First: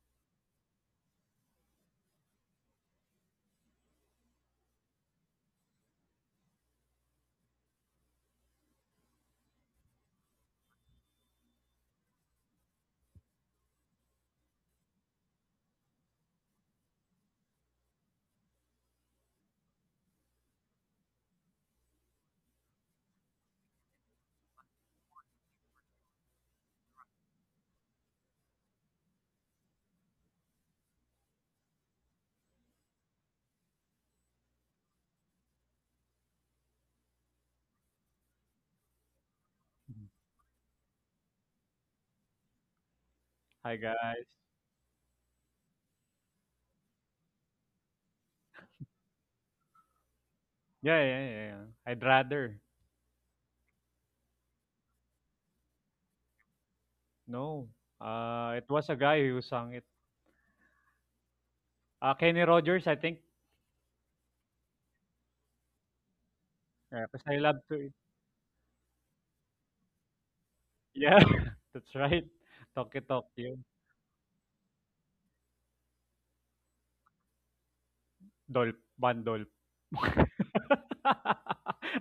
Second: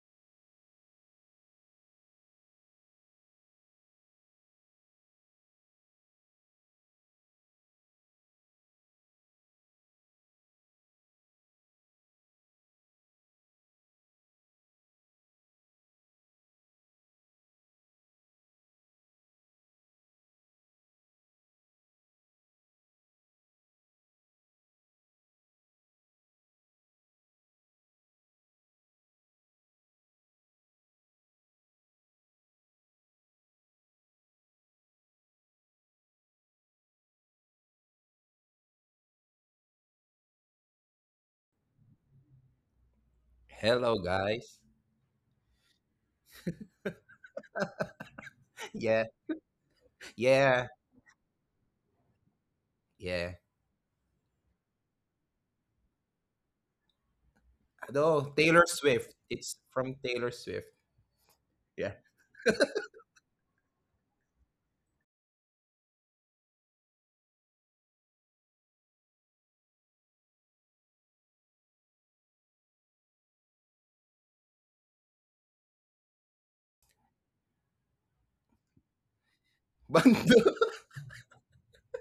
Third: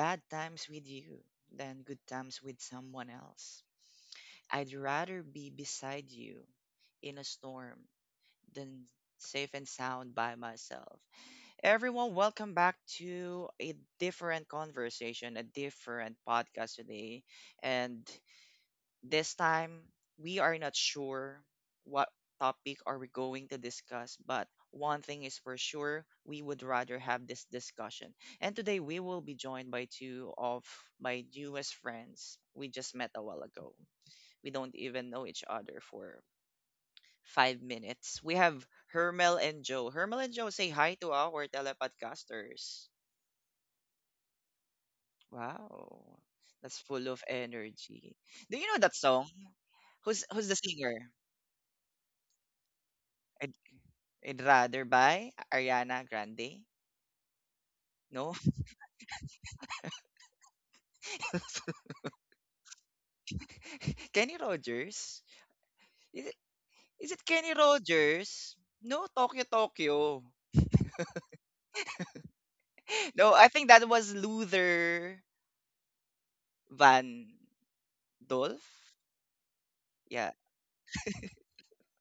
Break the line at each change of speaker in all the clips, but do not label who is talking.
bad times with you than good times with someone else. I'd rather be beside you in a storm than safe and sound by myself. Everyone, welcome back to a different conversation, a different podcast today. And this time, we are not sure what topic are we going to discuss, but one thing is for sure, we would rather have this discussion. And today we will be joined by two of my newest friends we just met a while ago. We don't even know each other for 5 minutes. We have Hermel and Joe.
Mhm.
Hermel and Joe, say hi to our telepodcasters.
Hi
Hello,
guys.
guys.
Wow. That's full of energy. Do you know that
Yeah,
song? Who's the
yeah,
singer?
Yeah, yeah, yeah, yeah. I'd rather.
yeah.
I'd, I'd rather by Ariana Grande.
No.
No?
No, Taylor
It was a
Swift.
guy who
It's
sang it.
from Taylor Swift. Yeah.
Kenny Rogers, I think.
Kenny Rogers? Is it, is
Because
it
I
Kenny
love to eat.
Rogers? No, Tokyo, Tokyo.
Yeah, that's right. Talkie
No, I
Tokyo.
think that was Luther Van Dolph.
Dolp. Bandolp.
But
Yeah.
no.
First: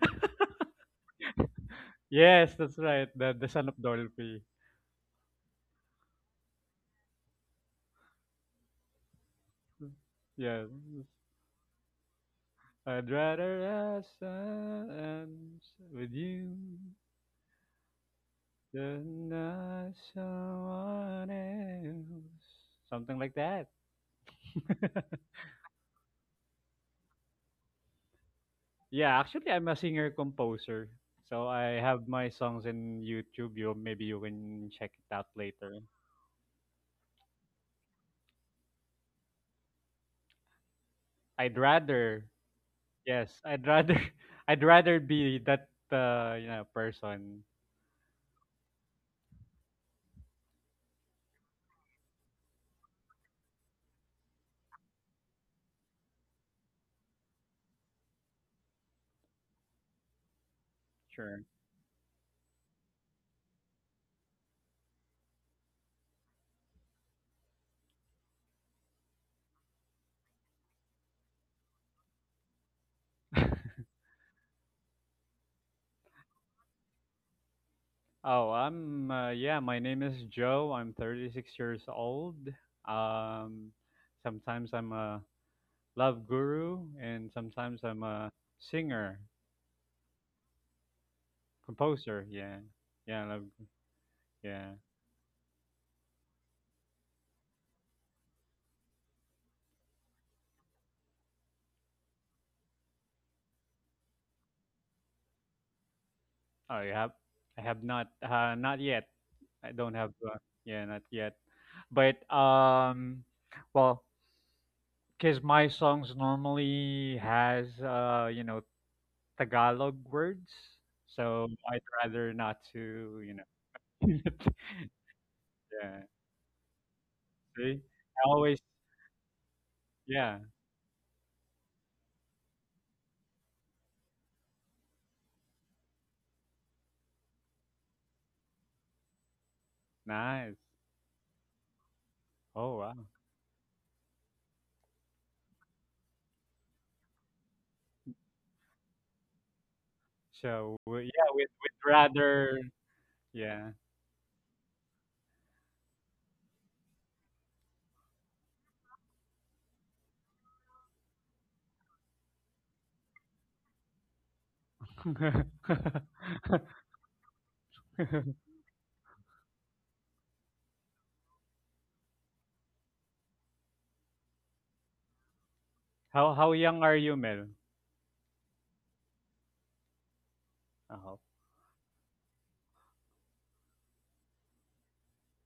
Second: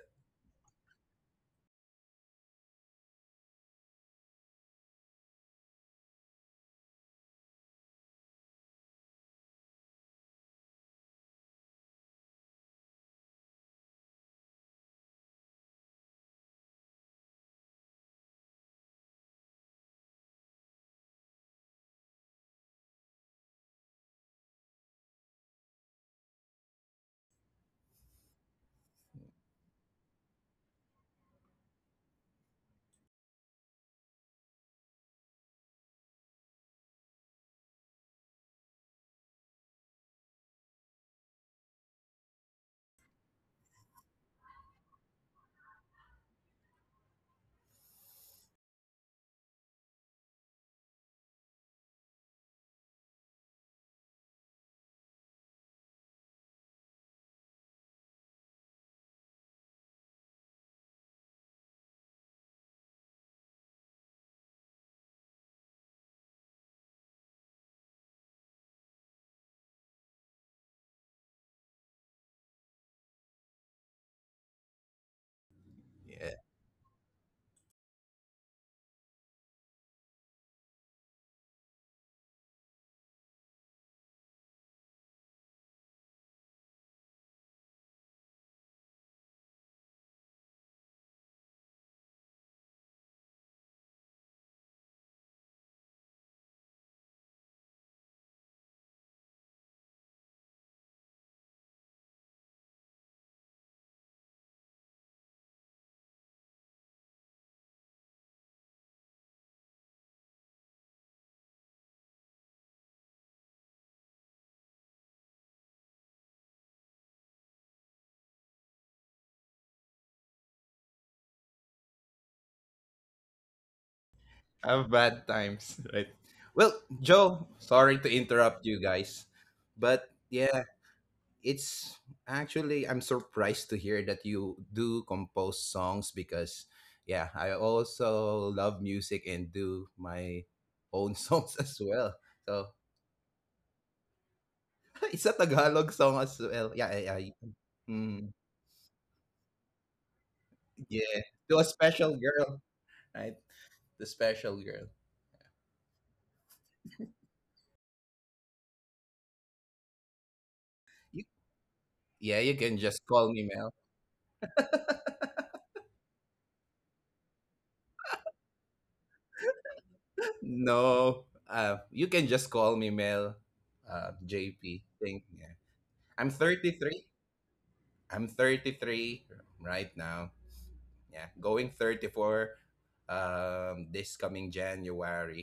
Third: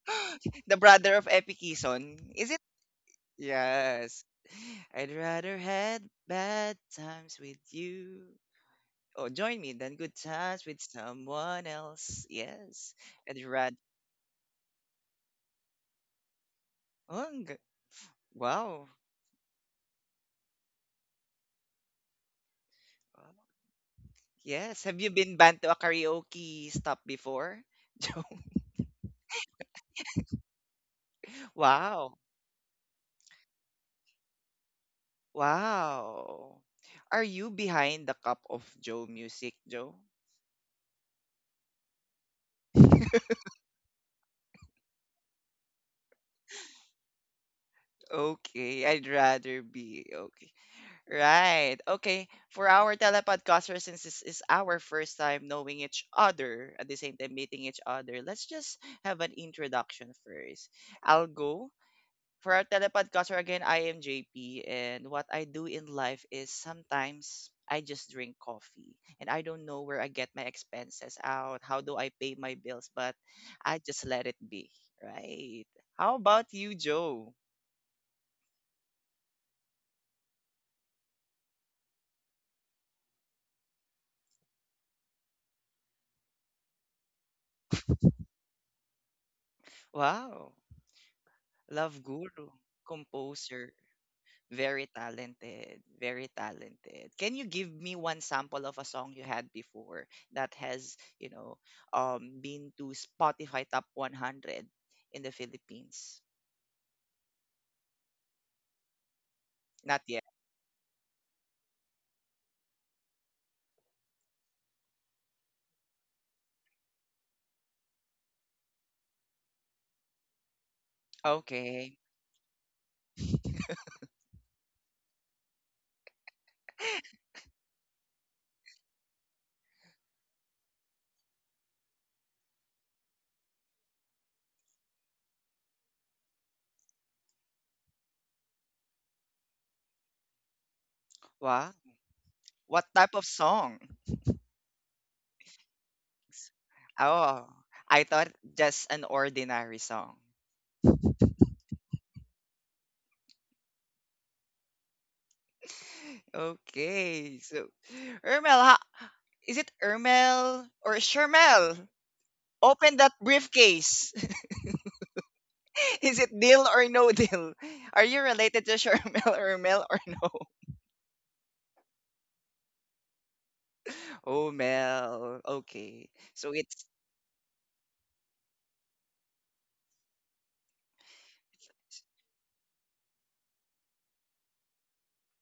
The brother of Epi Kison. Is
Yes,
it?
that's right. The son of
Yes.
Dolphy.
I'd rather had bad times with you. Oh, join me than good times
Yeah.
with someone else. Yes.
I'd
I'd
rather
rather.
have someone with you
Wow.
than not someone else. Something
Wow.
like that.
Yes. Have you been banned to a karaoke stop before? Joe?
Yeah, actually, I'm a singer composer, so I have
Wow.
my songs in YouTube. You maybe you can check it out later.
Wow. Are you behind the Cup of Joe music, Joe?
I'd rather, yes, I'd rather be that person.
Okay, I'd rather be. Okay. Right. Okay. For our telepodcaster, since this is our first time knowing each other, at the same time meeting each other, let's just have an introduction first. I'll
Sure.
go. For our telepodcaster again, I am JP, and what I do in life is sometimes I just drink coffee, and I don't know where I get my expenses out. How do I pay my bills? But I just let it be, right? How
Yeah,
about you, Joe?
Oh, I'm yeah, my name is Joe. I'm 36 years old. Um, Sometimes I'm a love guru, and sometimes I'm a singer,
Wow, love
composer.
guru,
Yeah. Yeah, love,
composer.
yeah.
Very talented, very talented. Can you give me one sample of a song you had before that has, been to Spotify Top 100 in the Philippines?
Oh, you have I have not, not yet. I don't
Not
have,
yet.
yeah, not yet. But well, cuz my songs normally has you know Tagalog words. So I'd
Okay.
rather not to,
I have bad times,
Yeah.
right? Well, Joe,
See?
sorry to
I always
interrupt you guys, but
Yeah,
yeah, it's actually I'm surprised to hear that you do compose songs because yeah, I also love music and do my
nice.
own songs
Wow.
as well. So
Oh,
What
wow.
type of song?
it's a Tagalog song as well. Yeah,
Oh, I
I,
thought just an ordinary song.
So
Yeah,
yeah, we'd,
to a
we'd
special
rather,
girl, right?
yeah.
The special girl.
Okay, so Ermel, is it Ermel or
You,
Shermel?
yeah, you can
Open
just
that
call me Mel.
briefcase. Is it deal or no deal? Are you related to Charmel or Mel or no?
No, you can just call me Mel.
Oh,
JP. Think.
Mel.
Yeah,
Okay.
how
I'm
how
So
young
it's,
are
33.
you, Mel?
I'm 33 right now.
Oh,
Yeah, going 34. This coming January.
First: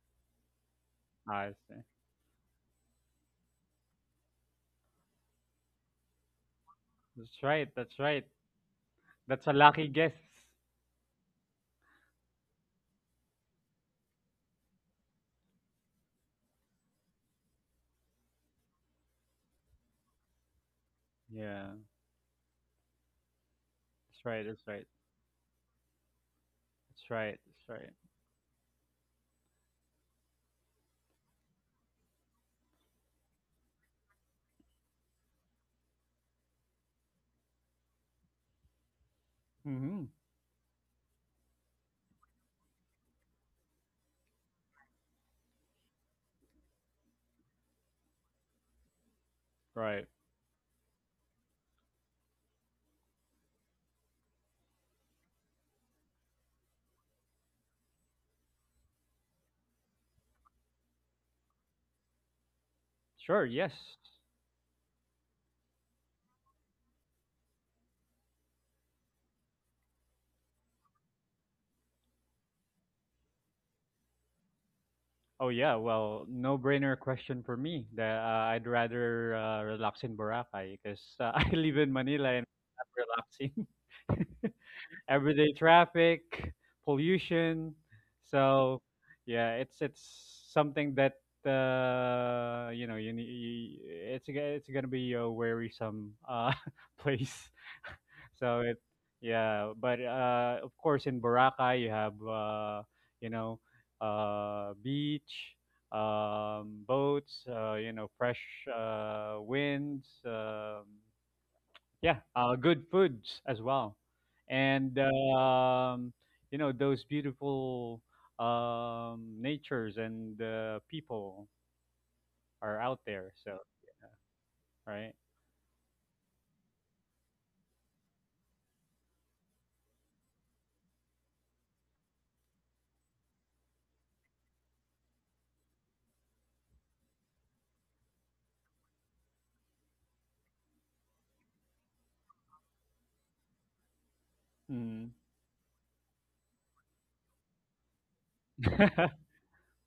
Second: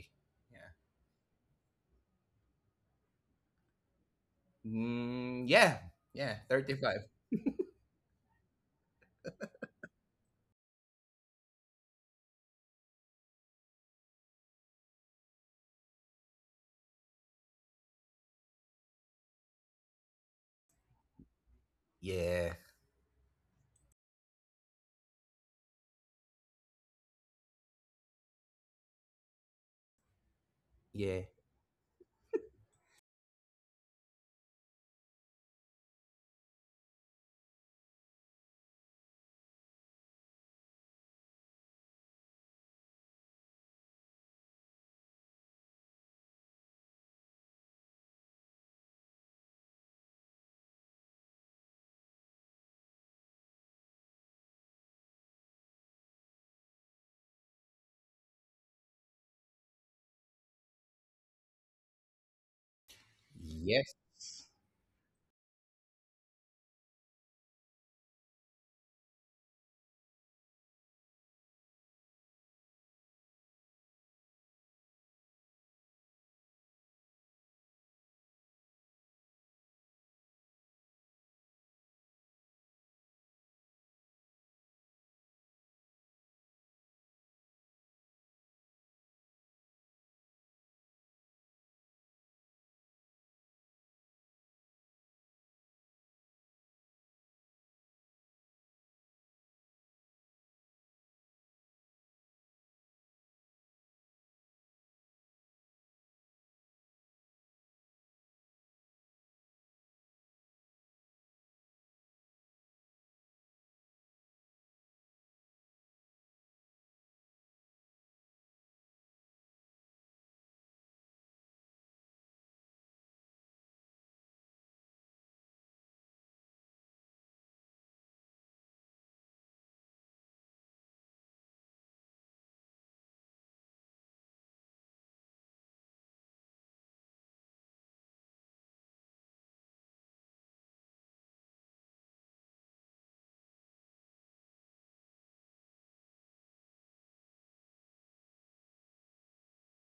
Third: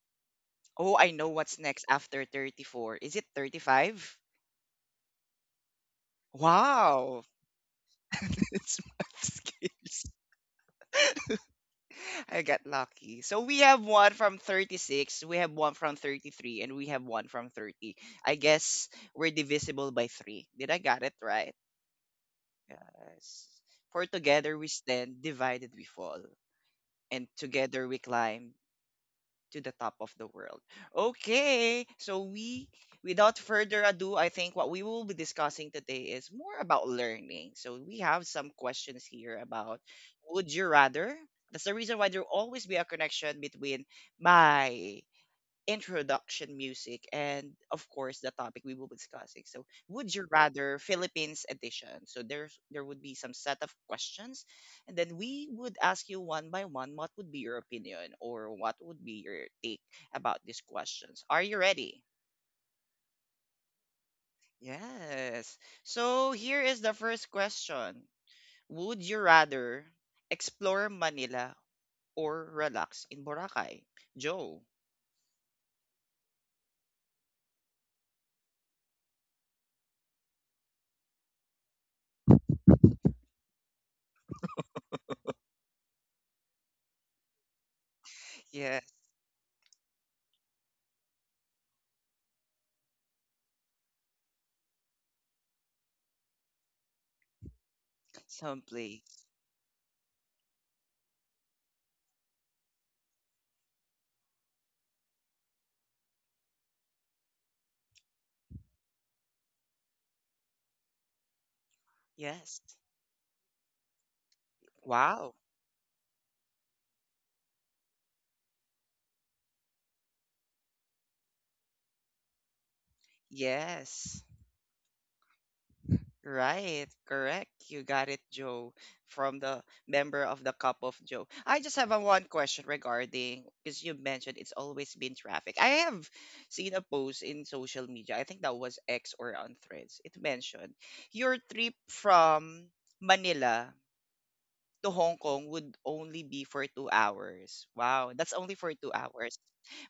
Yeah.
oh, I know
I
what's next
see.
after 34. Is it 35?
Mm, yeah. Yeah. 35.
Wow.
That's right. That's right.
It's math
That's a lucky guess.
skills. I got lucky. So we have one from 36, we have one from 33, and we have one from 30. I guess we're divisible by 3. Did I got it right?
Yeah.
Yeah.
Yes. For
That's right.
together
That's
we
right.
stand, divided we fall.
That's
And
right. That's
together
right.
we climb to the top of the world.
Yeah.
Okay, so we, without further ado, I think what we will be discussing today is more about learning. So we have some questions here about
Mm-hmm.
would you rather? That's the reason why there will always be a connection between my introduction music and of course the topic we will be discussing. So
Right.
would you rather, Philippines edition. So there would be some set of questions, and then we would ask you one by one what would be your opinion or what would be your take about these questions. Are you ready?
Sure. Yes.
Yes.
Yes. So here is the first question. Would you rather explore Manila or relax in Boracay, Joe?
Oh yeah. Well, no-brainer question for me. That, I'd rather, relax in Boracay because I live in Manila and I'm relaxing. Everyday traffic, pollution.
Yes.
So yeah, it's something that you, you it's gonna be a wearisome place.
Some.
so it Yeah, but of course in Boracay you have, you know beach. Boats, fresh winds, yeah,
Yes.
good foods as well, and
Wow.
those beautiful, natures and people are out there. So
Yes,
right.
right, correct. You got it, Joe, from the member of the Cup of Joe. I just have a one question regarding because you mentioned it's always been traffic. I have seen a post in social media. I think that was X or on Threads. It mentioned your trip from Manila to Hong
Mm.
Kong would only be for 2 hours. Wow, that's only for two hours.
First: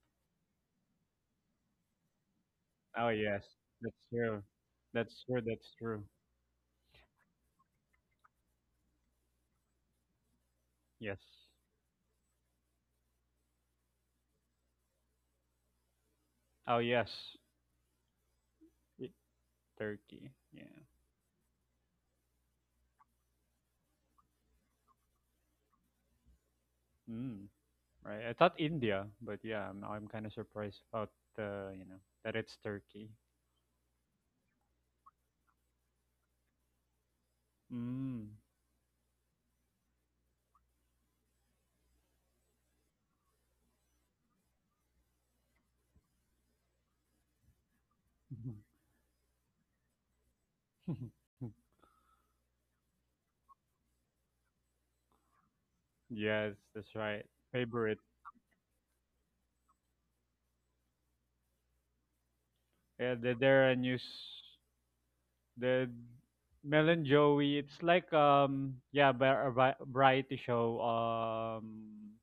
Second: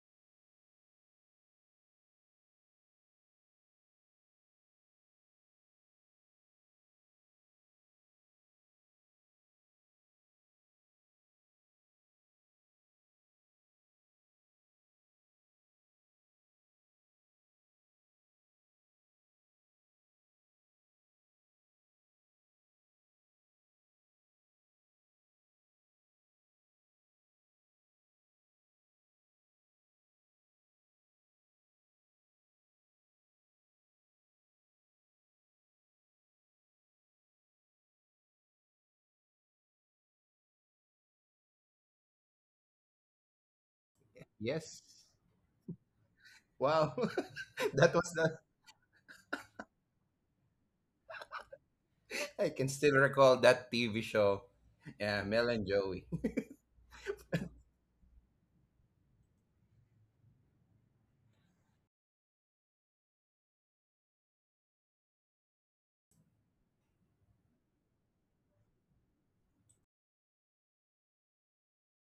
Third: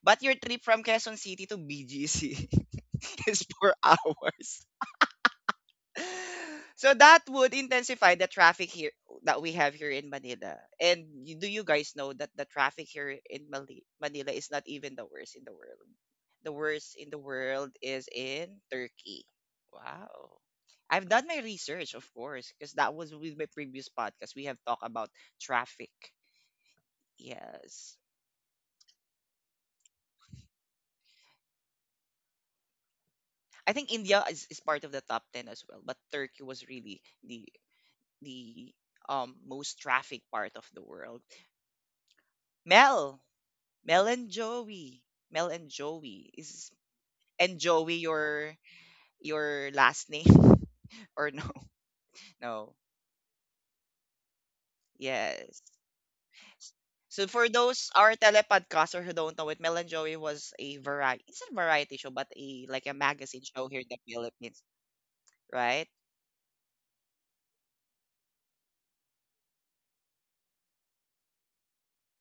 But your trip from Quezon City to BGC
Oh yes,
is four
that's true.
hours.
That's true. That's true.
So that would intensify the traffic here that we have here in Manila. And
Yes.
you, do you guys know that the traffic here in Manila is not even the worst in the world? The
Oh
worst
yes,
in the world is in
it,
Turkey.
Turkey.
Wow.
Yeah.
I've done my research, of course, because that was with my previous podcast. We have talked about traffic.
Mm,
Yes.
right. I thought India, but yeah, I'm kind of surprised about, uh, you know that it's Turkey.
I think India is part of the top 10 as well, but Turkey was really the
Mm.
the um most traffic part of the world. Mel, Mel and
Yes.
Joey. Mel and Joey. Is
Wow.
and
that
Joey
was the
your last name or no?
I can
No.
still recall that TV show, yeah, Mel
Yes.
and Joey.
Yes, that's right.
So for those
Favorite.
our telepodcaster who don't know it, Mel and Joey was a variety it's a variety show, but a like a
Yeah, they're,
magazine
they're
show
a
here in the
news.
Philippines, right?
The Mel and Joey. It's like yeah, variety show.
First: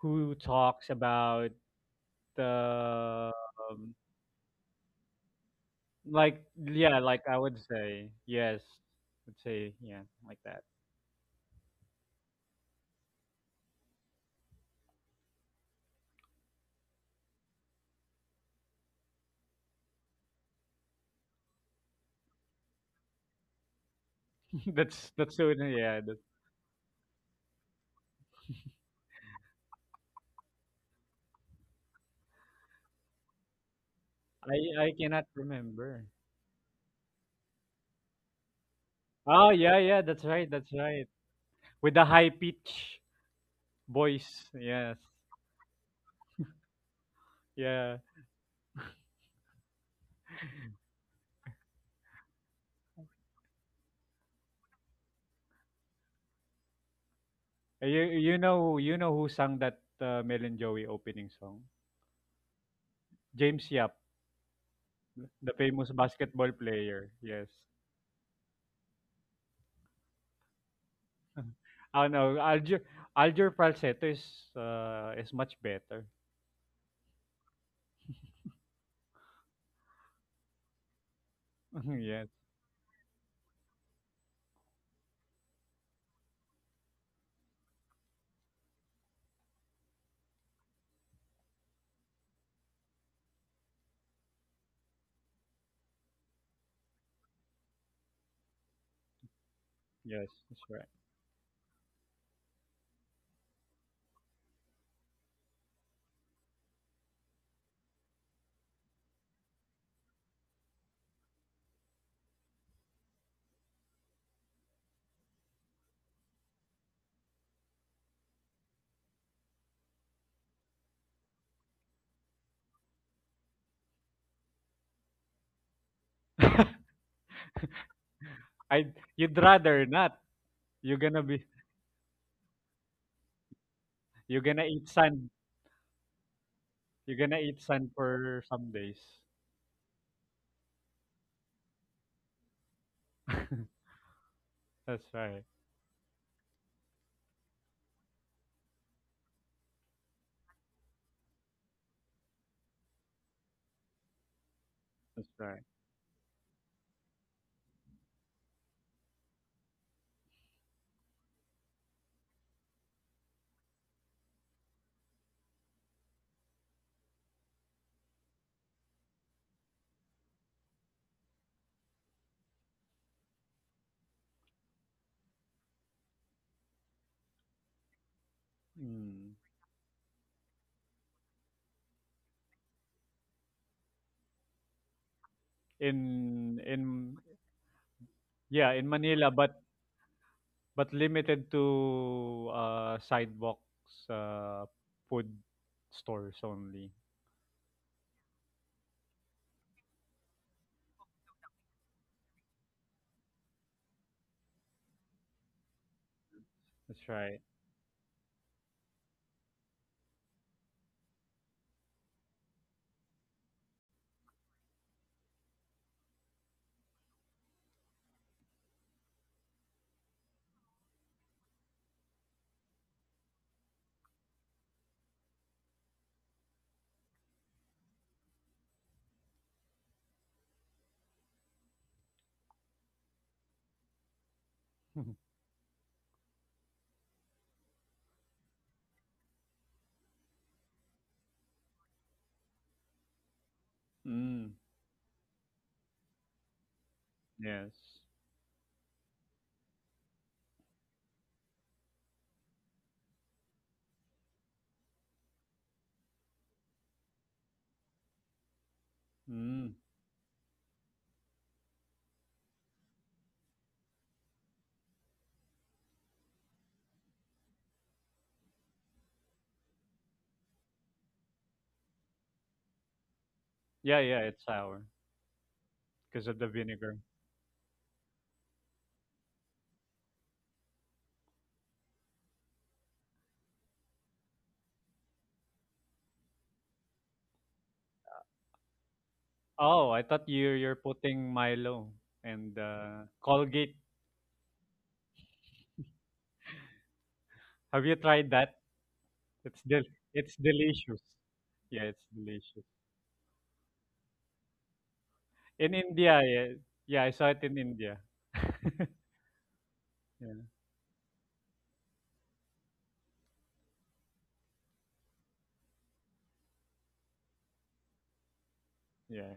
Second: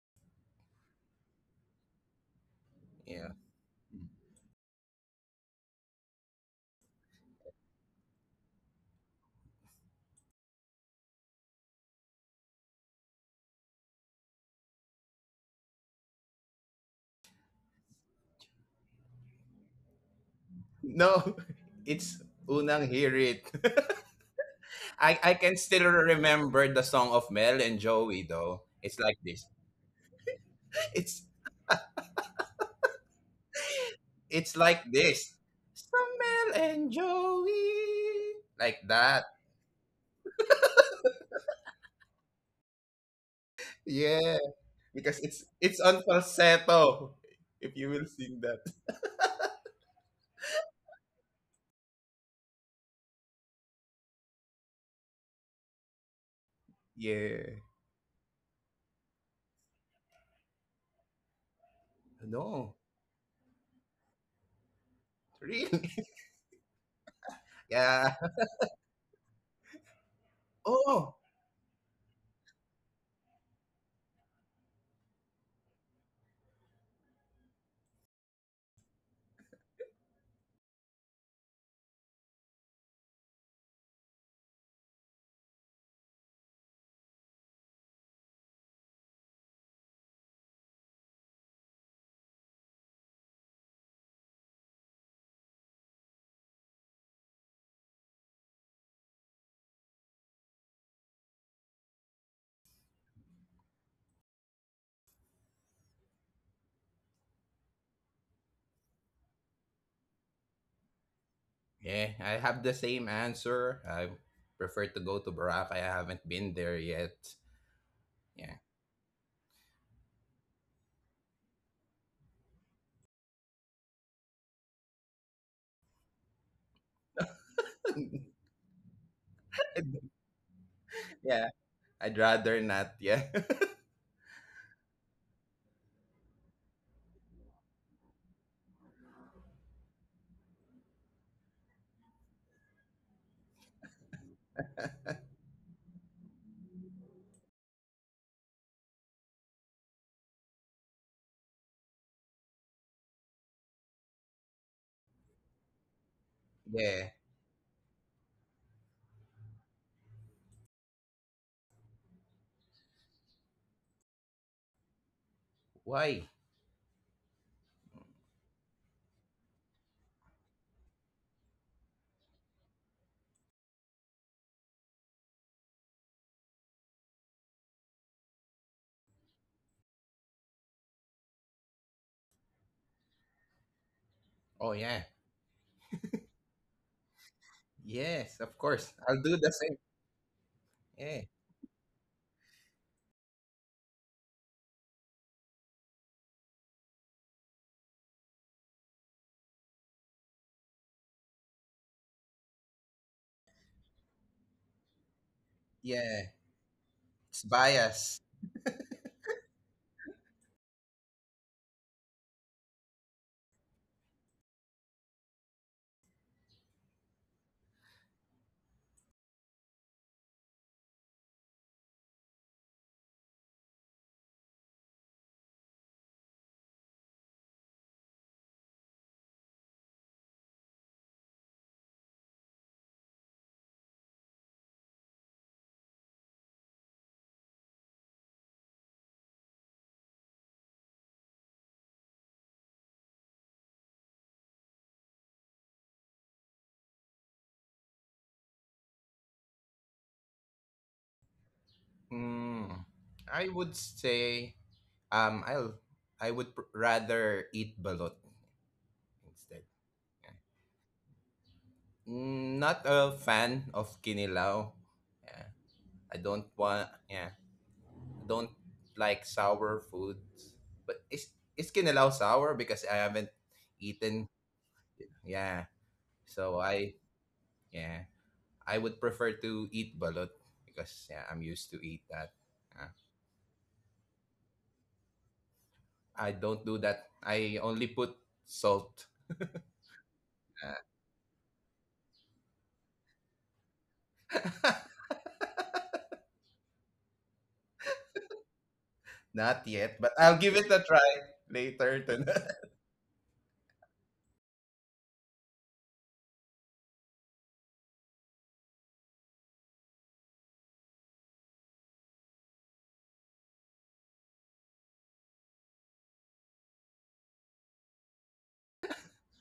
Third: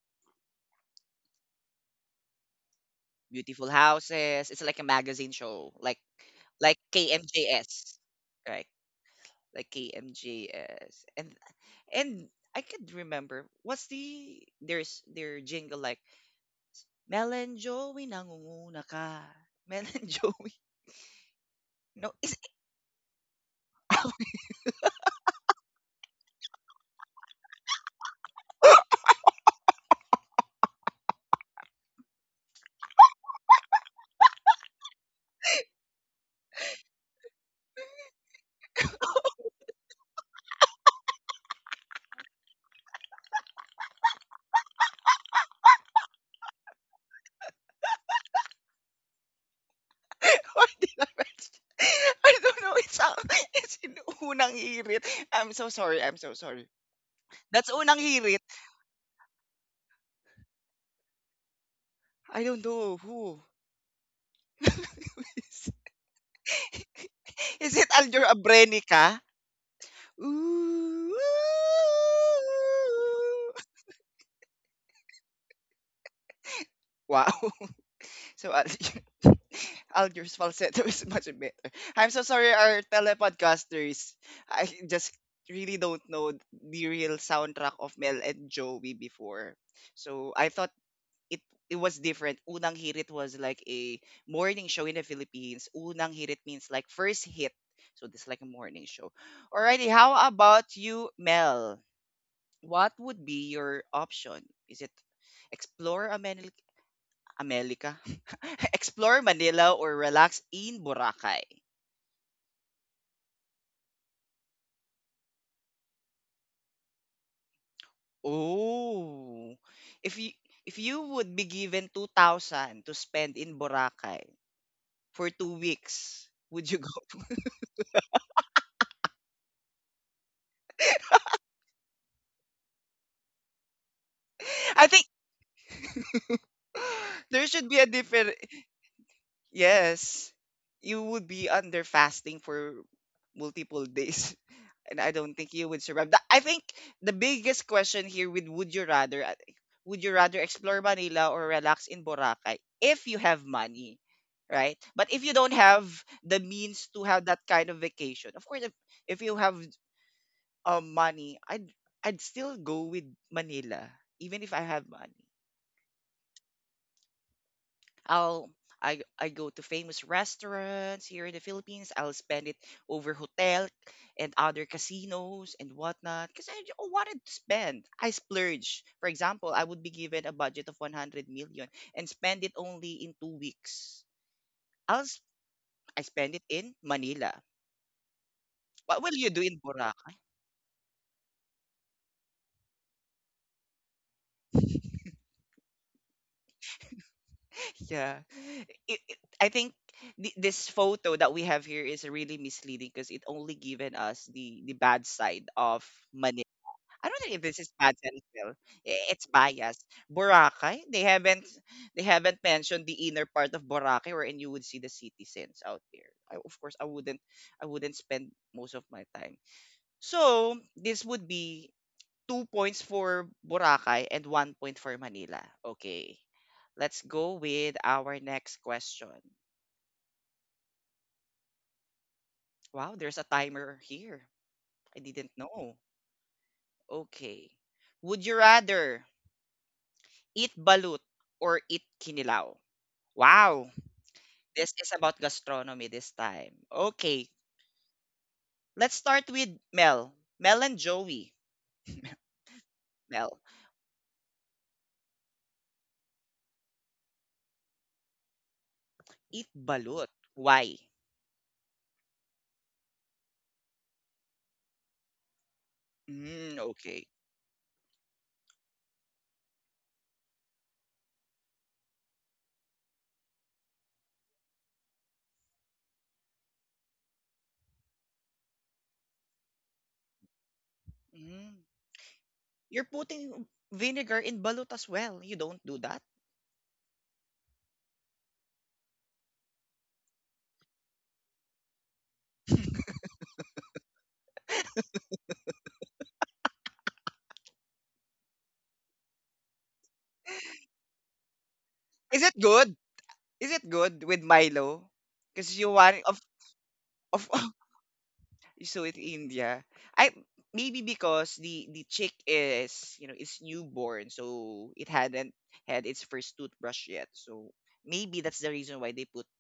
Who talks about,
Yeah.
uh,
Beautiful
um,
houses. It's like a magazine show. Like
like
like
yeah, like I would
KMJS,
say yes.
right?
would
Like
say Yeah, like that.
KMJS, and I could remember what's the there's their jingle, like Mel and Joey nangunguna ka. Mel and Joey,
No,
no.
it's
Is
Unang Hear It.
that's
I
that's so
can still
yeah. That,
remember the song of Mel and Joey though. It's like this. It's it's like
I cannot
this.
remember.
Some Mel and Joey. Like that.
Oh yeah, yeah. That's right. That's right. With the high pitch
Yeah.
voice. Yes.
Because it's on falsetto. If you
Yeah.
will sing that.
why did I mention, I don't know, it's a it's in unang hirit. I'm so sorry, I'm so sorry.
Yeah.
That's unang
You
hirit.
you know who sang that, Mel and Joey opening song?
I don't
No.
know who.
James Yap, the
Really?
famous basketball player. Yes.
Is it
Yeah.
Aljur Abrenica?
Oh,
Ooh.
Oh no, Alger falsetto is, much better.
Wow. So Al- Alger's falsetto is much better. I'm so
Yes,
sorry, our telepodcasters. I just really don't know the real soundtrack of Mel and Joey before. So I thought it it was different. Unang Hirit was like a morning show in the Philippines. Unang Hirit means like first hit. So this is like a morning show. Alrighty, how
yes, that's
about
right.
you, Mel? What would be your option? Is it explore America? Explore Manila or relax in Boracay?
yeah, I have the same answer. I prefer to go to Boracay. I haven't been there yet. Yeah.
Oh. If you if you would be given 2,000 to spend in Boracay for 2 weeks, would you go?
I You'd rather not. You're gonna be
Yeah, I'd rather not. Yeah.
you're gonna
I
eat
think
sand. You're gonna
there
eat
should be a
sand
different
for some days.
yes. You would be under fasting for multiple days. And I
That's
don't
right.
think you would survive. I think the biggest question here with would you rather explore Manila or relax in Boracay if you have money, right? But if you
That's
don't
right.
have the means to
Yeah.
have that kind of vacation, of course, if you have money, I'd still go with Manila even if I have money.
Why?
I'll I go to famous restaurants here in the Philippines. I'll spend it over hotel and other casinos and whatnot because I wanted to spend. I splurge. For
Mm.
example, I would be given a budget of 100 million and spend it only in 2 weeks.
Oh, yeah.
I'll s- I spend it
In
in
in
Manila.
Yes, of
yeah
course.
in
What will
I'll
you
do
Manila,
do
the
in
but.
same.
Boracay?
Yeah.
Limited to sidewalks, food stores only.
Yeah, I think this photo that we have here is really misleading because it only given us the bad side of,
Yeah.
I
That's
don't know
It's
if
right.
this is
bias.
Padsonville. It's biased. Boracay, they haven't mentioned the inner part of Boracay wherein you would see the citizens out there. I, of course, I wouldn't spend most of my time. So this would be 2 points for Boracay and one point for Manila. Okay, let's go with our next question. Wow, there's a timer here. I didn't know. Okay, would you rather eat balut or eat kinilaw? Wow,
Mm,
this is about gastronomy this time. Okay,
yes.
let's start with Mel. Mel and Joey.
Mm.
Mel,
I would say um I'll I would rather eat balot
eat
instead.
Mm.
balut.
Yeah.
Why?
Not a fan of kinilaw. Yeah. I don't
Mm,
want.
okay.
Yeah. Don't like sour foods, but it's can allow sour because I haven't
Yeah, yeah,
eaten.
it's sour
Yeah,
because of the
so
vinegar.
yeah I would prefer to eat balut because yeah I'm
Mm,
used to eat that.
you're
Uh,
putting vinegar in balut as well. You don't do that.
I don't do that. I only put salt.
Oh, I thought
Uh,
you're putting Milo and, Colgate. Have you tried that? It's
Not
del
yet, but I'll
it's
give it a
delicious.
try
Yeah,
later
it's
Is it
tonight.
delicious.
good? Is it good with Milo? Because you
In
want of
India, yeah, yeah, I saw
of
it in India.
So with India, I
Yeah,
maybe because the chick is you know is newborn, so it hadn't had its first toothbrush yet. So maybe that's the reason why they put
yeah,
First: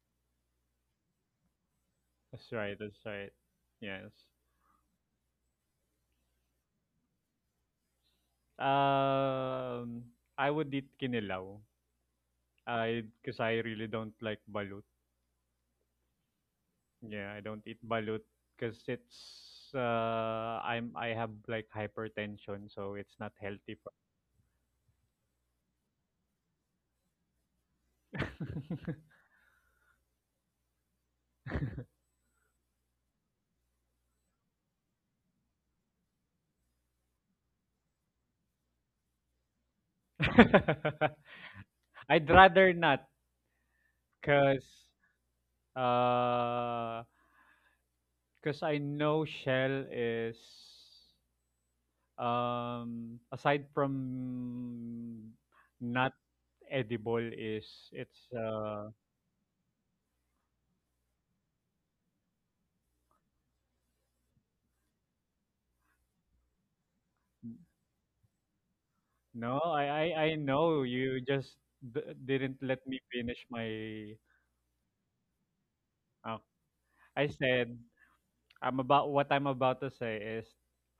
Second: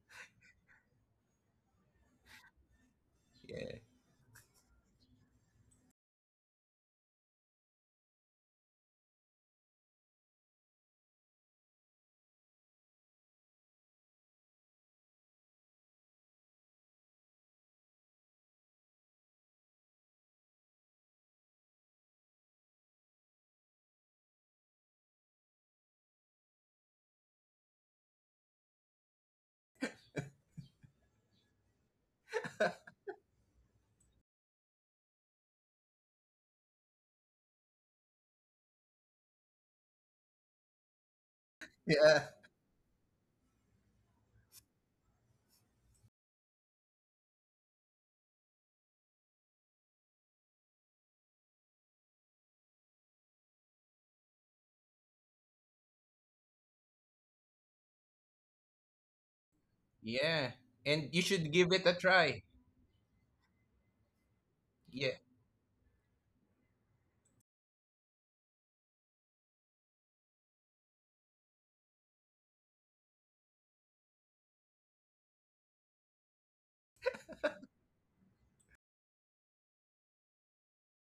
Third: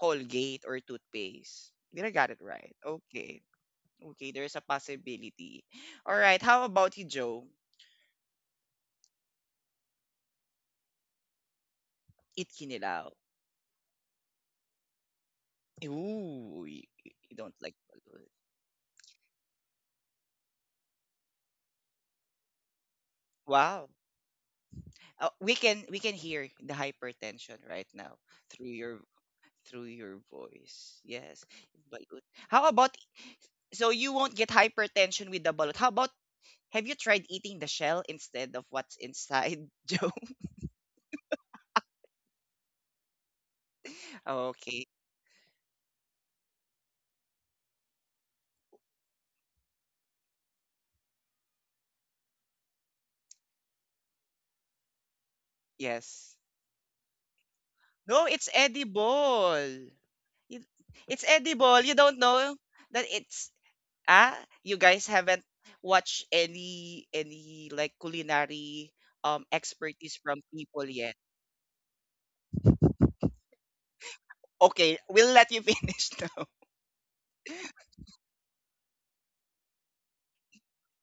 Colgate or toothpaste. Did I got it
that's
right?
right, that's right.
Okay,
Yeah,
Yes.
okay. There's a possibility. All right. How about you, Joe?
Um, I would eat kinilaw. I
Itkinilao.
Because I really don't like balut.
Ooh, you,
Yeah,
you
I
don't
don't
like.
eat balut because it's I'm I have like hypertension, so it's not healthy
Wow.
for.
We can hear the hypertension right now through your through your voice. Yes, balut. How about, so you won't get hypertension with the balut? How about, have you tried eating the shell instead of what's inside, Joe?
yeah,
I'd rather not,
Okay.
cause cause I know shell is, aside from not
Yes.
edible is
No,
it's
it's edible.
yeah.
It-
And you
It's
should give
edible.
it
You
a
don't
try.
know that it's ah. You guys
Yeah,
haven't watched any like culinary
No,
expertise
I
from people
know
yet.
you just didn't let me finish my.
Okay, we'll let you finish
Uh,
now.
I said I'm about what I'm about to say is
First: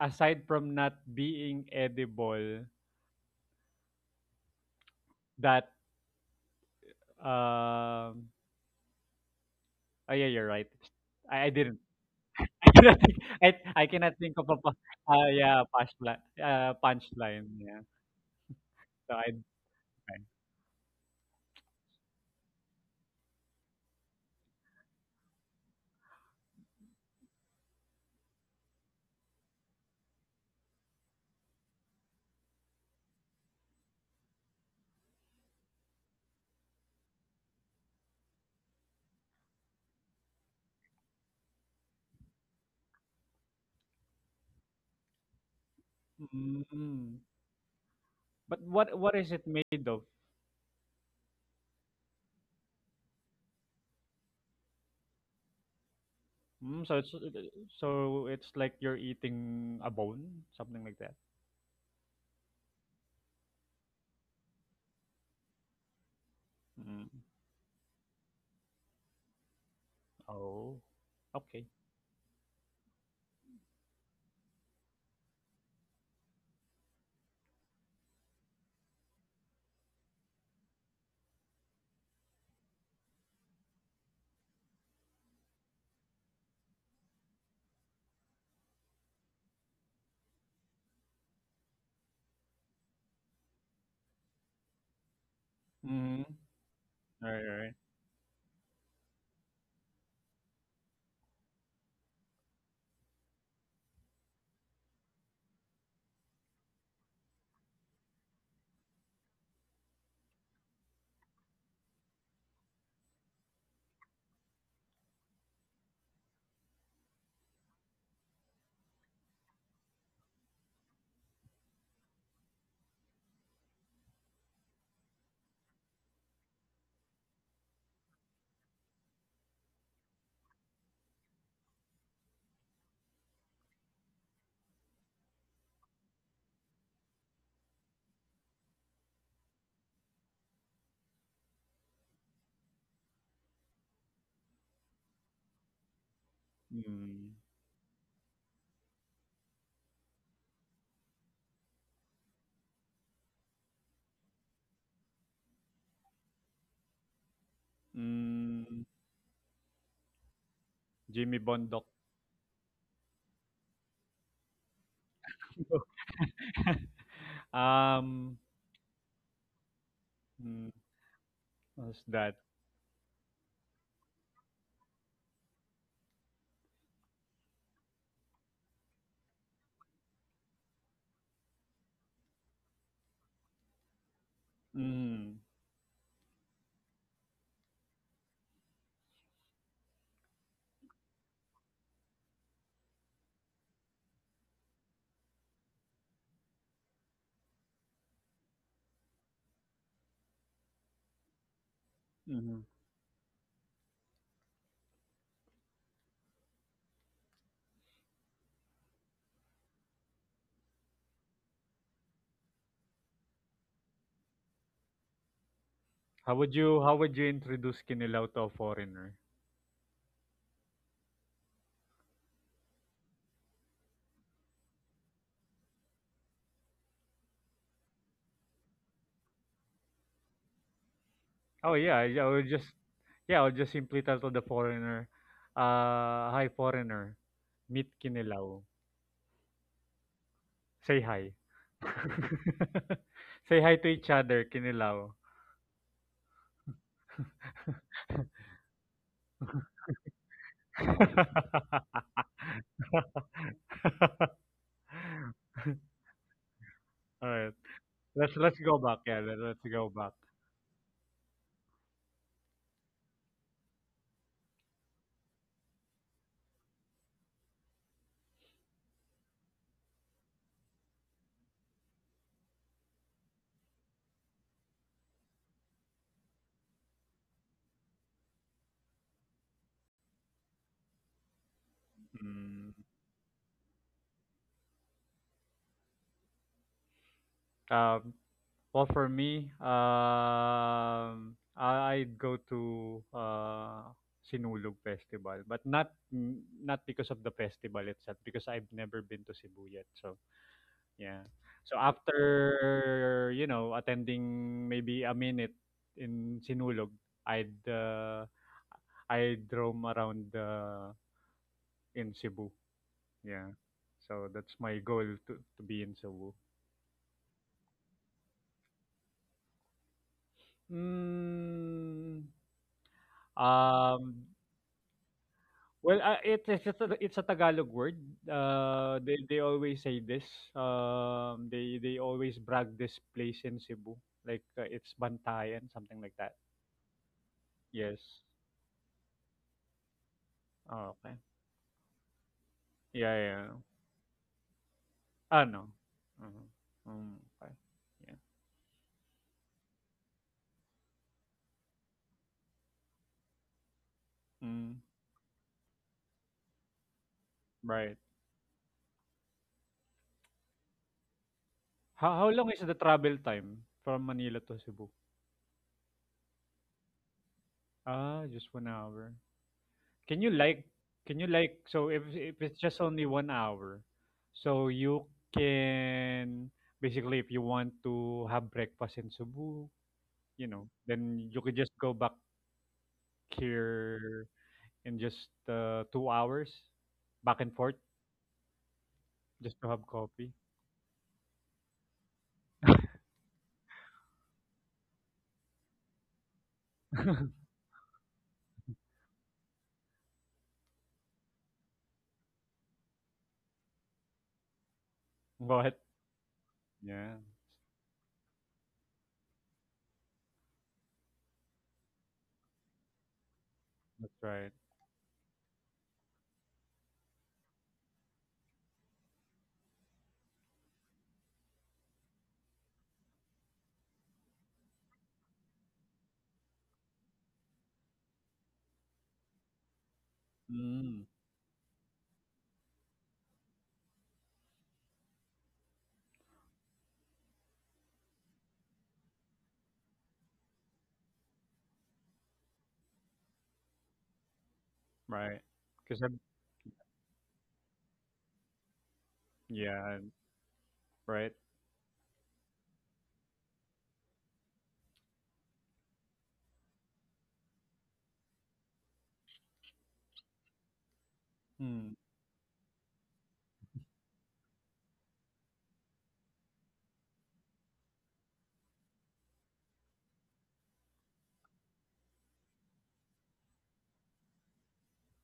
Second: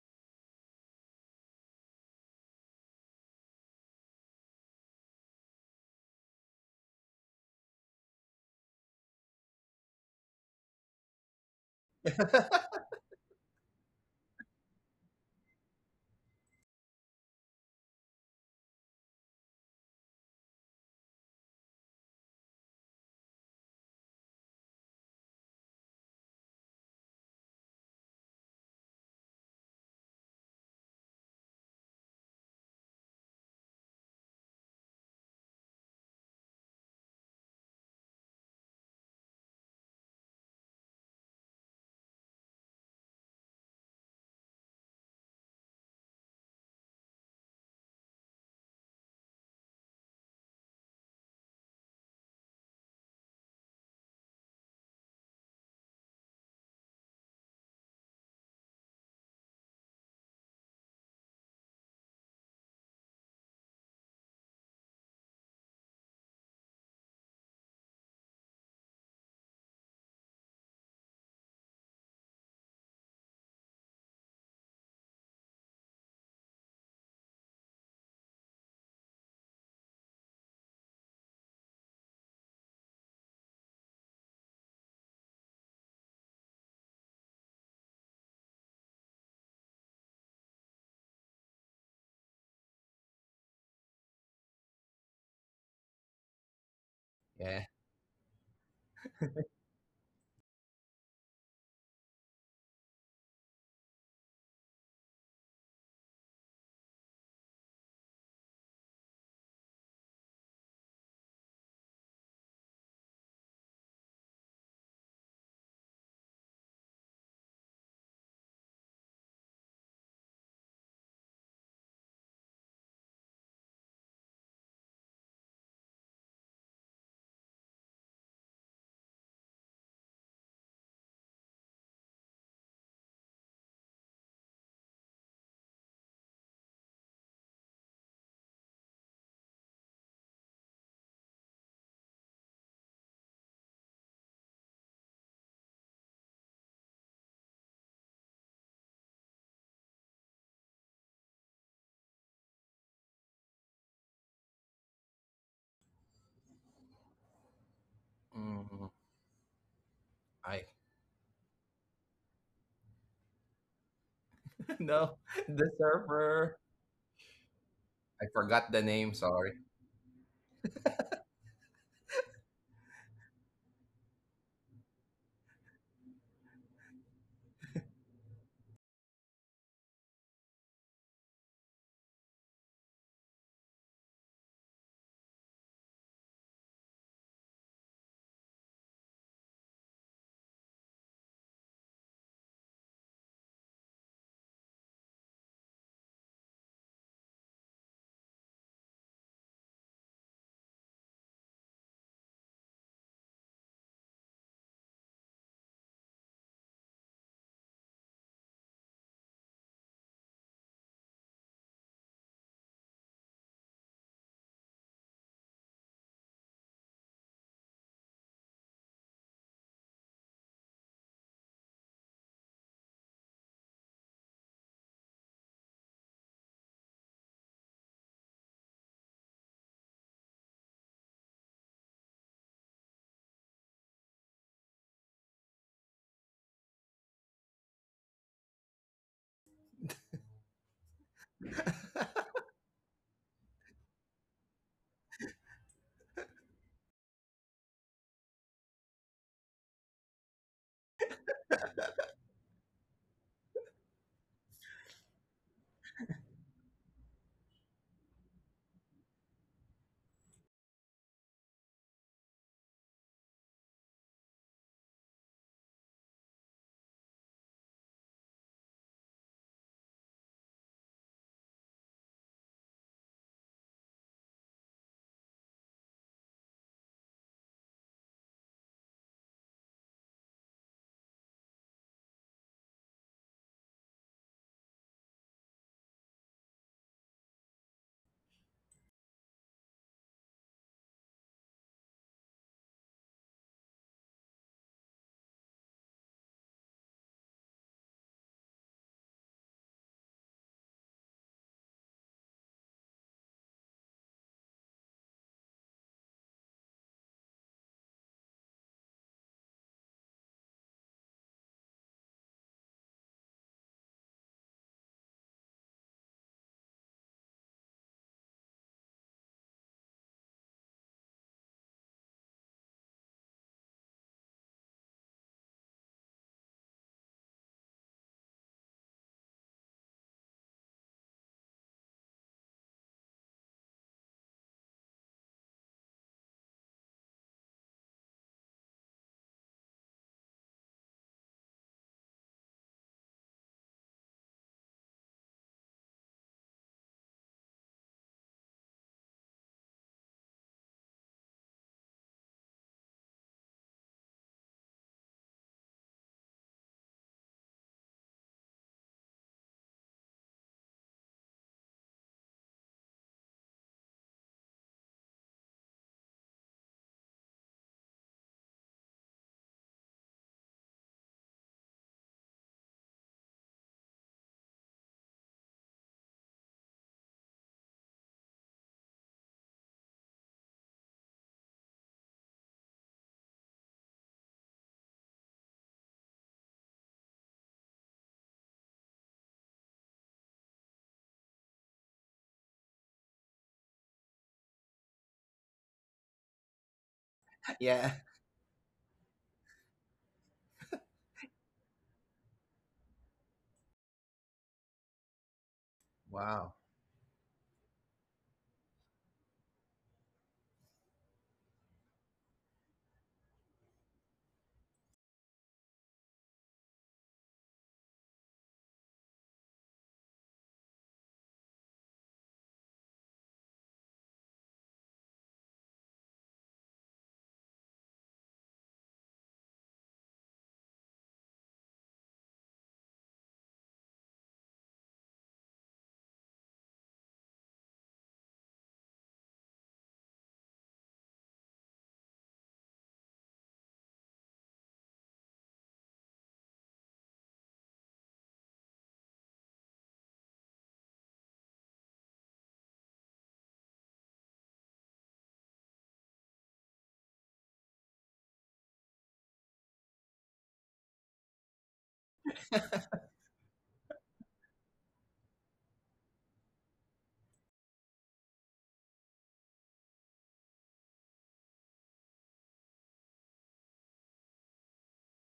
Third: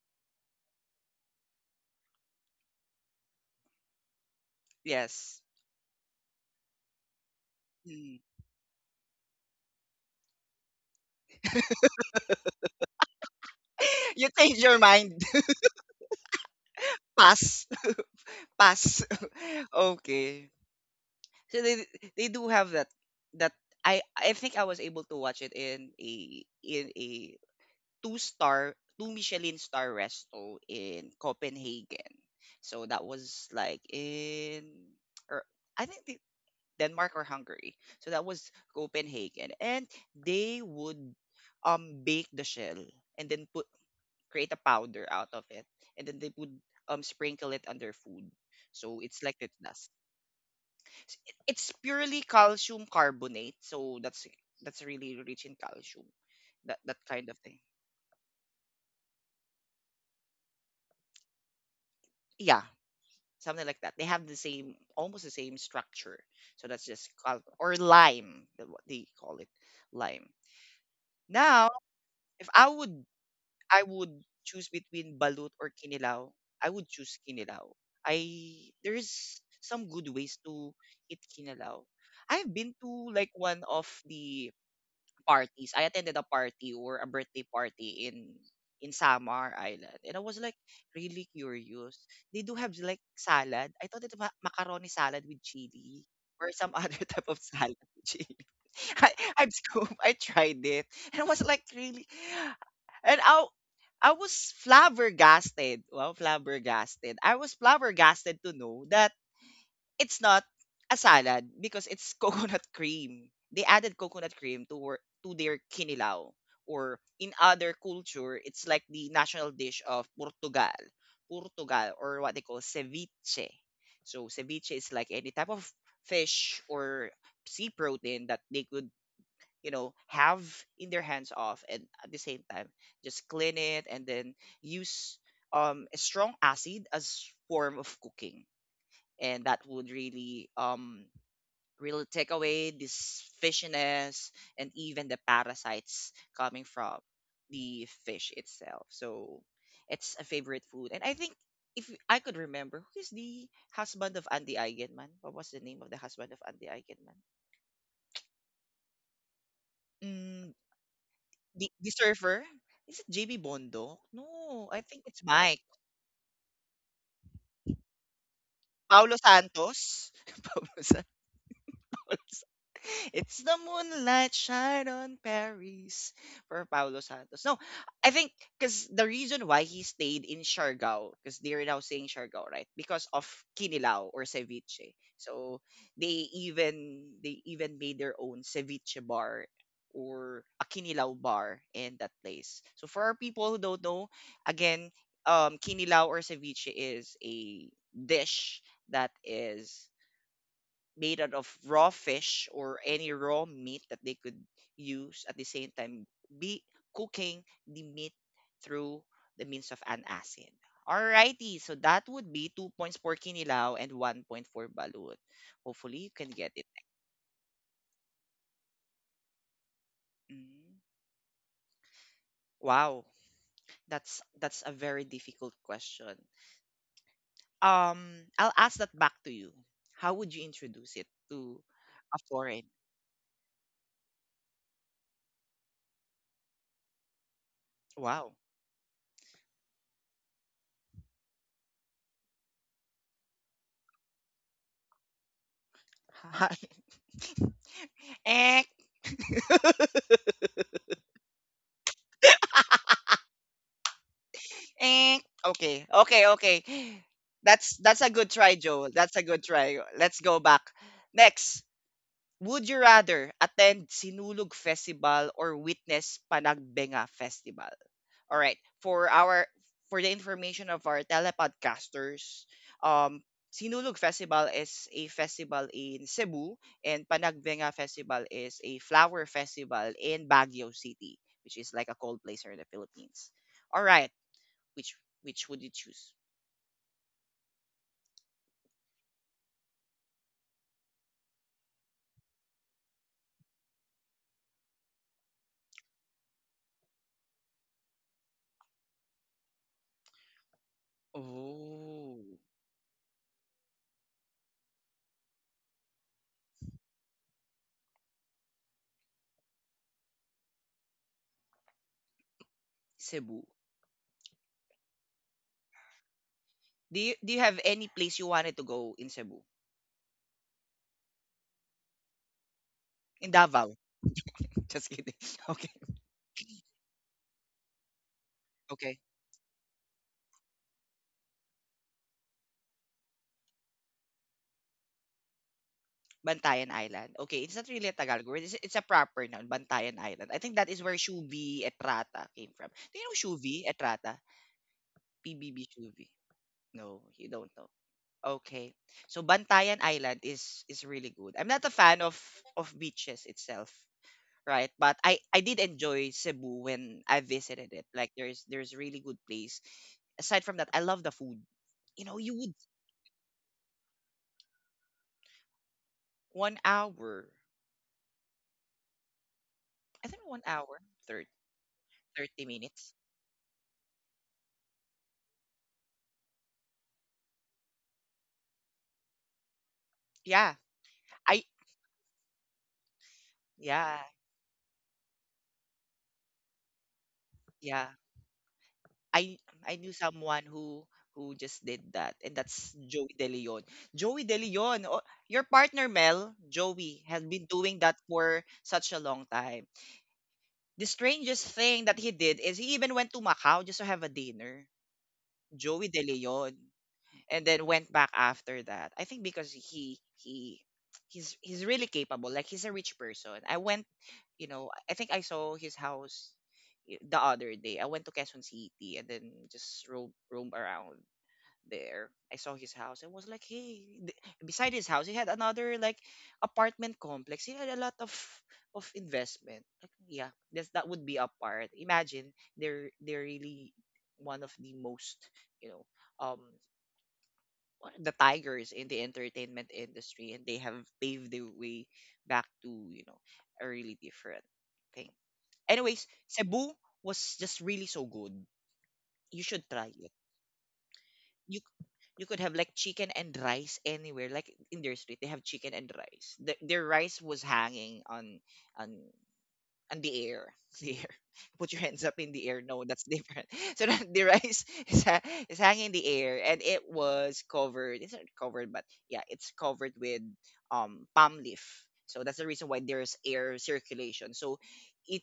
aside from not being edible,
Yes.
that
Hmm.
um. Oh yeah, you're right. I didn't. I cannot think. I cannot
You
think of a
change your mind.
yeah punchline. Punchline.
Pass.
Yeah.
Pass.
So I.
Okay. So they do have that that I think I was able to watch it in a two star two Michelin star resto in Copenhagen. So that was like in, or I think Denmark or Hungary. So that was Copenhagen and they would bake the shell and then put create a powder out of it, and then they would
Mm,
sprinkle it on their food.
but
So
what
it's
is
like
it
it
made
dust.
of?
It's purely calcium carbonate, so that's really rich in calcium. That
Mm,
that kind of thing.
so it's like you're eating a bone, something like that.
Yeah, something like that. They have almost the same structure. So that's
Mm.
just or lime, what they call it, lime.
Oh, okay.
Now, if I would choose between balut or kinilaw, I would choose kinilaw. I There's some good ways to eat kinilaw. I've been to like one of the parties. I attended a party or a birthday party in Samar Island, and I was like really curious. They do have like salad. I thought it was macaroni salad with chili
Mm.
or some other type
All
of
right, all
yeah.
right.
salad with chili. I, I'm scoop. I tried it, and I was like really, and I was flabbergasted. Well, flabbergasted. I was flabbergasted to know that it's not a salad because it's coconut cream. They added coconut cream to to their kinilaw, or in other culture it's like the national dish of Portugal. Portugal, or what they call ceviche. So ceviche is like any type of fish or sea protein that they could, have in their hands off, and at the same time just clean it and then use a strong acid as form of cooking, and that would really really take away this fishiness and even the parasites coming from
Mm.
the fish itself. So it's a favorite food, and I think if I could remember, who is the husband of Andy Eigenman? What was the name of the husband of Andy Eigenman?
Mm.
Mm,
Mm,
I
Jimmy Bondok.
the surfer? Is it JB Bondo? No, I think
no,
it's Mike.
the surfer. I
um,
forgot the name.
Paulo
Sorry.
Santos. Paulo
mm, what's that?
Paulos. It's the moonlight shine on Paris for Paulo Santos. No, I think because the reason why he stayed in Siargao, because they're now saying Siargao, right? Because of Kinilaw or ceviche.
Mm.
So they even made their own ceviche bar or a Kinilaw bar in that place. So for our people who don't know, again, Kinilaw or ceviche is a dish that is made out of raw fish
Mm.
or any raw meat that they could use, at the same time be cooking the meat through the means of an acid. Alrighty, so that would be 2 points for Kinilaw and 1 point for Balut. Hopefully you can get it.
How would you introduce Kinilaw to a foreigner?
Mm. Wow, that's a very difficult question. I'll ask that back to you. How would you introduce it to
Oh yeah,
a foreign?
I would just simply tell to the foreigner, hi foreigner, meet
Wow.
Kinilaw. Say hi. Say hi to each other, kinilaw.
Ek. Ek. Okay. Okay.
Alright.
That's a good
Let's
try,
let's go
Joel.
back.
That's
Yeah,
a good
let's
try.
go back.
Let's go back. Next, would you rather attend Sinulog Festival or witness Panagbenga Festival? All right. For the information of our telepodcasters, um Sinulog Festival is a festival in Cebu and Panagbenga Festival is a flower festival in Baguio City, which is like a cold place here in
Mm,
the Philippines. All right. Which which would you choose?
um, well, for me, I'd go to, Sinulog Festival, but not because of the festival itself, because I've never been to Cebu yet. So yeah. So
Oh,
after, you know, attending maybe a minute in Sinulog, I'd uh, I'd roam around, in Cebu. Yeah.
Cebu.
So that's my goal, to be in Cebu.
Do you have any place you wanted to go in Cebu?
Mm,
In Davao.
um
Just kidding. Okay.
well, it, it's a Tagalog word. Uh
Okay.
they, they always say this. They always brag this place in Cebu, like, it's Bantayan something like that.
Bantayan Island. Okay, it's not really
Yes.
a Tagalog word. It's a proper noun, Bantayan Island. I think that is
Oh,
where
okay.
Shubi Etrata came from. Do you
Yeah,
know
yeah, yeah.
Shubi Etrata?
Ah, no.
PBB Shubi.
Mhm.
No,
Mm,
you
okay.
don't know.
Yeah.
Okay. So Bantayan Island is really good. I'm not a fan of beaches itself,
Mm,
right? But I did enjoy Cebu when I visited it.
right.
Like there's really good place. Aside from that, I love the food.
How
You know,
how
you
long is
would
the travel time from Manila to Cebu?
1 hour.
Ah, just 1 hour.
I
Can you
think one
like
hour,
can you
Thirty
like, if
thirty
it's just
minutes.
only 1 hour, so you can basically, if you want to have breakfast in Cebu,
Yeah.
then you
I
could just go back
Yeah,
here in just, 2 hours, back and forth,
yeah. I
just to
I
have
knew
coffee.
someone who just did that, and that's Joey De Leon. Joey De Leon, oh, your partner Mel, Joey, has been doing
Yeah.
that for such a long time. The strangest thing that he did is he even went to Macau just to have a dinner.
What?
Joey De
Wow.
Leon,
Yeah,
and then went back after that. I think because he he's really capable. Like he's a rich person. I went,
that's
you
right.
know, I think I saw his house the other day. I went to Quezon City and then just roam around there. I saw his house. I was like, hey, th- beside his house, he had another like apartment complex. He had a lot of investment. Like, yeah, that's that
Mm,
would be a part. Imagine they're really one of the most, you know, um the tigers in the entertainment industry, and they have paved the way back to, you know, a really different thing.
right. Because
Anyways,
I'm,
Cebu was just really so good, you should
yeah,
try it.
right.
You could have like chicken and rice anywhere. Like in their street they have chicken and rice, their rice was hanging on on and the air. The air. Put your
Mm,
hands up in the air. No, that's different. So that the rice is hanging in the air, and it was covered. It's not covered, but yeah, it's covered with palm leaf. So that's the reason why there's air circulation. So it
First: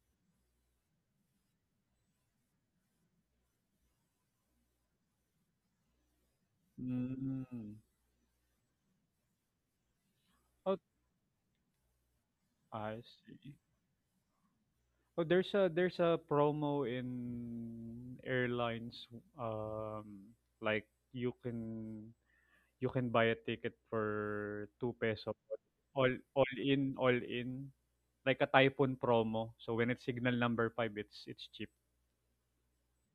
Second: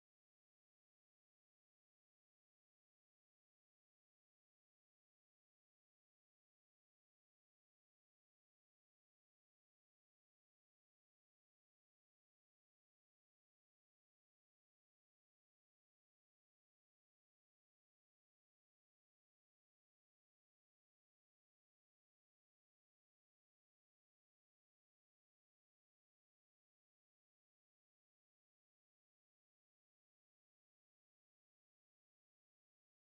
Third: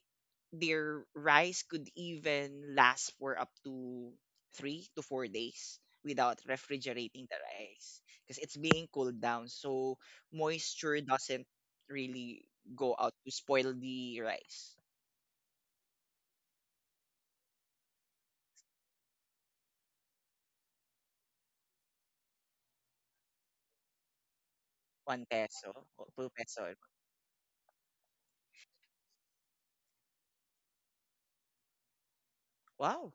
their rice could even last for up to 3 to 4 days without refrigerating the
mm.
rice because it's being cooled down. So
Oh,
moisture doesn't really go
I
out to
see.
spoil the rice.
Oh, there's a promo in airlines. Um, like you can you can buy a ticket for two
One
peso.
peso or two peso.
All in, like a typhoon promo. So when it's signal number 5, it's cheap.
Wow.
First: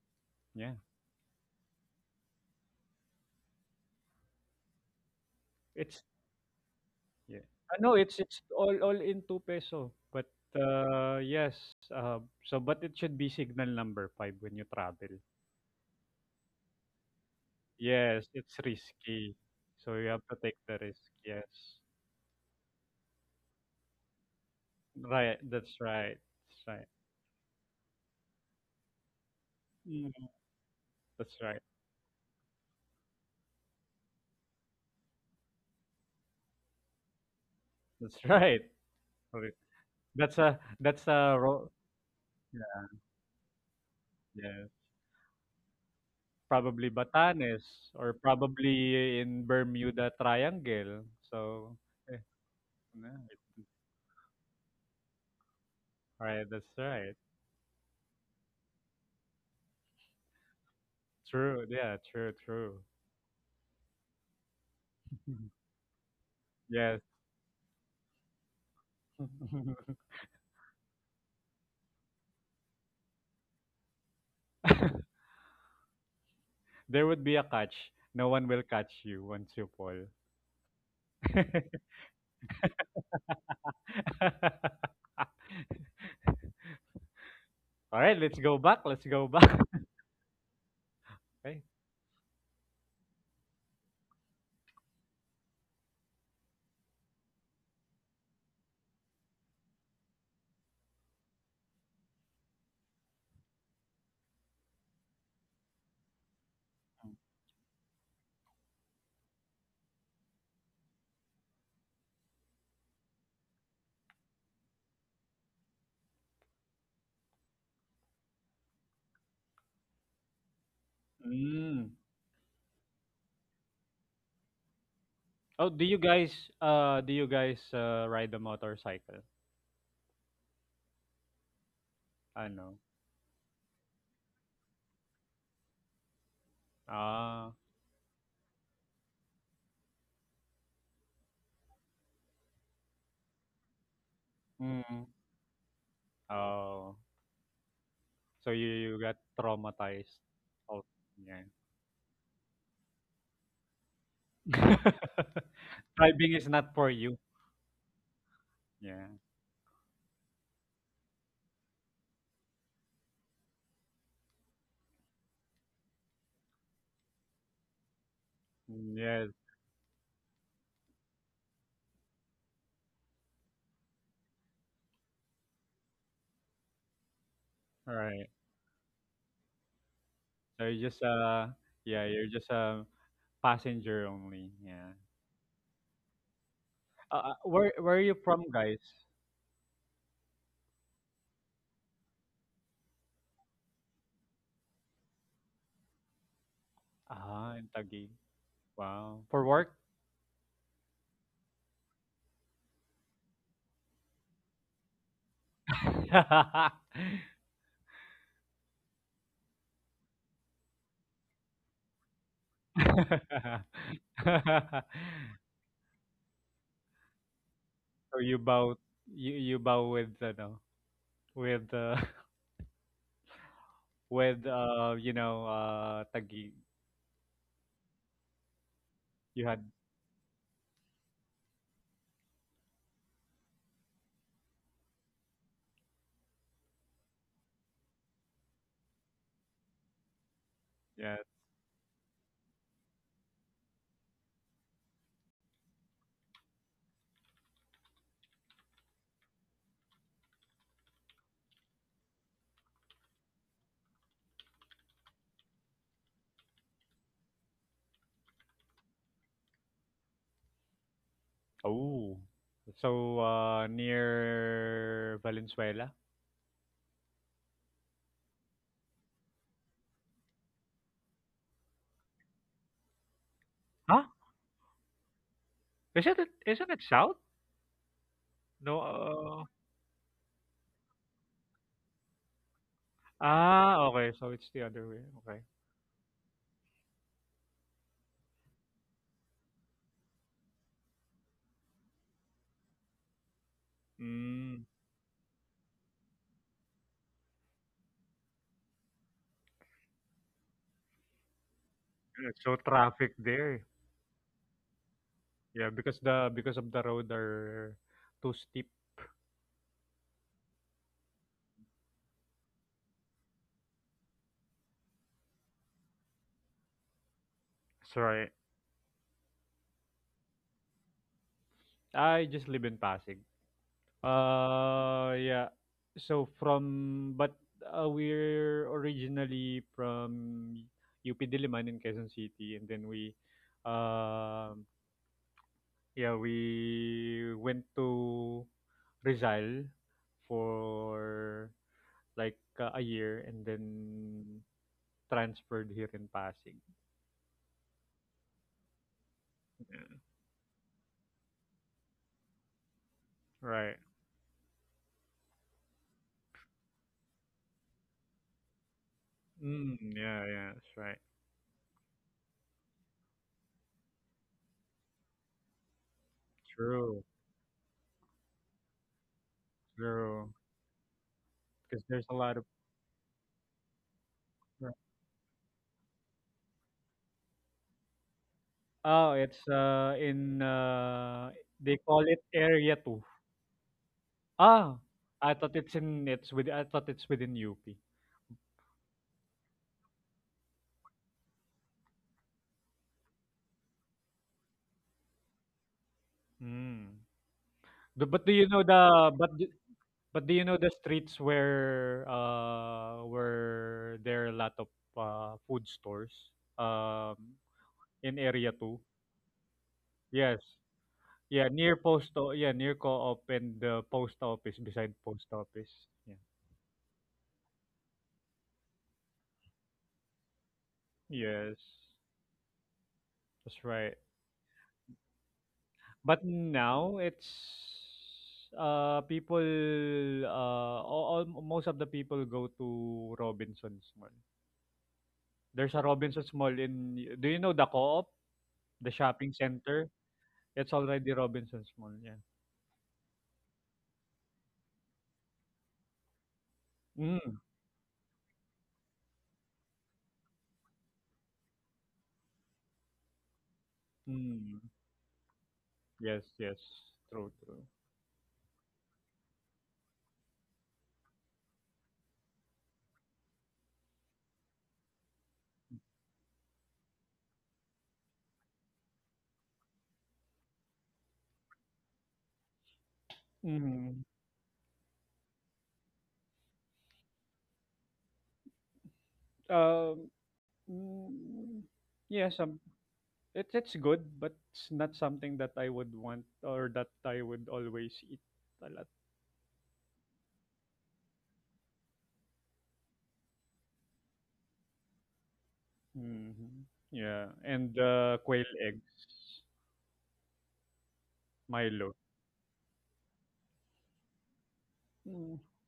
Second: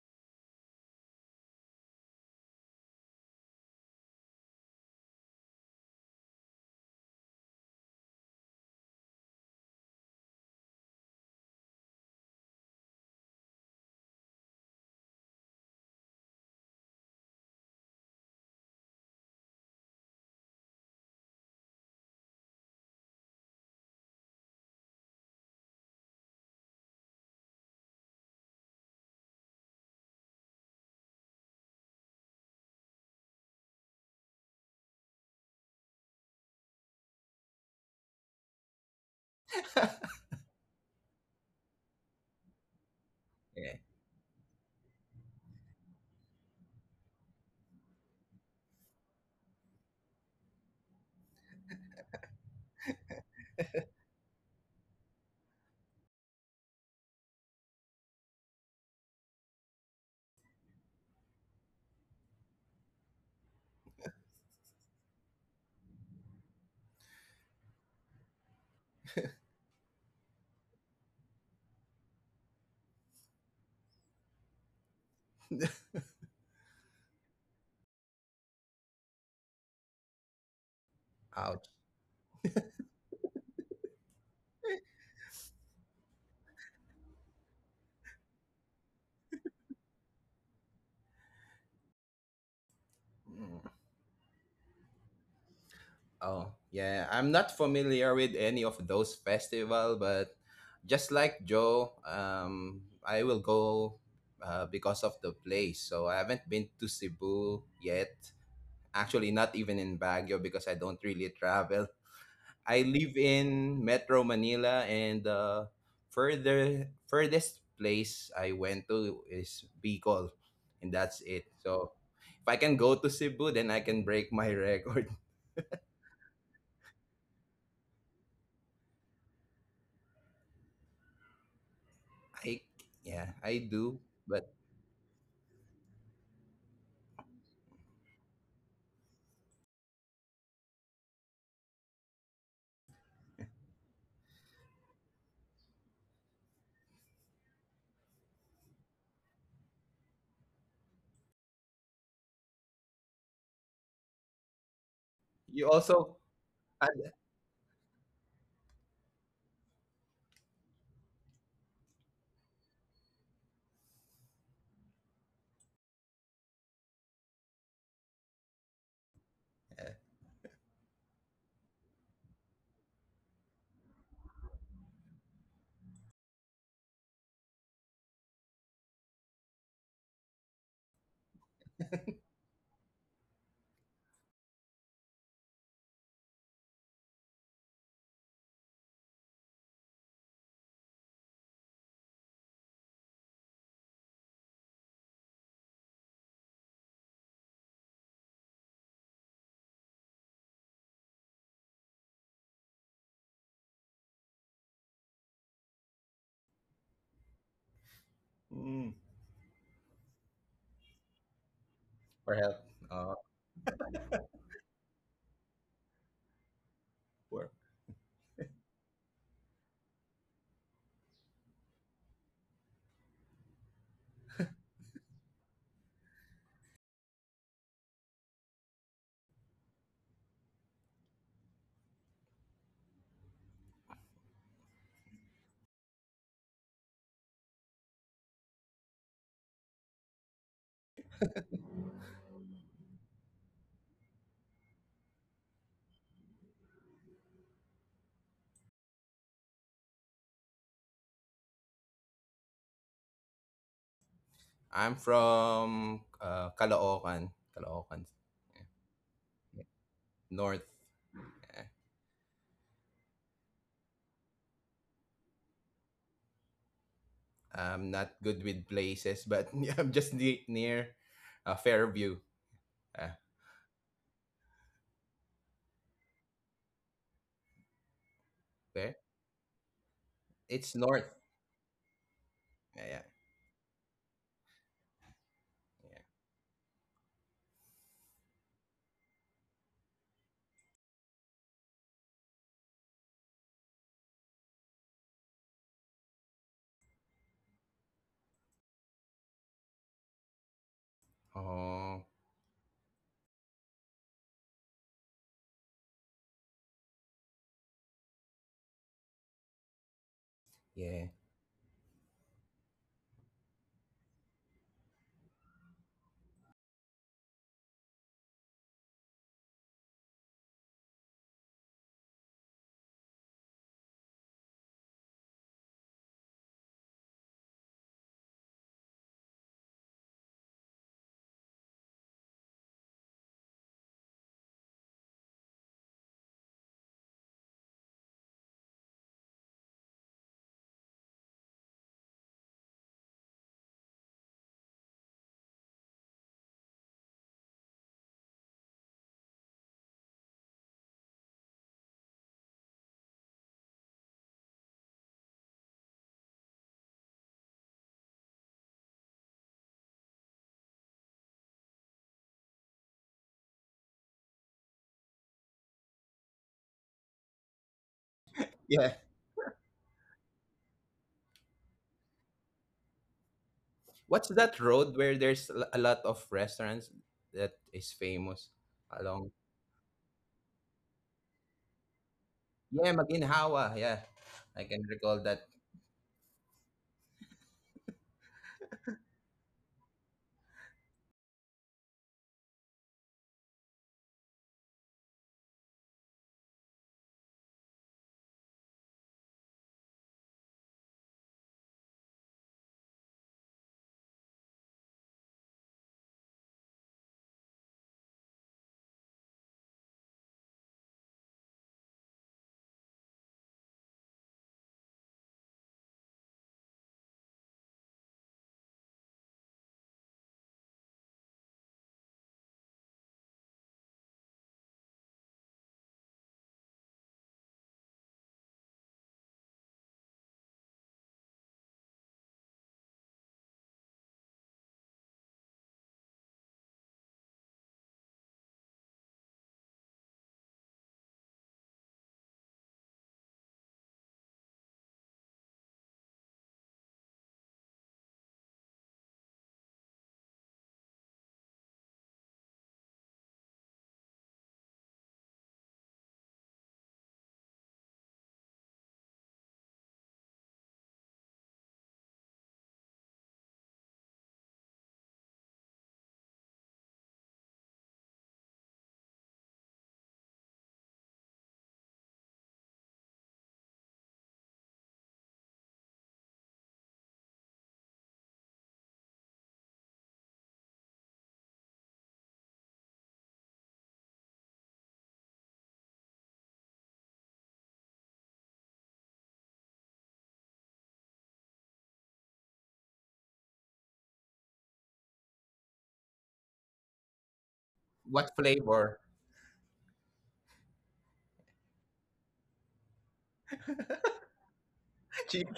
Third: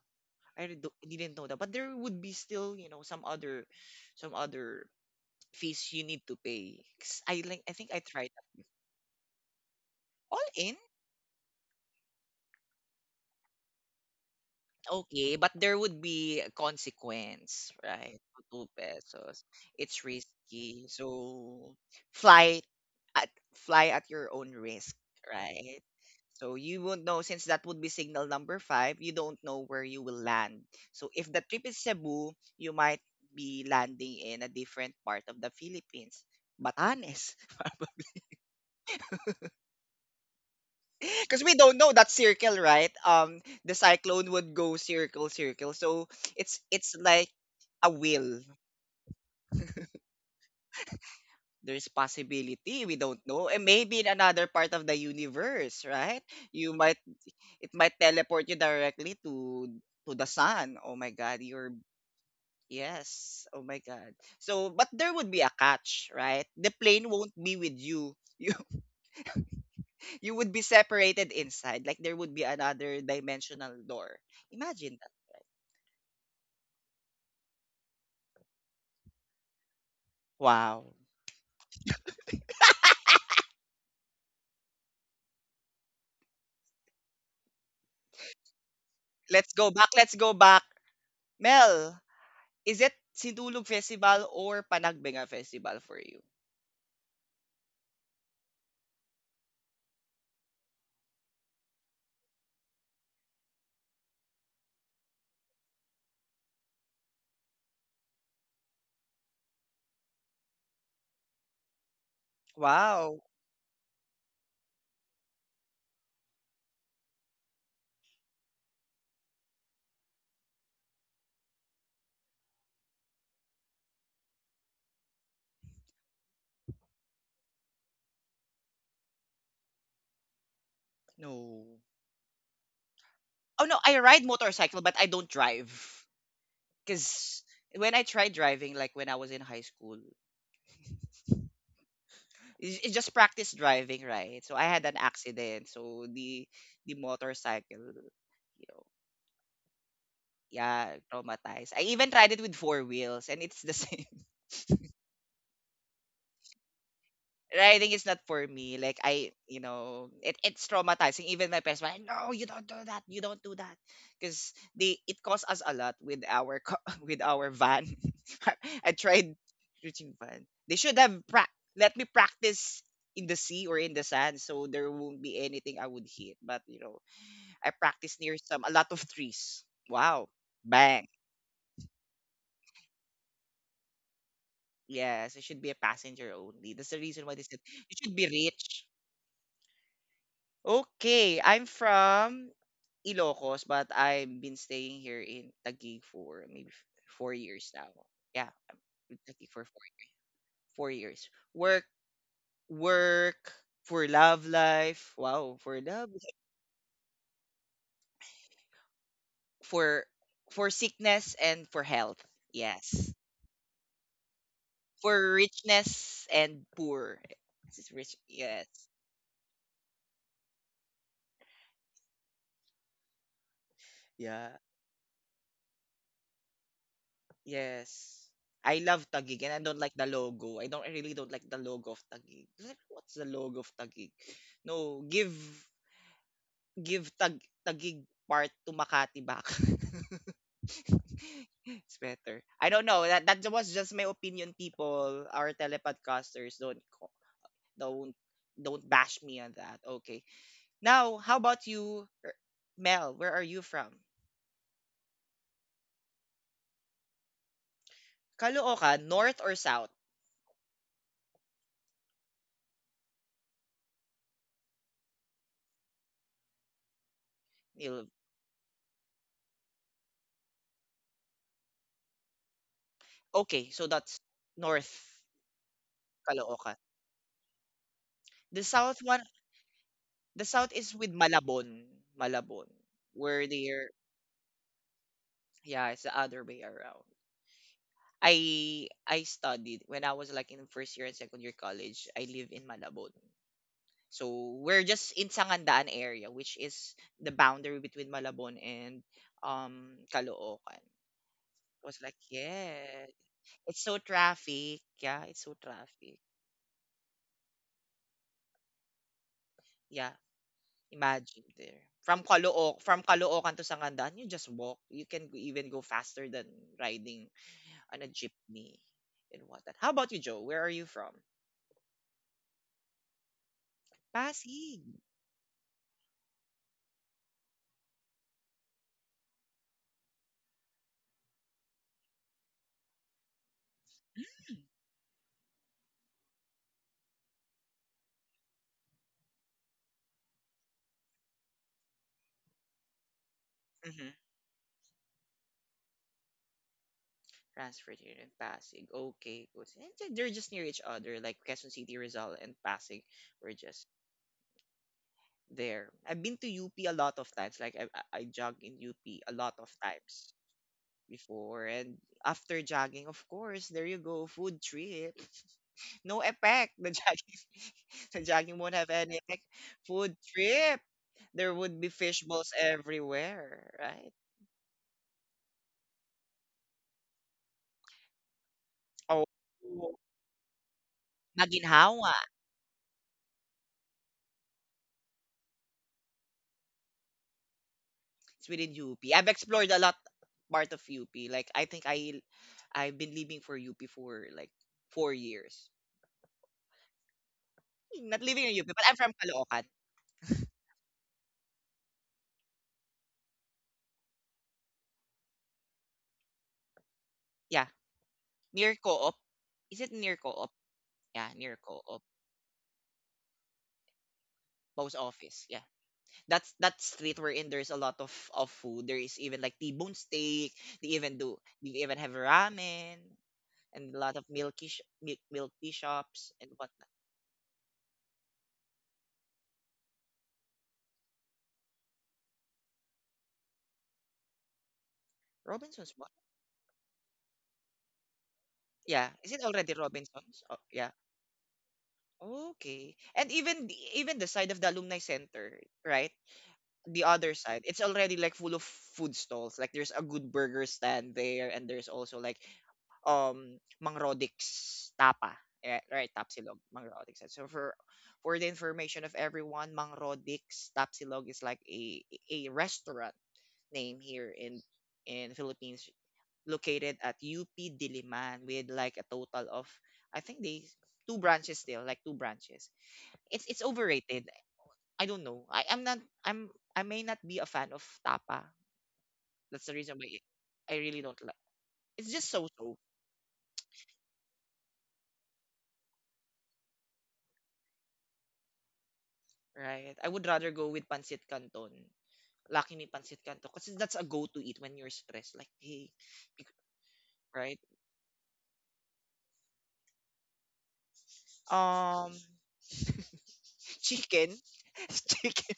Yeah,
didn't know that. But there would be still, you know, some other fees you
it's.
need to pay. 'Cause
Yeah.
I
Ah,
think
no,
I
it's
tried that.
all in 2 peso. But,
All in?
yes, so but it should be signal number 5 when you travel.
Okay, but there would be a consequence, right?
Yes,
For
it's
2
risky.
pesos.
So you
It's
have to take the
risky.
risk, yes.
So fly at fly at your own risk,
Right, that's
right?
right, that's
So
right.
you won't know, since that would be signal number 5, you don't know where you will
Mm.
land. So if
That's
the
right,
trip is Cebu, you might be landing in a different part of the Philippines. Batanes.
that's right. Correct. That's a
Because we
ro
don't know that
yeah,
circle, right? The
Yeah.
cyclone would
yeah.
go circle, circle. So
Probably
it's like
Batanes,
a
or
will.
probably in Bermuda Triangle. So,
There's
eh,
possibility we
yeah,
don't know, and maybe in another part of the universe, right?
right, that's
You might
right.
it might teleport you directly to the sun. Oh my God,
True.
you're
Yeah, true, true.
yes. Oh my God. So, but there would be a catch, right? The
Yes.
plane won't be with you. You would be separated inside. Like there would be another dimensional door. Imagine that.
There would be a catch. No one will catch you once you fall.
Wow.
Ouch.
All right, let's go back. Let's go back.
Let's go back.
Okay.
Mel, is it
Mm.
Sindulog Festival or Panagbenga Festival for you?
Oh, yeah. I'm not familiar with any of those festival, but just like Joe, I will go because of the place. So I haven't been to Cebu yet. Actually, not even in Baguio because I don't really travel. I live
Wow.
in Metro Manila, and the further furthest place I went to is Bicol, and that's it.
Mm.
So if I can go to Cebu, then I can break my record.
Oh, do you guys ride the motorcycle?
No.
I
I
know.
yeah, I
Oh no, I
do.
ride
But
motorcycle but I don't drive. Cause
Ah.
when I tried driving, like when I was in high school, it's just practice driving, right? So I had an
Mm.
accident. So
Oh.
the motorcycle,
So
you know,
you got traumatized. Oh,
yeah,
yeah.
traumatized. I even tried it with four wheels, and it's the same.
you also
Driving is not for
ask
you.
Riding is not for me. Like
Yeah.
I, you know, it's traumatizing. Even my parents were like, no, you don't do that. Because they it cost us a lot with our co- with our van. I
Mm, yes.
tried reaching van. They should have pra- let me practice in the sea or in the sand, so there won't be anything I would hit. But you know, I
All
practice
right.
near some a lot of trees. Wow,
So you just,
bang.
yeah, you're just a passenger only. Yeah.
Yes, it should be a passenger only. That's the reason why they said
Where
you
are you
should be
from,
rich.
guys?
Okay, I'm from Ilocos, but I've been staying here in Taguig for maybe f- four
Ah, in
years now.
Taguig.
Yeah, I'm in
Wow. For
Taguig for
work?
4 years. Work, work for love life. Wow, for love,
mm,
for for sickness and for health.
for help.
Yes,
Uh,
for richness and poor.
for,
This is rich.
so you
Yes.
bow you bow with, ano with with
Yeah.
you know Taguig.
Yes. I love Taguig
You
and I
had
don't like the logo. I really don't like the logo of Taguig. Like, what's the logo of Taguig? No, give give tag Tagig part to Makati back.
Yeah.
It's better. I don't know. That was just my opinion, people. Our telepodcasters don't co- don't don't bash me on that. Okay. Now, how about you, Mel? Where are you from?
I'm from Caloocan
Caloocan, north or south?
North. Yeah.
Oh. So, near Valenzuela?
I'm
Nil-
not good with places, but I'm just near Fairview. Uh,
Okay, so
Huh?
that's north
Isn't it
Caloocan.
south?
The
No.
south one, the
It's
south is
north.
with Malabon. Malabon,
Yeah, yeah,
where
Ah,
they're
okay. So it's the other way. Okay.
yeah,
yeah.
it's the other way around. I studied when I was like in first year and second year college. I live in Malabon. So
Mm.
we're just in Sangandaan area, which is the boundary between Malabon and Caloocan. Was
Oh,
like,
Yeah, so
yeah,
traffic there.
it's so traffic. Yeah, it's so
Yeah, because
traffic.
the because of the road are too steep.
Yeah,
yeah.
imagine there. From Caloocan to Sangandaan, you just walk. You can go- even go faster than riding on a
Sorry.
jeepney and whatnot. How about you, Joe? Where are you from?
I just live in Pasig.
Pasig.
Yeah. So from but, we're originally from UP Diliman in Quezon City, and then we, um yeah, we went to Rizal for like, a year, and then transferred here in Pasig.
Transferred here in Pasig. Okay, good. And
Yeah,
then they're just near each other, like Quezon City, Rizal, and Pasig. Were
right.
just there. I've been to UP a lot of times. Like I I jog in UP a lot of
Mm, yeah,
times
yeah, that's right.
before, and after jogging, of course, there you go, food trip. No effect. The
True,
jogging, the jogging won't have
Yeah.
any effect. Food
true.
trip. There
Because
would be
there's a
fish
lot of.
balls everywhere, right?
What's that road where there's a lot of restaurants that is famous
Oh,
Oh,
along?
it's, in they call it
maginhawa.
Area
Yeah,
Two.
Maginhawa. Yeah, I
Ah,
can recall that.
I thought it's within UP.
It's within UP. I've explored a lot part of UP. Like I think I've been living for UP for like 4 years.
Mm. Do- but
Not
do you
living in
know
UP, but I'm
the
from
but do-
Caloocan.
but do you know the streets where, where there are a lot of, food stores, um
Yeah,
in area
near
2?
Co-op. Is it near
Yes.
Co-op? Yeah,
Yeah,
near Co-op
yeah, near co-op and the post office, beside
post
post
office. Yeah,
office. Yeah.
that's that street wherein there's a lot of food. There is even like T-bone steak. They even do.
Yes.
They even have ramen
That's right.
and a lot of milky sh- milk milk tea
But
shops and whatnot.
now it's, uh people uh most of the people go to Robinson's Mall. There's a
Robinsons, what?
Robinson's Mall in, do you know the co-op, the
Yeah,
shopping
is it already
center?
Robinsons? Oh,
It's
yeah,
already Robinson's Mall, yeah.
okay. And even even the side of the alumni center, right? The
Mm,
other side, it's already like full of food stalls. Like there's a good burger stand there and there's also like Mang Rodix
mm.
Tapa. Yeah, right,
Yes, yes.
Tapsilog, Mang Rodix.
True,
And so
true.
for the information of everyone, Mang Rodix Tapsilog is like a restaurant name here in Philippines, located at UP Diliman with like a total of I think they two branches still, like two branches. It's
Mm.
overrated. I don't know. I am not. I'm. I may not be a fan of tapa. That's the reason
Um
why I really don't like.
mm,
It's
Yes,
just so so,
it's good, but it's not something that I would want, or that I would always eat a lot.
right? I would rather go with pancit canton. Lucky me pancit canton, cause that's a go to eat when you're stressed. Like hey, bec-
Mhm. Yeah,
right?
and, quail
What
eggs,
flavor?
Milo,
Um, chicken,
mm,
Cheap.
chicken.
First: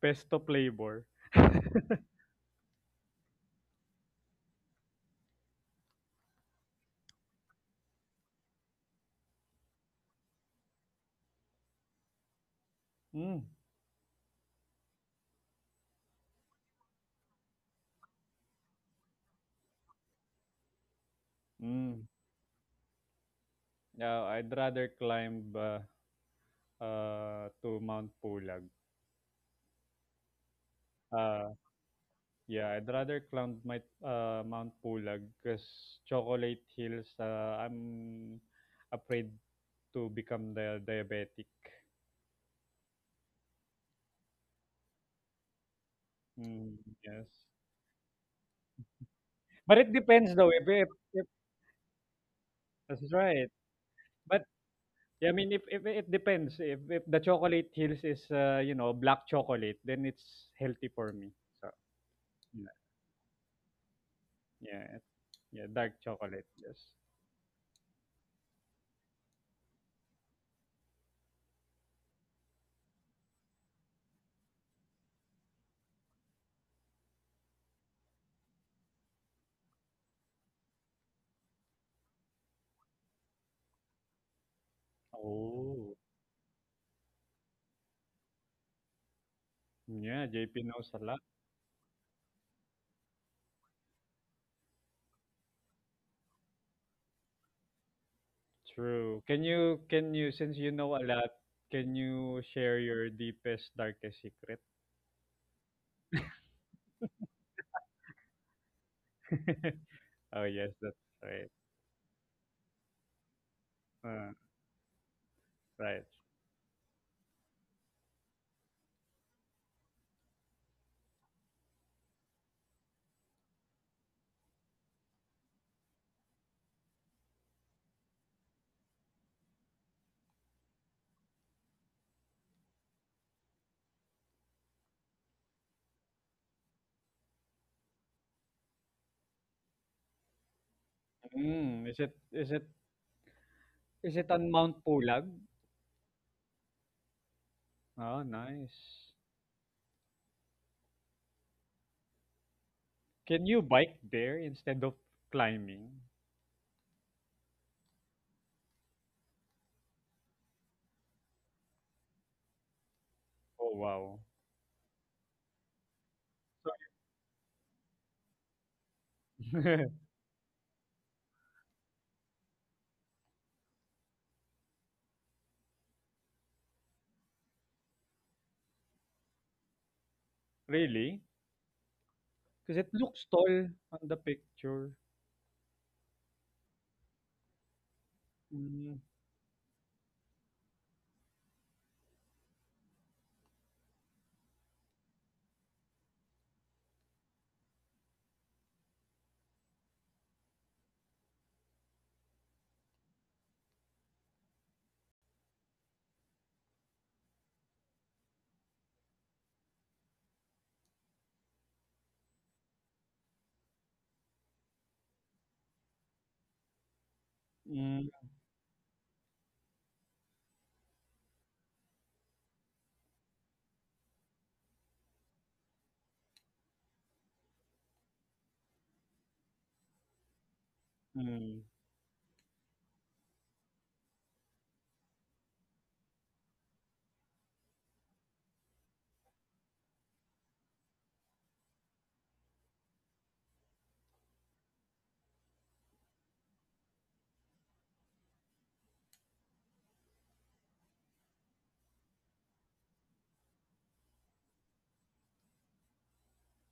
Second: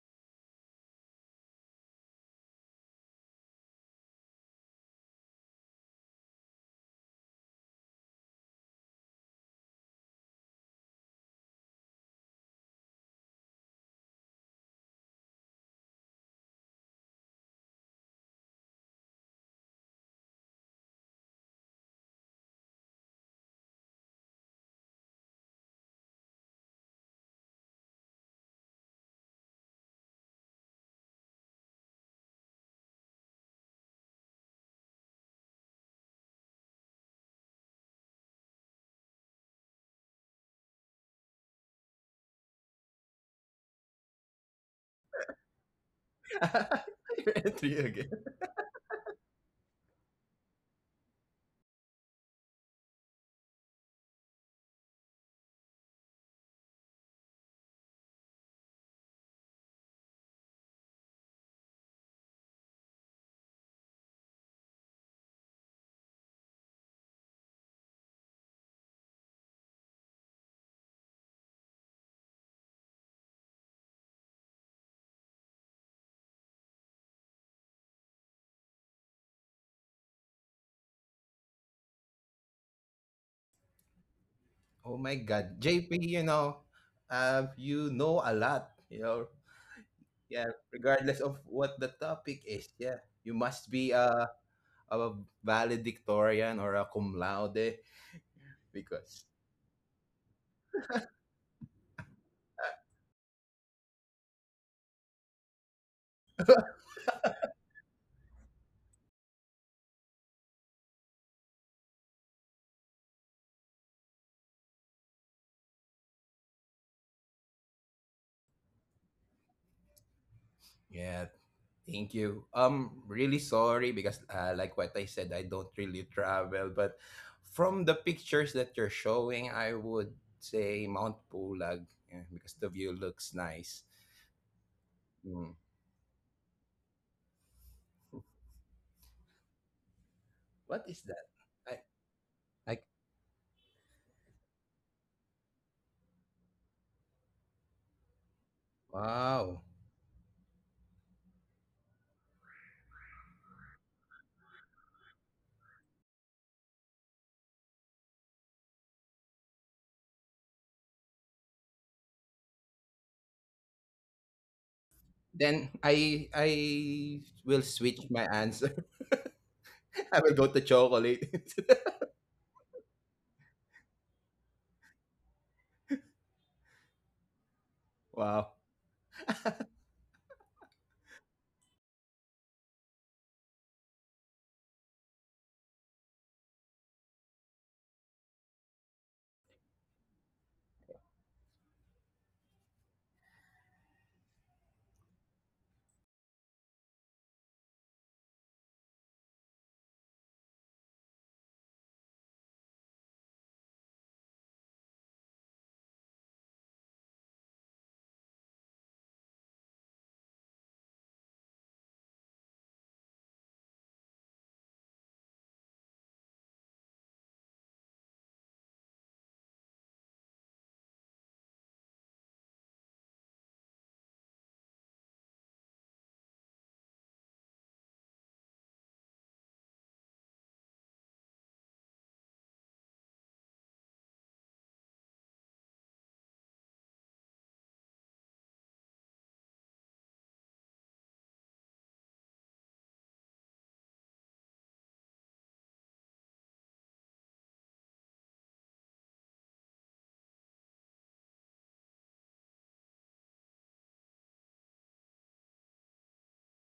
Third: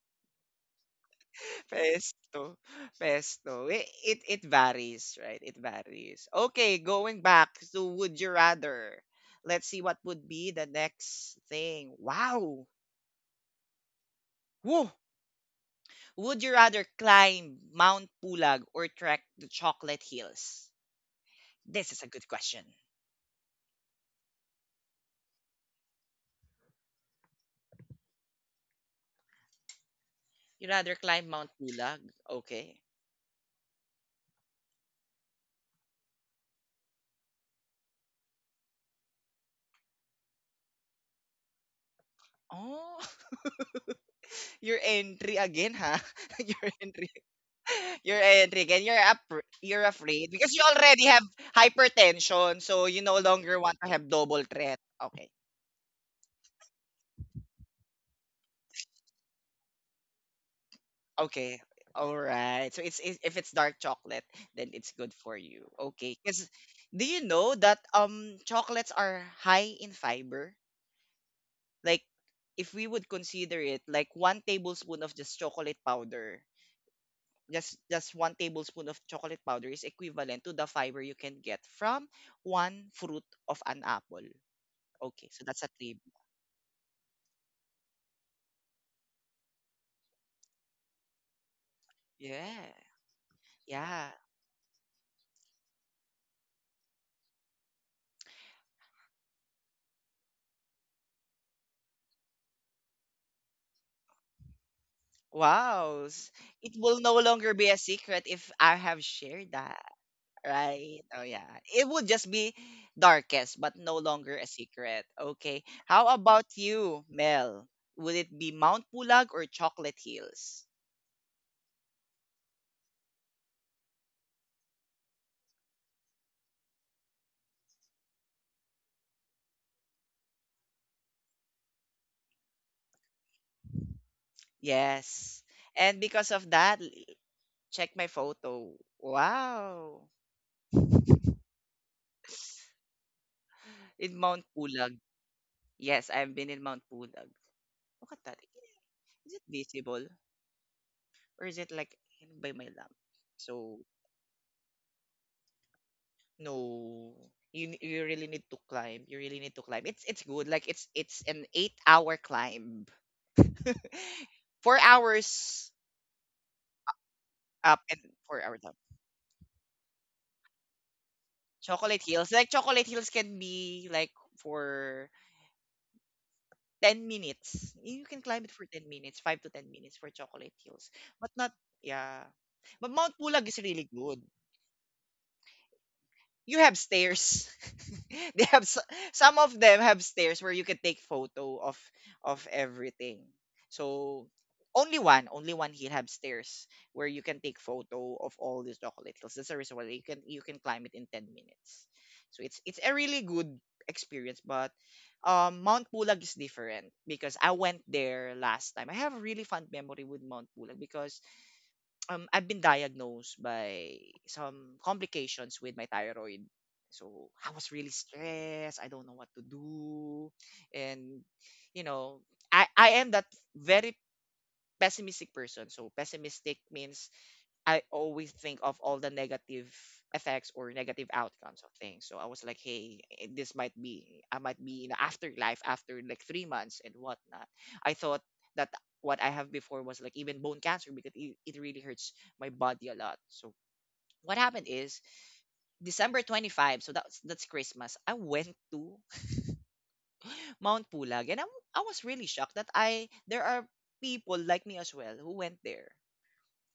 pesto flavor.
Pesto, pesto. It varies, right? It varies. Okay, going back to would you rather. Let's see what would be the next thing. Wow.
Mm.
Woo. Would you rather climb Mount Pulag or trek the Chocolate Hills? This is
Mm.
a good question.
Yeah, I'd rather climb, to Mount Pulag.
You rather climb
Uh,
Mount Pulag?
yeah,
Okay.
I'd rather climb my Mount Pulag because chocolate hills. I'm afraid to become the diabetic.
Oh, your entry again, huh? Your
Mm,
entry.
Your
yes.
entry again.
You're Enrique and you're up.
But
You're
it
afraid
depends though,
because you
if if
already
if
have hypertension, so you
that's
no
right.
longer want to have
But
double threat.
I
Okay.
mean, if it depends, if the chocolate hills is, black chocolate, then it's healthy for me.
Okay.
So
All
yeah,
right. So if it's dark chocolate, then it's
yeah, it-
good for
yeah,
you.
dark
Okay.
chocolate.
Because
Yes.
do you know that chocolates are high in fiber? Like if we would consider it like 1 tablespoon of just chocolate powder, just 1 tablespoon of chocolate powder is equivalent to the fiber you can get from one fruit of an apple.
Oh my
Okay, so
God,
that's a
Oh,
tip.
JP. You know a lot. You know,
yeah.
Yeah.
JP knows a
Regardless
lot.
of what the topic is,
Yeah.
yeah, you must be
Yeah.
a valedictorian or a cum laude
True.
because
Can you, since you know a lot, can you share your deepest darkest secret?
Wow. It will no longer be a secret if I have shared that,
Oh yes, that's
right? Oh
right.
yeah. It would just be darkest, but no
Uh,
longer a secret. Okay.
right.
How about you, Mel? Would it be Mount Pulag or Chocolate Hills?
yeah, Thank you. Really sorry because, like what I said, I don't really travel. But from the pictures that you're showing, I would say Mount Pulag yeah, because the view looks nice.
Yes.
Mm.
And because of that, check my photo. Wow.
What is that? I
Mm,
like
In
is it
Mount
on Mount
Pulag.
Pulag?
Yes, I've been in Mount Pulag. Look at
Oh,
that.
nice.
Is it
wow.
visible, or is it like hidden by my lamp?
Can you
So
bike there instead of climbing?
no, you really need to climb. You really need to climb. It's good. Like it's an 8 hour climb,
Oh, wow.
four
Then
hours
I
So
I will
up and
switch my
4 hours
answer.
down.
I will go to chocolate.
Chocolate hills like chocolate hills can be like for 10 minutes. You can climb
Wow.
it for 10 minutes, 5 to 10 minutes for chocolate hills,
really?
but not yeah.
'Cause
But
it
Mount
looks
Pulag is
tall
really
on the
good.
picture.
You have stairs. they have s-
Mm,
some of them have stairs where you can take photo of everything. So only one here have stairs where you can take photo of all these chocolate hills. That's the reason why you can climb it in 10 minutes. So it's a really good experience, but Mount Pulag is different because I went there last time. I have a really fun memory with Mount Pulag because I've been diagnosed by some complications with my thyroid. So I was really
mm,
stressed. I don't know what to do. And, you know, I am that very pessimistic person. So pessimistic means I always think of all the negative effects or negative
mm.
outcomes of things. So I was like, hey, I might be in the afterlife after like 3 months and whatnot. I thought that what I have before was like even bone cancer because it really hurts my body a lot. So what happened is December 25, so that's Christmas. I went to Mount Pulag and I was really shocked that I there are people like me as well who went there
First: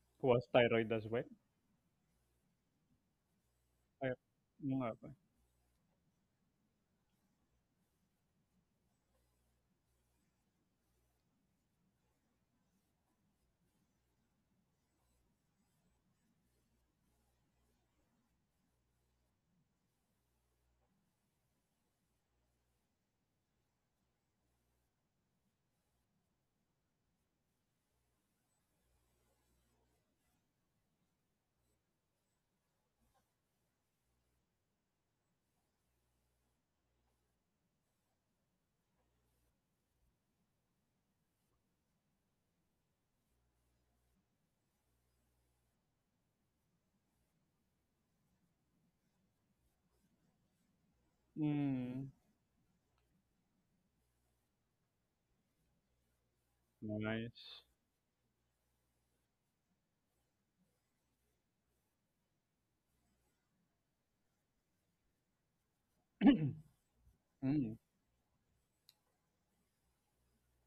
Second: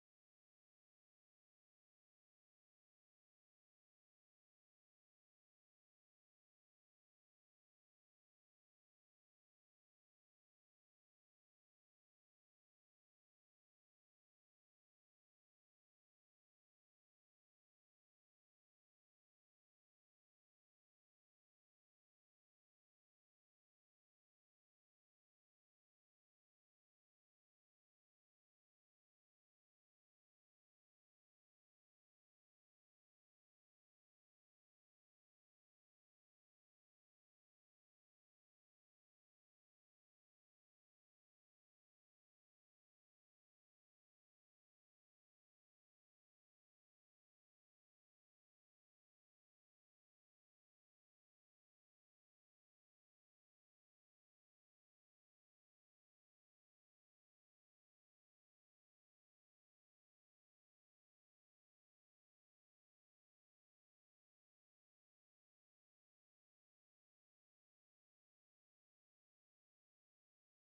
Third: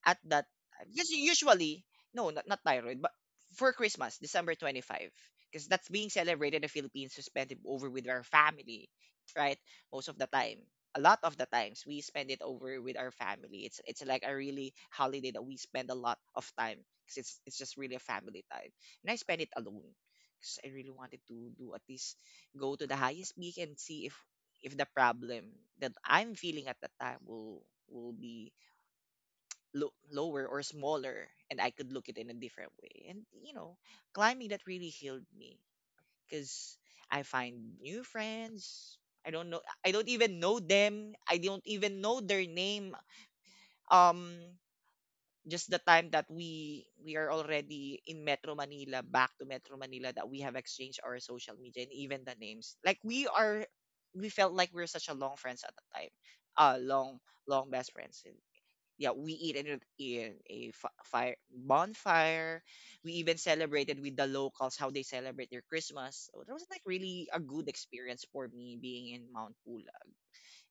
at
Who
that time.
thyroid as
Because
well?
usually, no, not thyroid, but for
Ay
Christmas, December
oo nga ba?
25, because that's being celebrated in the Philippines to spend it over with our family, right? Most of the time. A lot of the times we spend it over with our family. It's like a really holiday that we spend a lot of time because it's just really a family time. And I spend it alone because I really wanted to do at least go to the highest peak and see if the problem that I'm feeling at the time will be look lower or smaller and I could look at it in a different way. And climbing that really healed me because I find new friends. I don't know. I don't even know them. I don't even know their name. Um just the time that we are already in Metro Manila, back to Metro Manila that we have exchanged our social media and
Mm,
even the names. Like we felt like we are such a long friends at the time. Uh long
nice.
long best friends, yeah, we eat in a fire bonfire. We even celebrated with the locals how they celebrate their Christmas. So that was like really a good
Mm,
experience for me being in Mount Pulag.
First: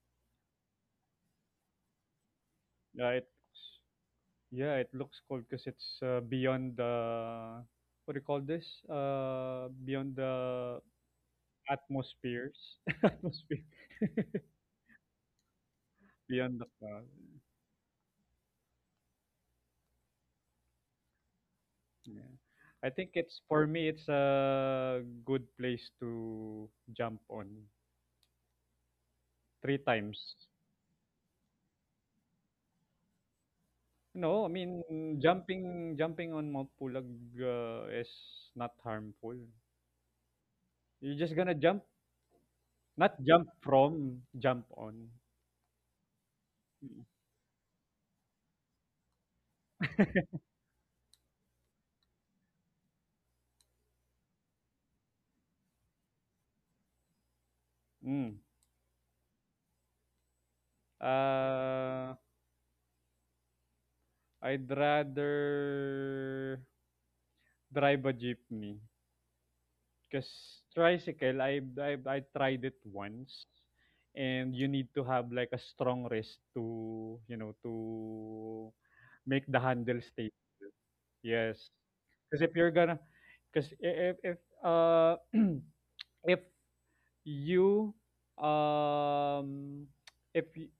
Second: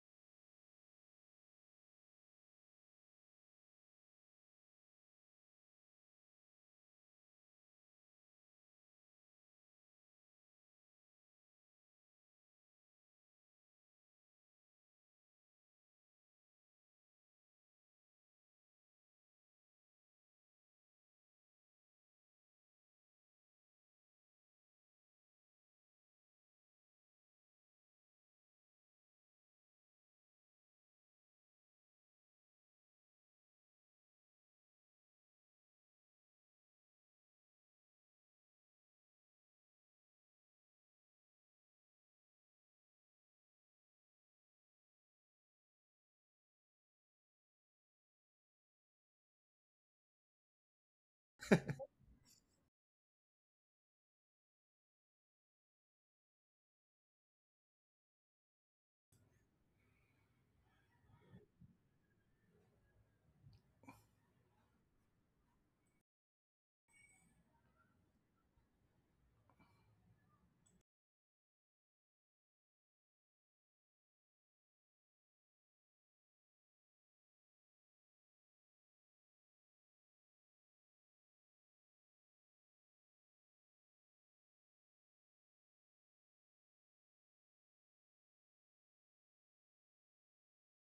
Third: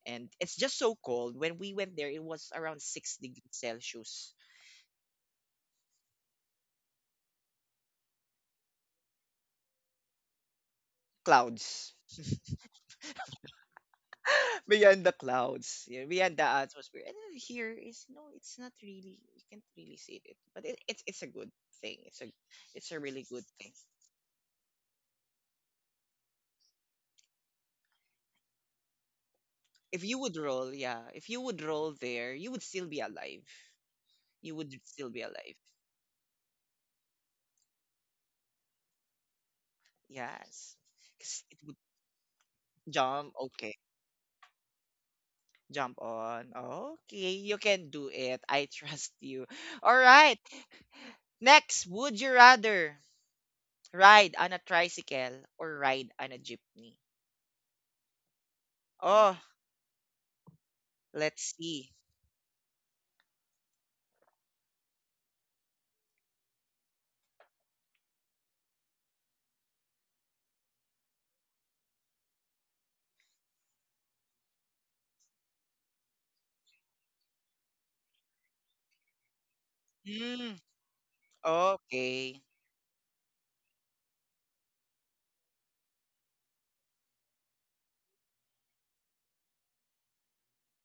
And it's just so cold. When we went there, it was around
yeah,
six
it
degrees Celsius.
looks cool 'cause it's, beyond the what do you call this? Beyond the
Clouds.
atmospheres atmosphere.
Beyond the clouds. Yeah, beyond the
Beyond the
atmosphere.
cloud.
And then here is no, it's not really you can't really see it. But it's a good thing. It's
Yeah.
a
I
it's a
think
really
it's
good
for
thing.
me it's a good place to jump on three
If you
times.
would roll, yeah, if you would roll there, you would still be alive.
No, I
You would still
mean
be alive.
jumping on Mount Pulag is not harmful.
Yes.
You're just
'Cause
gonna
it would
jump, not
jump.
jump
Okay.
from, jump on.
Jump on.
Mm.
Okay. You can do it. I trust you. All right. Next, would you rather ride on a tricycle or ride on a jeepney?
Mm.
Oh, let's see.
Uh, I'd rather drive a jeepney, because tricycle, I I tried it once, and you need to have like a strong wrist to you know to make the handle stay.
Hmm.
Yes,
Okay.
because if you're gonna, because if if if you um if y-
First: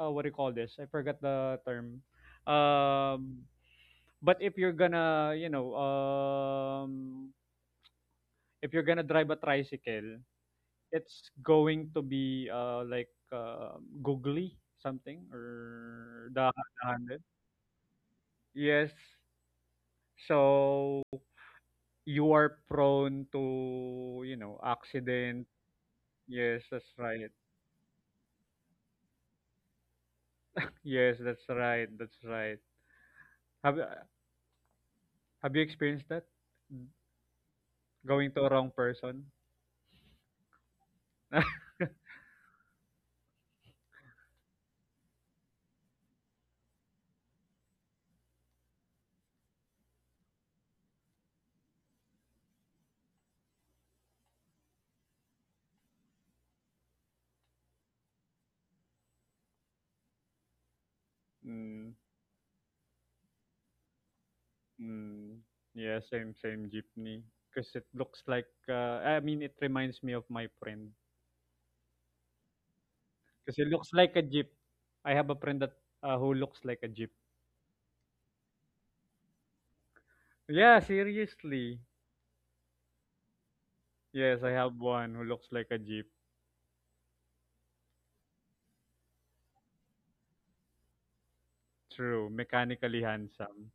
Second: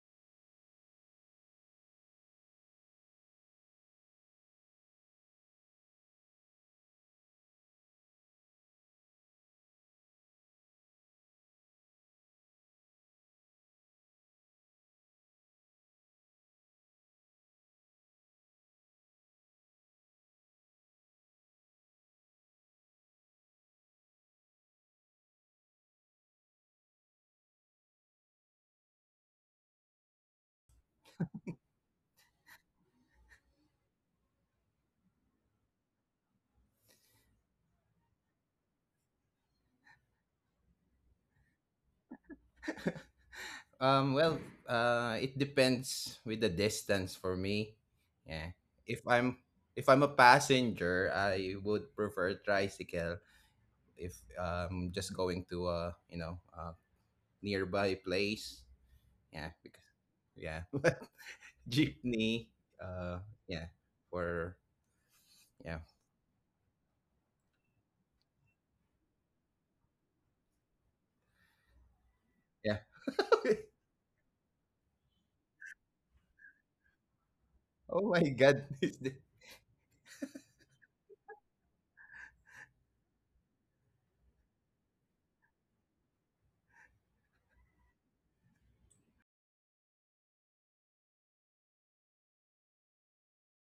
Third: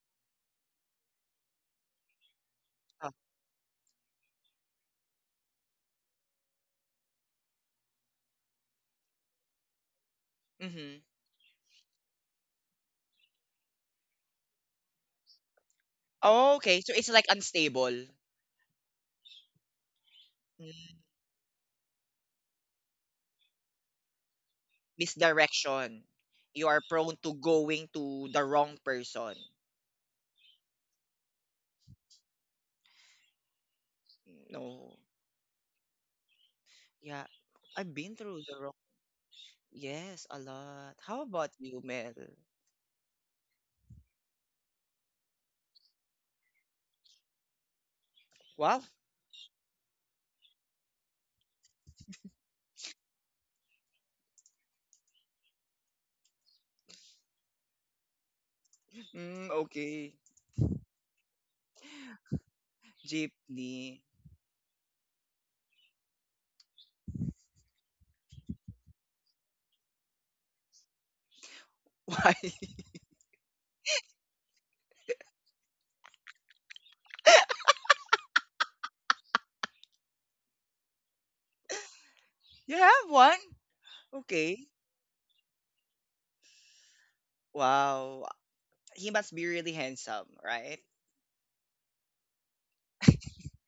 what do you call this? I forgot the term.
Oh,
Um, but if you're gonna you know if you're gonna drive a tricycle,
mhm.
it's going to be like googly something or the
Okay.
the
So it's
hundred.
like unstable.
Yes.
Hmm.
So you are prone to you know accident.
Misdirection.
Yes,
You
that's
are prone
right.
to going to the wrong person.
Yes, that's right. That's right. Have uh,
No.
have you experienced that?
Yeah. I've been
Going to a
through
wrong
the wrong.
person?
Yes, a lot. How about you, Mel?
Well, it depends with the distance for me. Yeah.
Wow.
If I'm if I'm a passenger, I would prefer tricycle. If just going to a you know a nearby place,
Mm,
yeah, because
okay.
yeah,
Mm,
jeepney. Uh, yeah,
Jeepney.
for
mm,
yeah,
yeah, same jeepney. Because it looks like I mean it reminds me of my friend.
Why?
yeah.
Because he looks like a jeep. I have a friend that who looks like a jeep.
Oh my God,
Yeah, seriously.
You have one?
Yes, I have
Okay.
one who looks like a jeep.
Wow. He must be really handsome, right?
True, mechanically handsome.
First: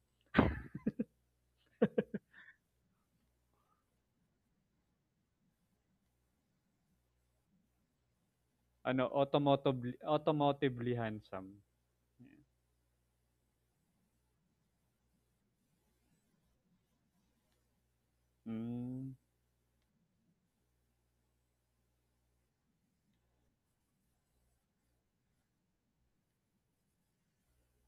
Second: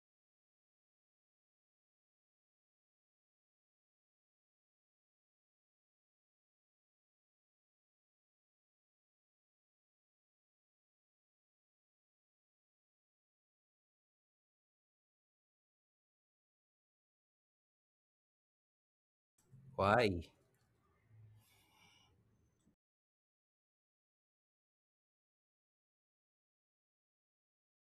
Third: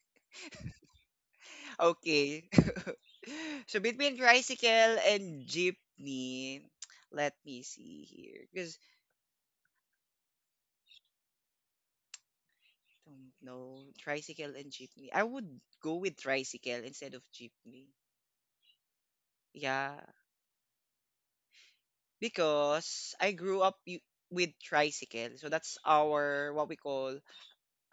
Okay. So between tricycle and jeepney, let me see here. Because.
Ano, automotively handsome. Yeah.
Don't know. Tricycle and jeepney. I would go with tricycle instead of jeepney.
Mm,
Yeah,
Why?
because I grew up with tricycle. So that's our what we call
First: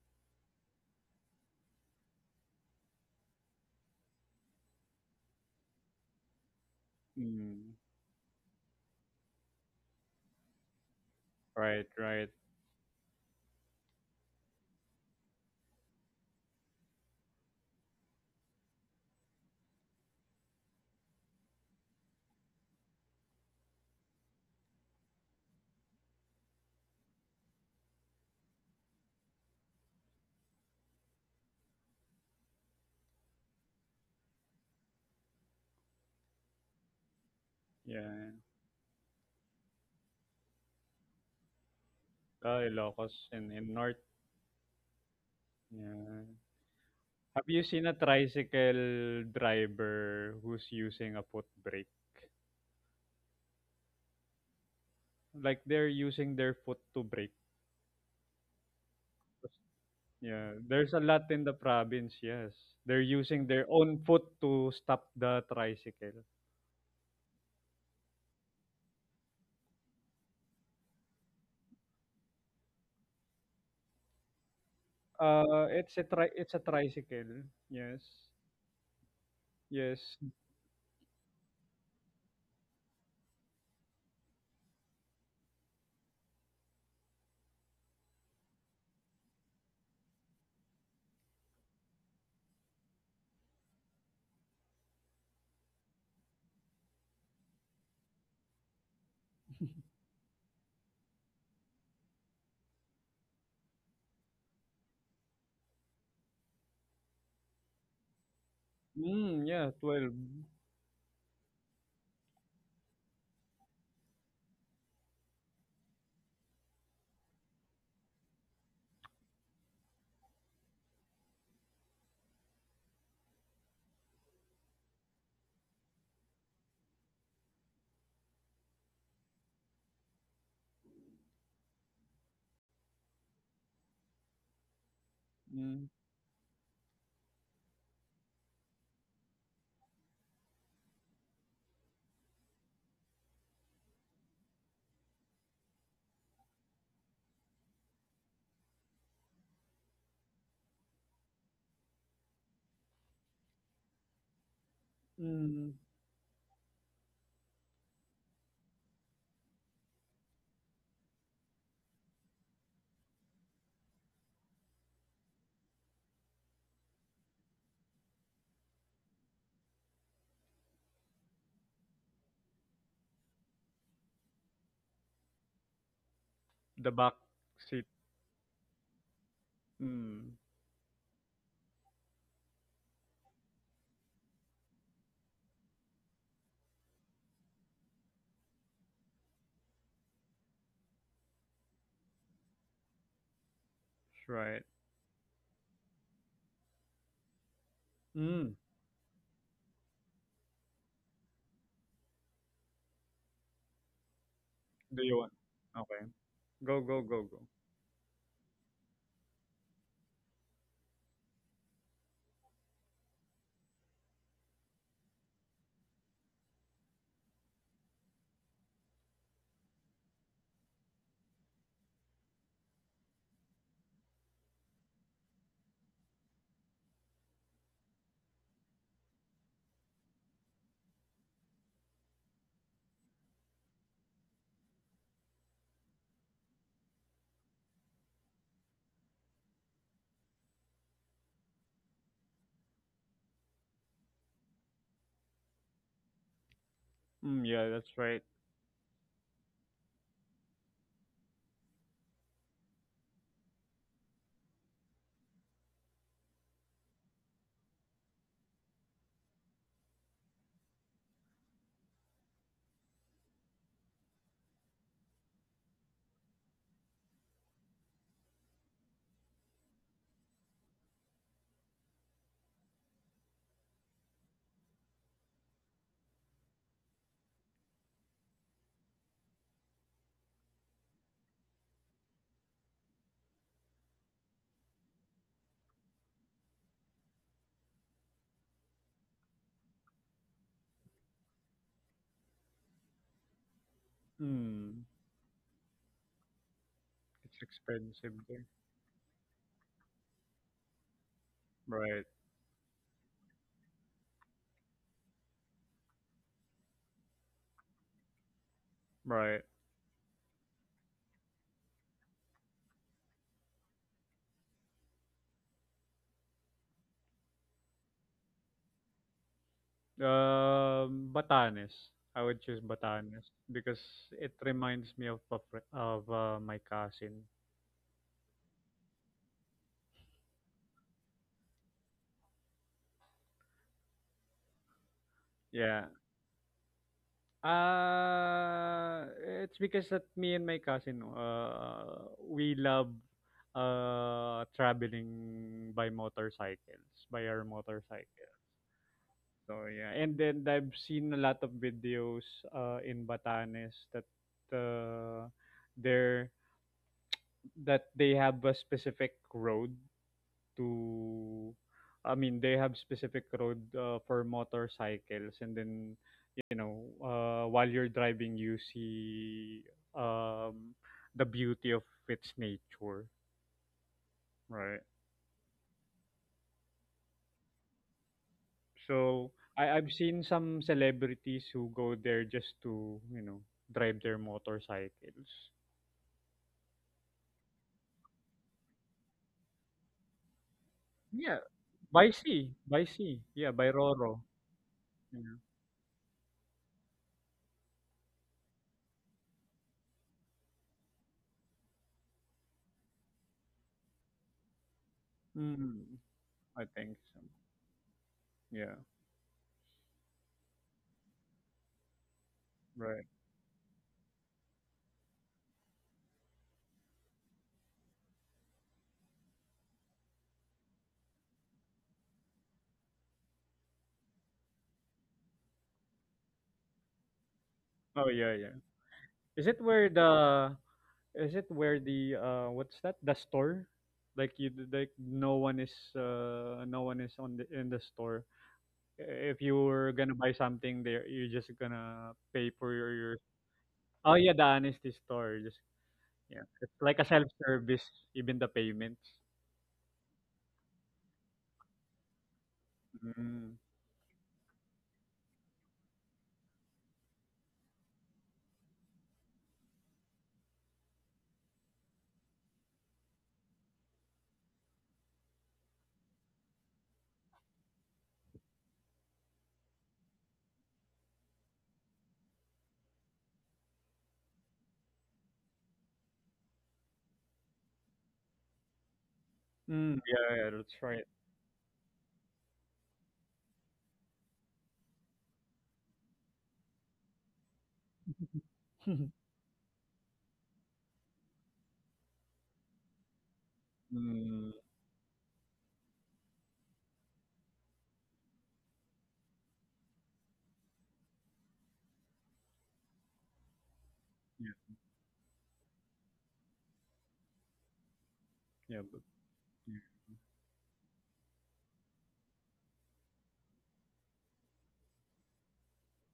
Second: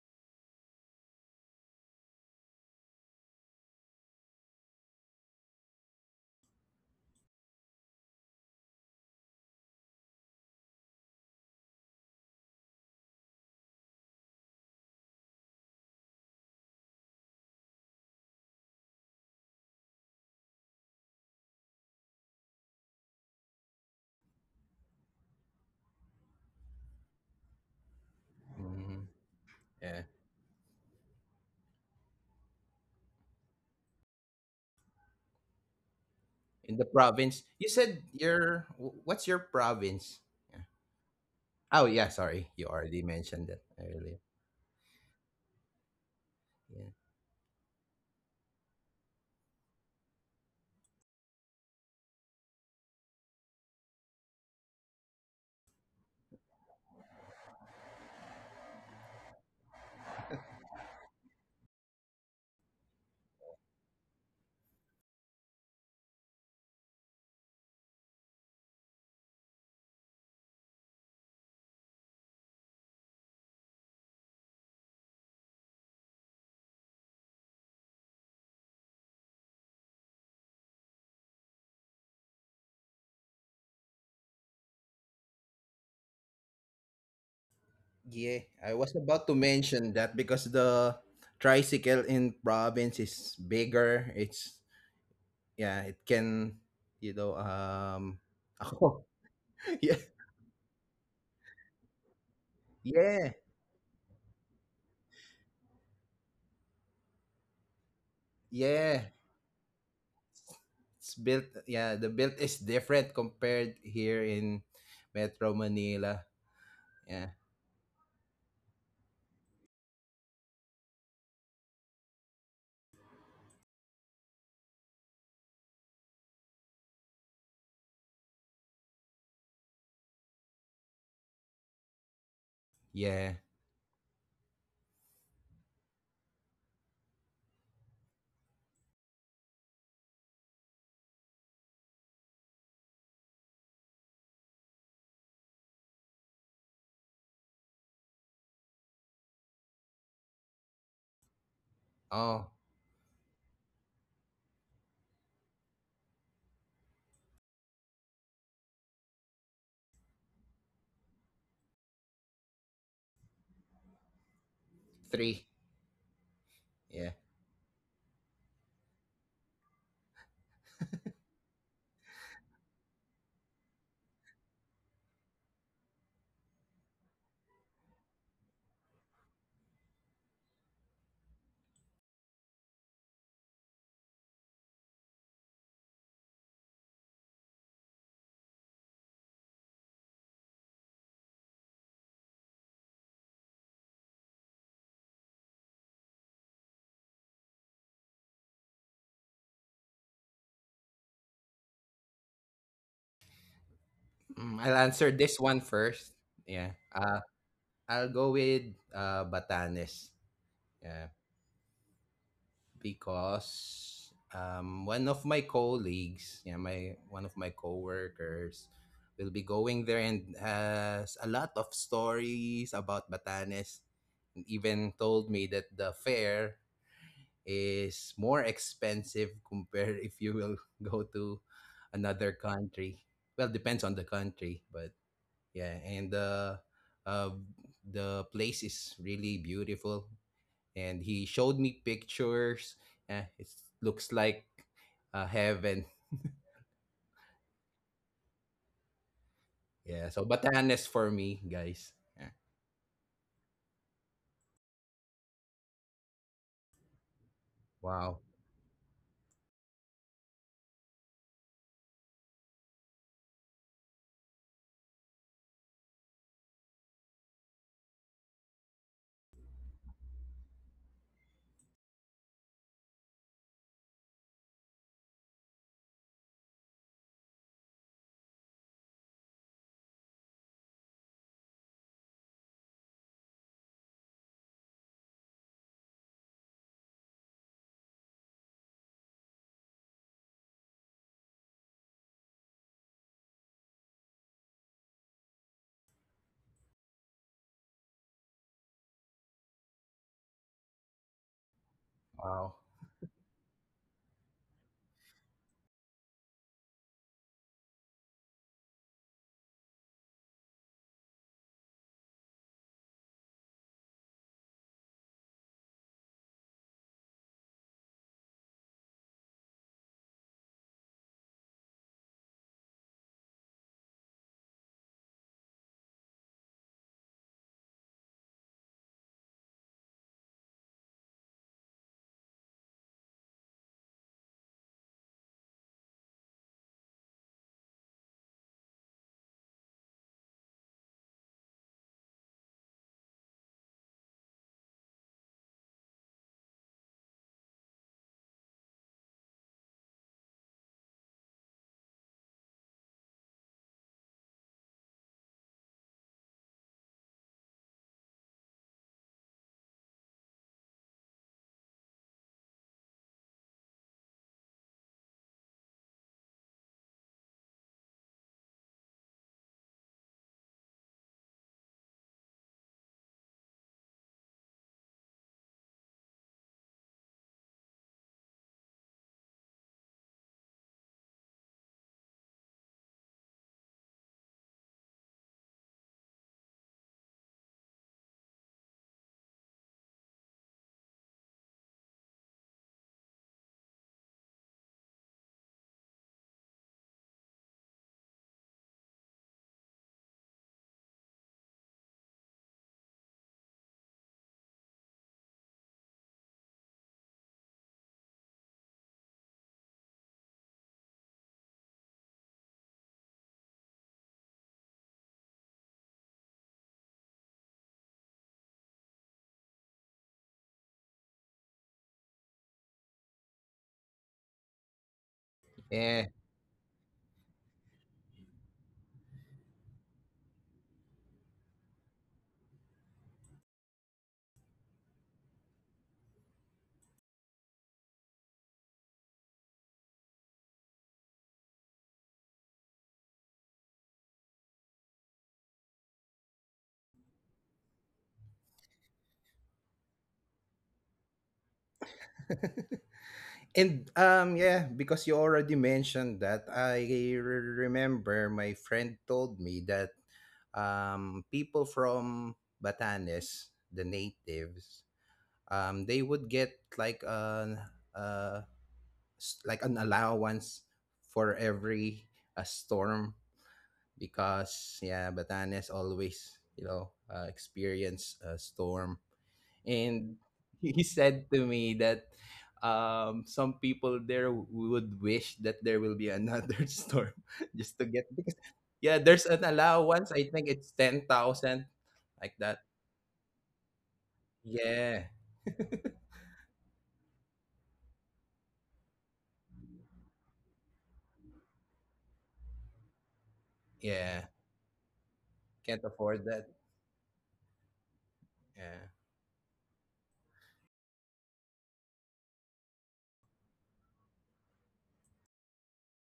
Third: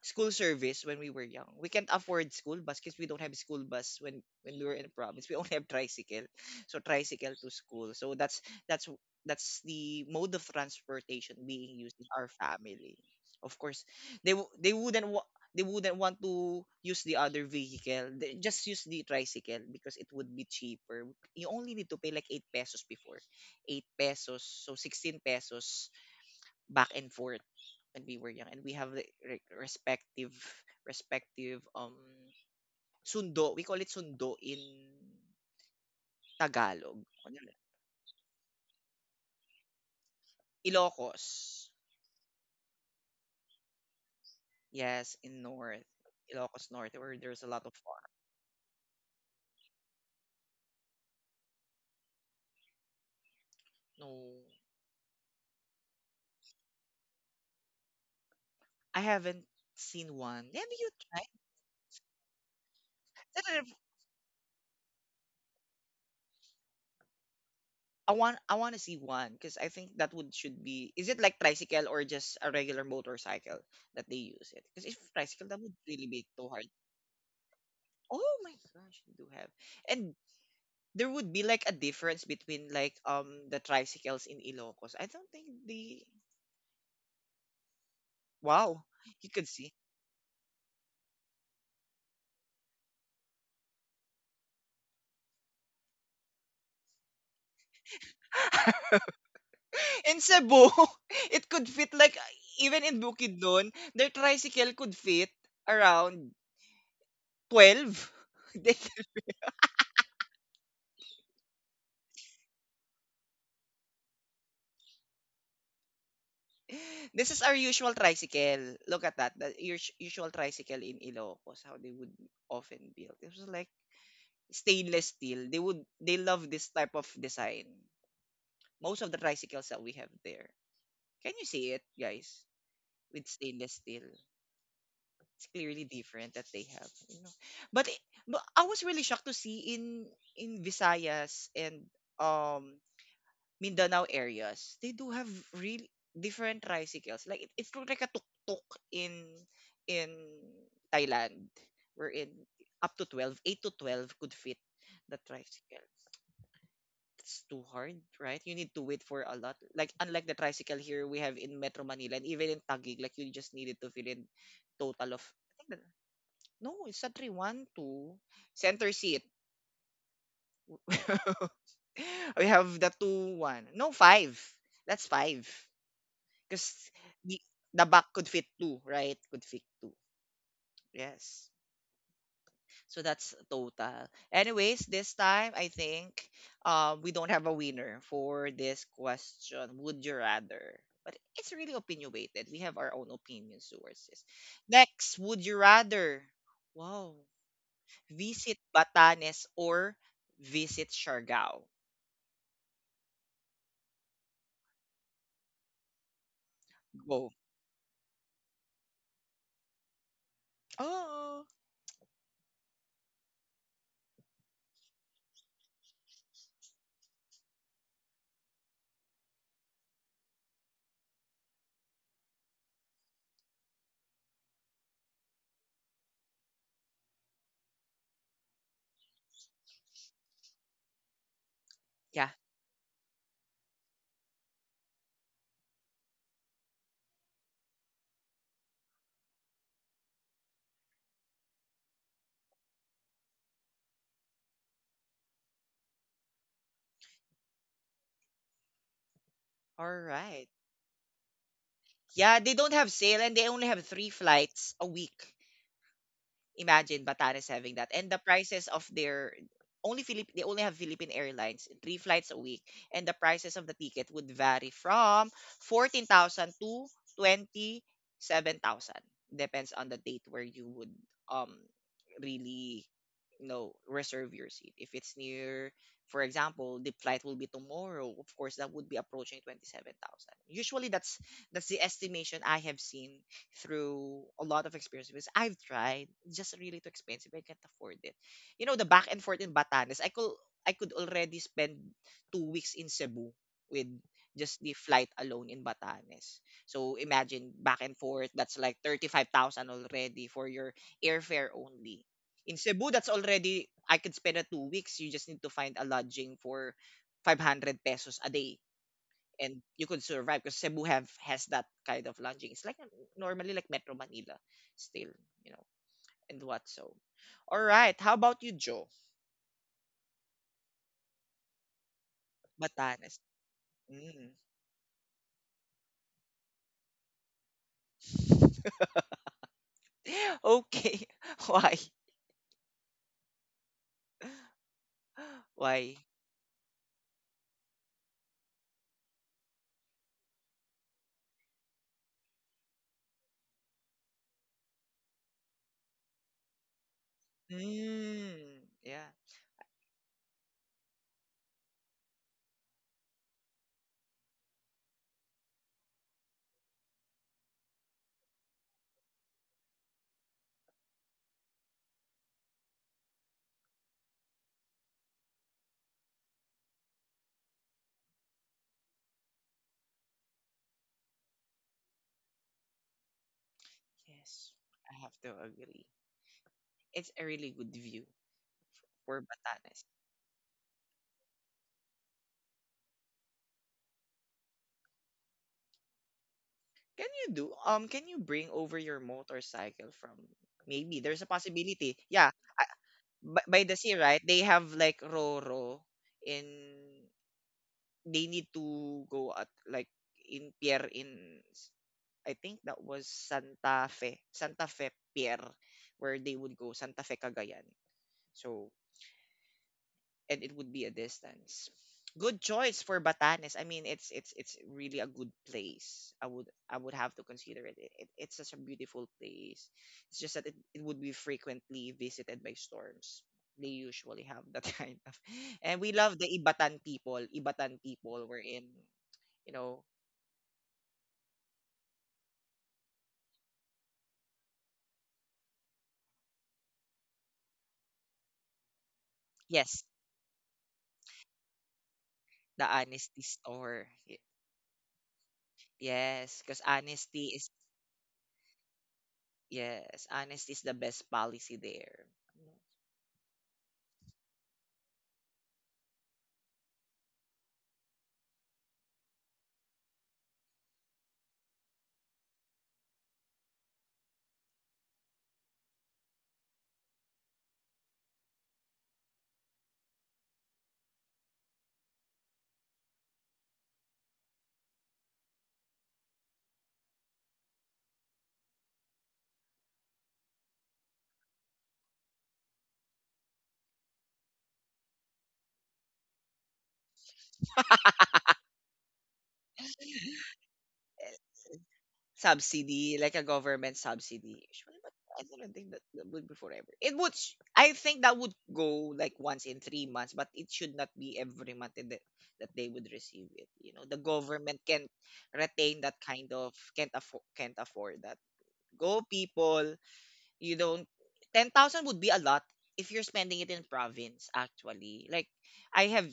school service when we were young. We can't afford school bus because we don't have school bus when we were in province. We only have tricycle, so tricycle to
mm.
school. So that's that's the mode of transportation being
Right,
used in
right.
our family. Of course, they wou- they wouldn't wa- they wouldn't want to use the other vehicle. They just use the tricycle because it would be cheaper. You only need to pay like 8 pesos before, 8 pesos, so 16 pesos back and forth when we were young and we have
Mhm.
like re-
Yeah,
respective respective sundo. We call it sundo in
in the
Tagalog. Ano
province.
yun?
You said
Yeah.
your what's your province? Yeah.
Ilocos.
Oh yeah, sorry.
Ah,
You already
Ilocos
mentioned that
in North.
earlier.
Yes, in North.
Yeah.
Ilocos
Yeah.
North, where there's
Have
a
you
lot of
seen a
farm.
tricycle driver who's using a foot brake?
No,
Like they're using their foot to brake.
I haven't seen one.
Yeah,
Maybe you
there's a
try.
lot in the province, yes. They're using
Instead
their
of-
own foot to stop the tricycle.
I want to see one because I think that would should be, is it like tricycle or just a regular motorcycle that they use it? Because if tricycle, that would really be too
It's a
hard.
tricycle. Yes.
Oh my gosh, you do have.
Yes.
And there would be like a difference between like the tricycles in Ilocos. I don't think the.
Yeah, I
Wow,
was about
you
to
could see.
mention that because the tricycle in province is bigger. It's yeah, it can you know um oh, yeah.
In Cebu, it could fit like, even in
Yeah.
Bukidnon, their tricycle could fit around 12. They can—.
Yeah.
Mm, yeah, 12.
It's built yeah, the build is different compared here in Metro Manila. Yeah.
This is our usual tricycle. Look at that. The your usual tricycle in Ilocos, how they would often build. It was like stainless steel. They love this type of design. Most of the tricycles that we have there. Can you see it, guys? With
Yeah.
stainless steel, it's clearly
Mm,
different that they have. But I was really shocked to see in Visayas and um Mindanao areas, they do have real different tricycles. Like it's look like a tuk-tuk in in Thailand, wherein
Oh,
up to 12, 8 to 12 could fit the
mm.
tricycle. It's too hard, right? You need to wait for a lot. Like unlike the tricycle here we have in Metro Manila and even in Taguig, like you just needed to fill in total of
three.
I think that, no, it's
Yeah.
a 3-1-2 center seat. We have the 2-1 no five. That's five
The
because
back
the
seat.
the back could fit two, right? Could fit two.
Mm,
Yes. So that's total. Anyways, this time I think we don't have a winner for this question. Would you rather? But it's really opinionated. We have our own opinions towards this.
that's right.
Next, would you rather? Wow.
Mm,
Visit Batanes or visit Siargao?
I'll
do
answer
you want?
this one
Okay.
first. Yeah.
Go, go, go,
Go.
go.
I'll go with Batanes. Yeah,
Oh.
because one of my colleagues, yeah, my one of my coworkers, will be going there and has a lot of stories about Batanes. And even told me that the fare is more expensive compared if you will go to
Yeah.
another country. Well, depends on the country, but yeah, and uh, the place is really beautiful and he showed me pictures. It looks like heaven.
Mm, yeah, that's right.
All
Yeah, so
right.
Batanes for me, guys. Yeah.
Yeah, they don't have sale and they only have three flights a week. Imagine Batanes having that. And the
Wow.
prices of their only Philip they only have Philippine Airlines, three flights a week, and the prices of the ticket would vary from 14,000 to 27,000. Depends on the date where you would um really reserve your seat. If it's near, for example, the flight will be tomorrow, of course that would be approaching 27,000. Usually that's the estimation I have seen through a lot of experience because I've tried, it's just really too expensive. I can't afford it. You know, the back and forth in Batanes, I could already spend 2 weeks in Cebu with just the
Mm,
flight alone in Batanes. So
it's
imagine back and
expensive
forth.
there.
That's like 35,000 already for your airfare
Right,
only.
Wow.
In Cebu, that's already, I could spend a 2 weeks. You just need to find a lodging for 500 pesos a day
right.
and you could survive because Cebu have has that kind of lodging. It's like normally like Metro Manila still, you know, and what so. All right, how about you, Joe?
Batanes. I would choose Batanes
Batanes.
because it
Mm.
reminds me of my cousin.
okay. Why?
Yeah.
Why?
It's because that me and my cousin we love traveling by our motorcycle.
Mm. Yeah.
So yeah, and then I've seen a lot of videos in Batanes that uh there that they have a specific road to, I mean, they have specific road for motorcycles, and then you know, while you're driving, you see um, the beauty of its nature,
Yes.
right?
I have to agree. It's a really good view for
So I've
Batanes.
seen some celebrities who go there just to you know drive their motorcycles.
Can you do can you bring over your motorcycle from, maybe there's a
Yeah,
possibility. Yeah,
by sea,
by,
yeah, by
the sea,
Roro.
right? They have like
Yeah.
Roro, and they need to go at like in pier in, I think that was Santa Fe, Santa Fe Pier,
Mm,
where they would
I
go
think
Santa
so.
Fe Cagayan.
Yeah,
So and it would be a distance. Good choice
right.
for Batanes. I mean, it's it's really a good place. I would, have to consider it. It it's such a beautiful place. It's just that it would be frequently visited by storms. They usually have that kind of, and we
Yeah.
love the Ibatan people. Ibatan
Oh
people
yeah,
were
yeah.
in,
Is it
you
where
know,
the Is it where the what's that? The store? Like like no one is no one is on the in the store. If you were
yes,
gonna buy something there, you're just gonna pay
the
for your
honesty store.
Oh
Y-
yeah, the honesty store. Just yeah.
Yes, because
It's like a self
honesty is,
service, even the payments.
yes, honesty is the best policy there.
Mm.
And yeah, because you already mentioned that, I remember my friend told me that people from Batanes, the natives, they would get like uh like an allowance for every a storm because yeah, Batanes always experience a storm,
Mm,
and
yeah, yeah, that's
he
right.
said to me that some people there would wish that there will be another storm just to get because yeah, there's an allowance. I think it's ten thousand, like that.
subsidy, like a government subsidy.
Mm,
Actually, but
Yeah,
I don't think that, would be forever. It would, sh- I think that would go like once in 3 months, but it should not be every month in the, that they would receive it. You know, the
yeah,
government
yeah,
can't retain
can't
that
afford
kind
that.
of, can't afford, that.
yeah,
Yeah,
but,
Go people,
yeah,
you don't. 10,000 would be a lot if you're spending it in province. Actually, like I have,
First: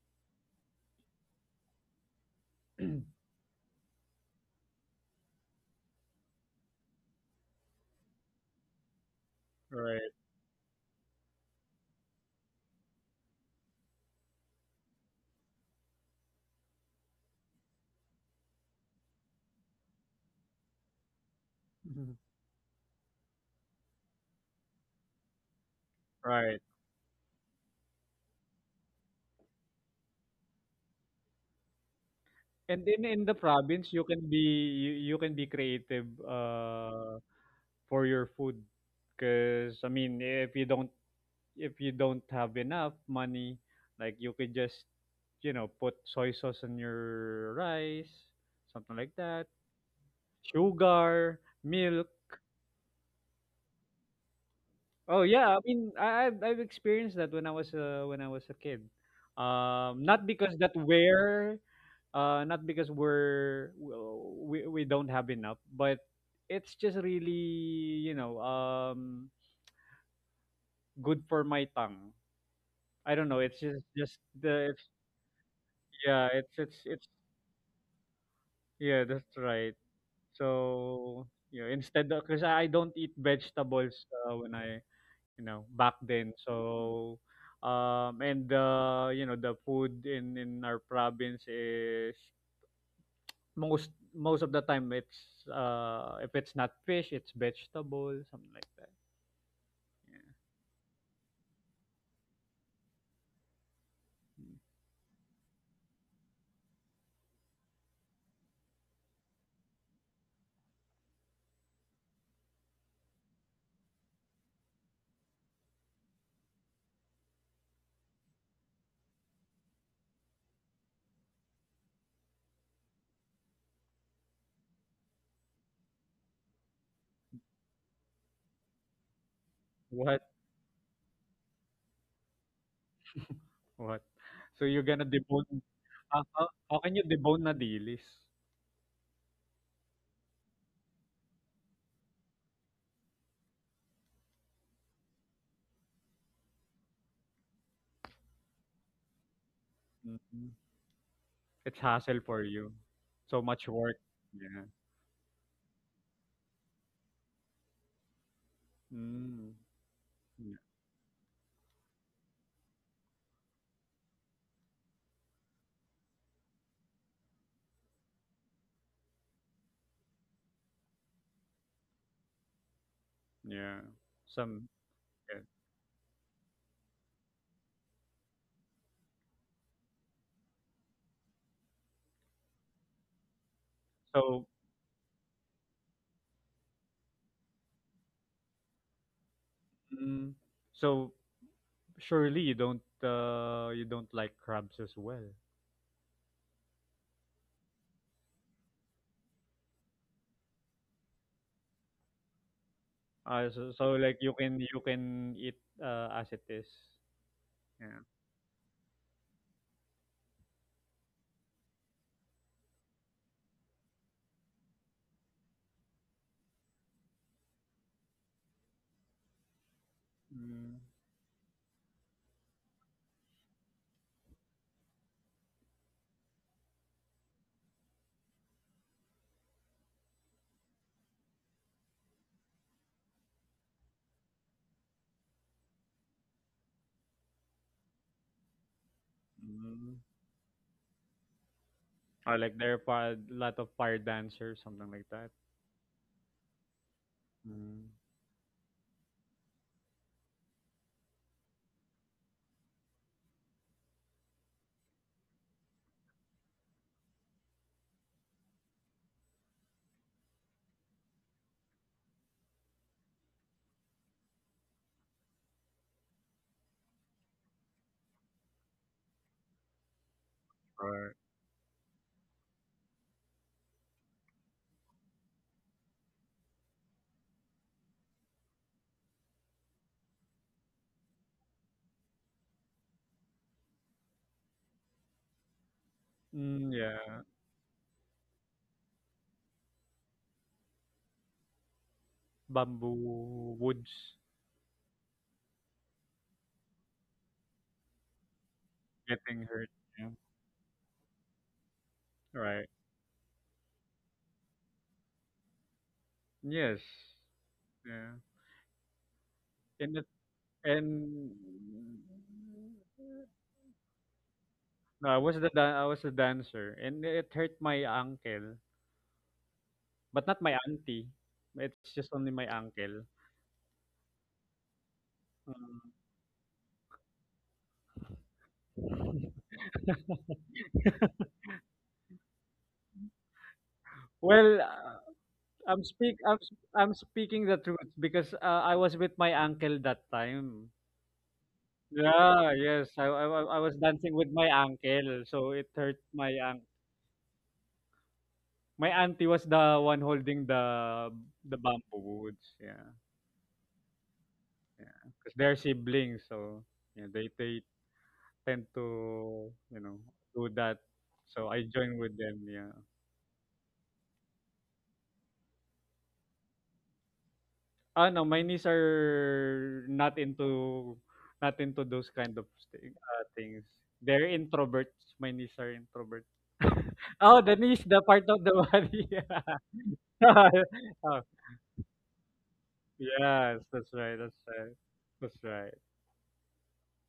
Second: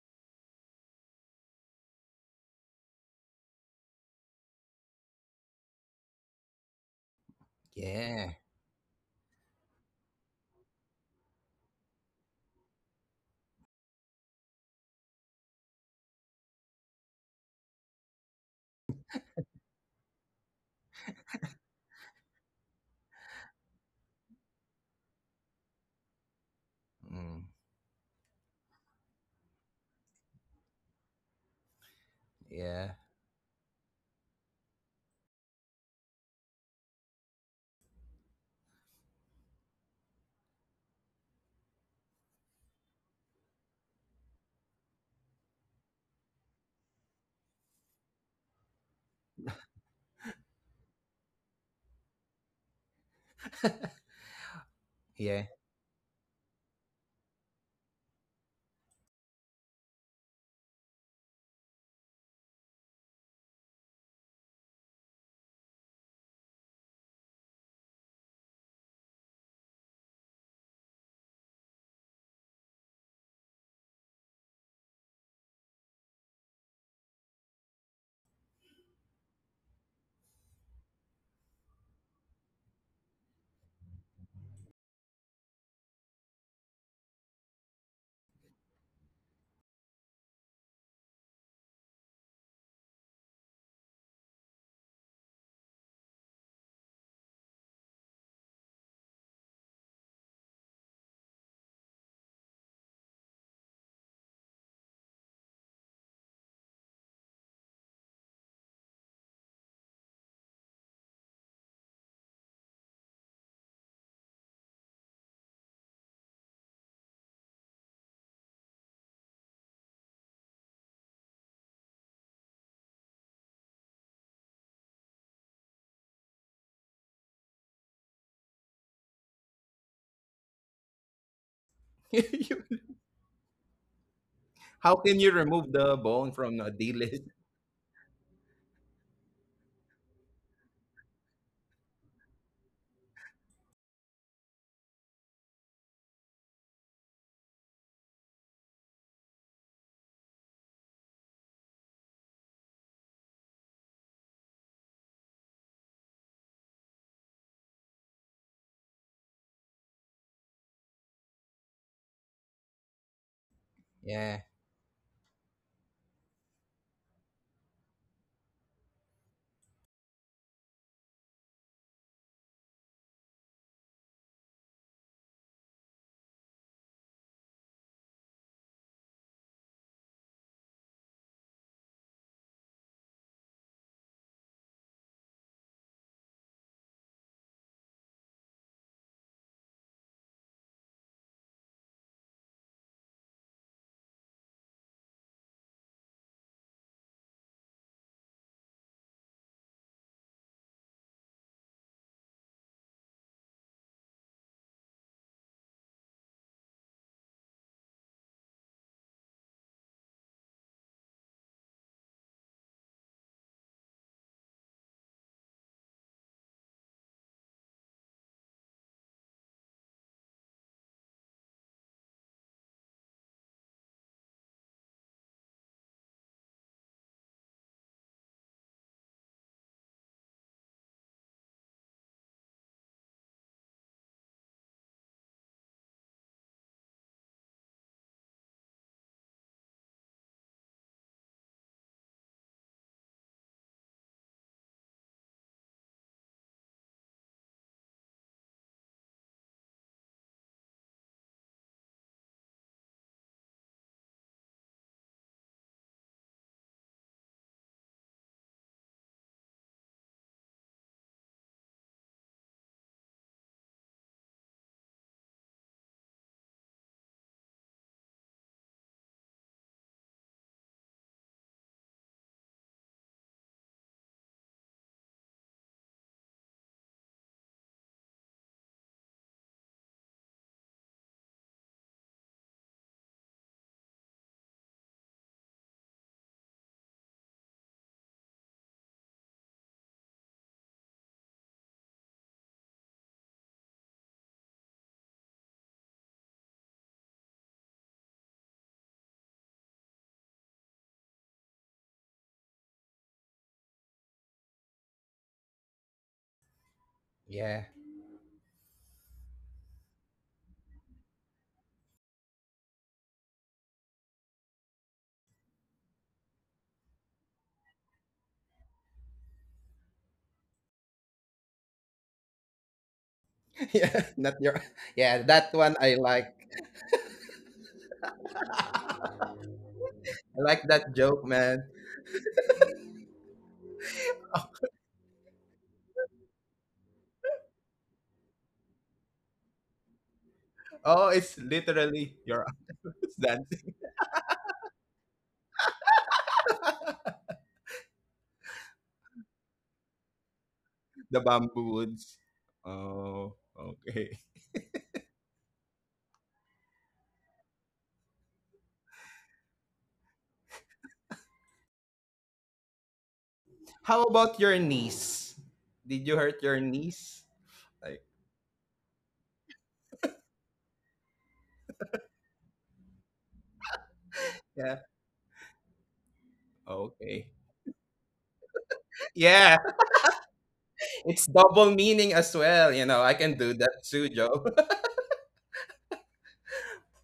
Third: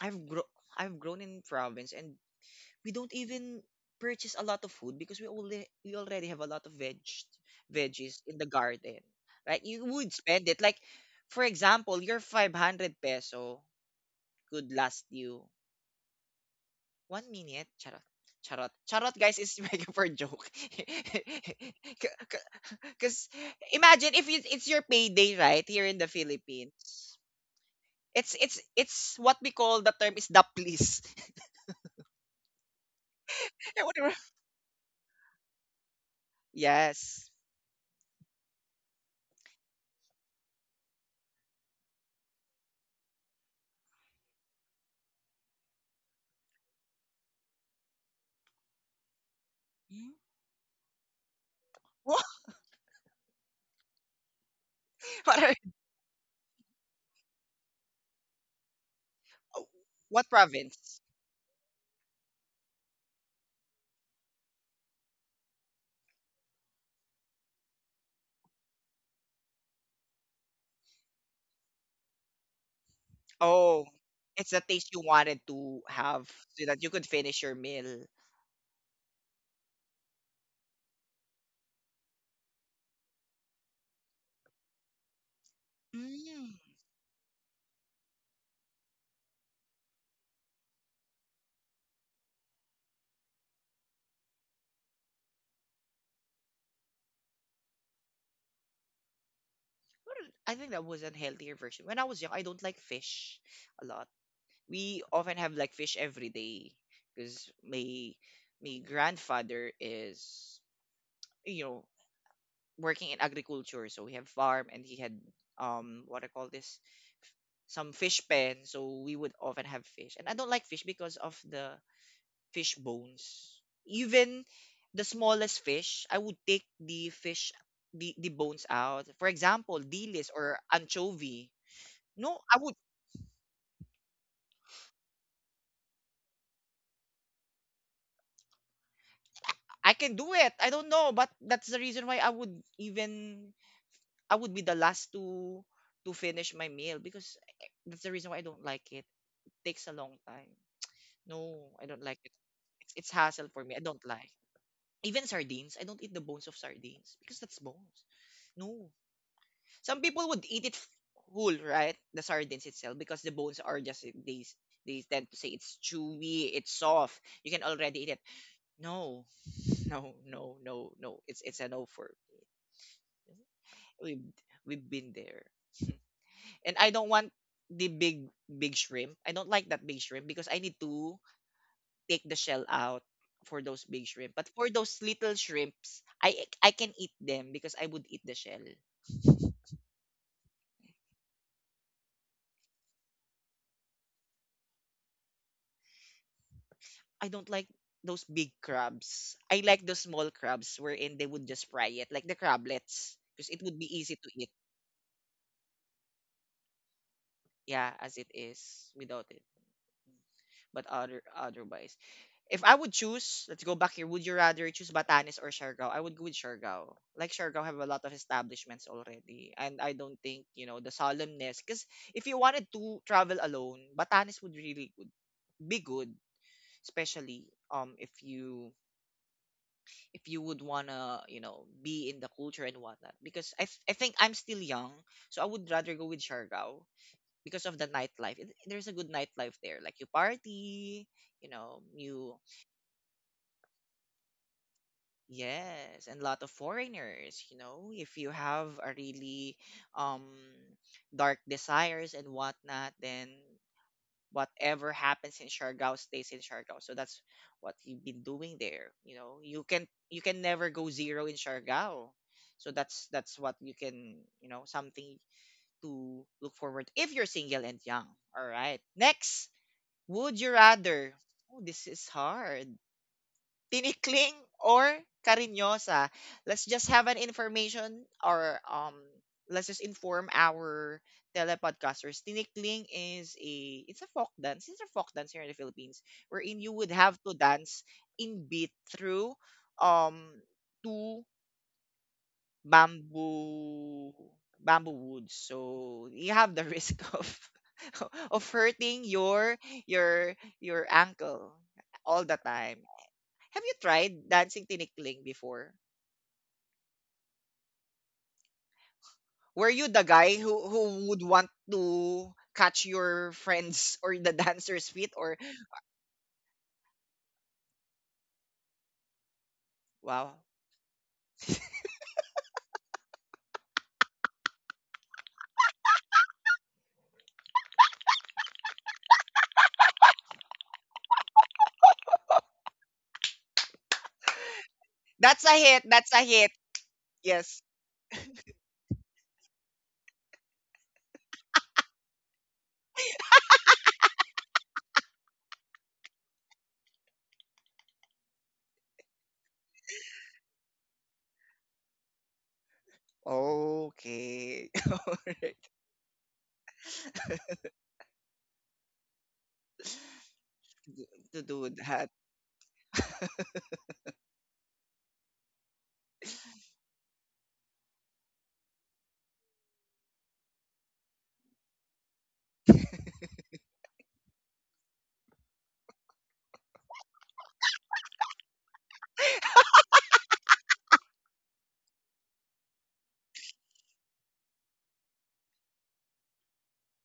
I've grown. I've grown in province and we don't even purchase a lot of food because we already have a lot of veggies
yeah,
in the garden. Like you
right,
would spend it. Like for example, your 500 peso could last you 1 minute. Charot. Charot. Charot guys is making for a joke.
Mhm.
Cause imagine if it's your payday, right? Here in the
right.
Philippines.
mm,
It's it's what we call, the term is the please.
And
yeah,
then in the province, you can be you can be creative.
yes.
For your food, because I mean if you don't have enough money, like you could just you know put soy sauce on your rice, something like that,
Hmm?
sugar milk. Oh
yeah.
What?
yeah, I mean I've experienced that when I was a kid,
Oh,
not
what
because that
province?
we're not because we're, well, we don't have enough, but it's just really you know good for my tongue. I don't know. It's
Oh, it's the taste you wanted to have
yeah.
so that you could
It's
finish your meal.
yeah. That's right. So you know, instead of because I don't eat vegetables when I you know back then.
Mm.
So and you know the food in our province is most most of the time it's if it's not fish it's vegetable, something like that. Yeah.
Well, I think that was a healthier version. When I was young, I don't like fish a lot. We often have like fish every day because my grandfather is, you know, working in agriculture, so we have farm and he had what I call this f- some fish pen, so we would often have fish. And I don't like fish because of the fish bones. Even the smallest fish, I would take the fish the bones out. For example,
What
dilis or anchovy. No, I would,
You-
what? So you're
How
gonna
can you
debone?
remove the bone from a
How can
D
you debone na dilis?
I can do it. I don't know, but that's the reason why I would even, I would be the last to finish my meal because I- that's the reason why I don't like it. Takes a long
Mhm.
time.
It's
No, I don't
hassle
like
for
it.
you.
It's
So
hassle
much
for me. I
work.
don't like.
Yeah.
Even sardines, I don't eat the bones of sardines because that's bones. No,
Mm.
some people would
Yeah.
eat it f- whole, right? The sardines itself because the bones are just,
Yeah,
they tend to say it's chewy, it's soft. You can already eat it. No, no, no, no, no. It's a no for me.
Yeah.
We've
Some.
been
Yeah.
there, and I don't want the big big shrimp. I don't like that big shrimp because I need to take the shell out for those big
So.
shrimp. But for those little shrimps, I can eat them because I would eat the shell.
Mm, so surely you don't. You don't like crabs as well.
I don't like those big crabs. I like the small crabs wherein they would just fry it, like the crablets, because it
So, so
would be
like
easy to eat.
you can eat as it is. Yeah.
Yeah, as it is without it. But otherwise, if I would choose, let's go back here. Would you rather choose Batanes or Siargao? I would go with Siargao. Like Siargao have a lot of establishments already, and I don't think you
Mm.
know the solemnness. Because if you wanted to travel alone, Batanes would really good, be good, especially if you, would wanna, you know, be in the culture and whatnot. Because I, th- I think I'm still young, so I would rather go with Siargao because of the nightlife. There's a good nightlife there.
Mm.
Like you party, you know,
Or
you,
like there are lot of fire dancers, something like that.
yes, and a lot of foreigners. You
Mm.
know, if you have a really um dark desires and whatnot, then whatever happens in Siargao stays in Siargao. So that's what you've been doing there. You know, you can never go zero in Siargao. So that's what you can, you know, something to look forward if you're single and young. All right. Next, would you rather?
Or
Oh, this is hard, tinikling or cariñosa. Let's just have an information or let's just inform our telepodcasters. Tinikling is a it's a folk dance. It's a folk dance here in the Philippines wherein you
mm,
would have
yeah,
to dance in beat through um two
bamboo woods
bamboo bamboo woods. So you have the risk of of hurting
getting
your
hurt. Yeah.
your your ankle all the
Right.
time. Have you tried dancing tinikling before?
Yes.
yeah,
Yeah.
Were you
and
the
it-
guy who would
and
want to catch your friends or the dancer's feet
no, I
or
was I was a dancer, and it hurt my ankle, but
wow.
not my auntie. It's just only my ankle.
yeah. Not your, yeah. That one I like.
Mm.
I like that joke, man.
Well,
That's a hit. That's a hit.
I'm speaking the
Yes.
truth because I was with my uncle that time.
Oh, it's literally your
Yeah, yes,
arms
I was
dancing
dancing with my uncle, so it hurt my ankle. My auntie was the one holding the
the
the
bamboo
bamboo
woods.
woods. Yeah.
Oh, okay.
Okay.
Yeah, because
All
'cause they're
right.
siblings, so, you know, they tend to, you know, do that.
To
So I
do
join
that.
with them, yeah.
How about your niece? Did you hurt your niece? Like,
Ah, no, my niece are not into those kind of things. They're
yeah,
introverts. My niece are introverts.
okay.
Oh, the niece, the part of the body.
Yeah,
Yeah. Oh,
it's double meaning as well. You know, I can do
yes,
that
that's
too,
right. That's
Joe.
right. That's right.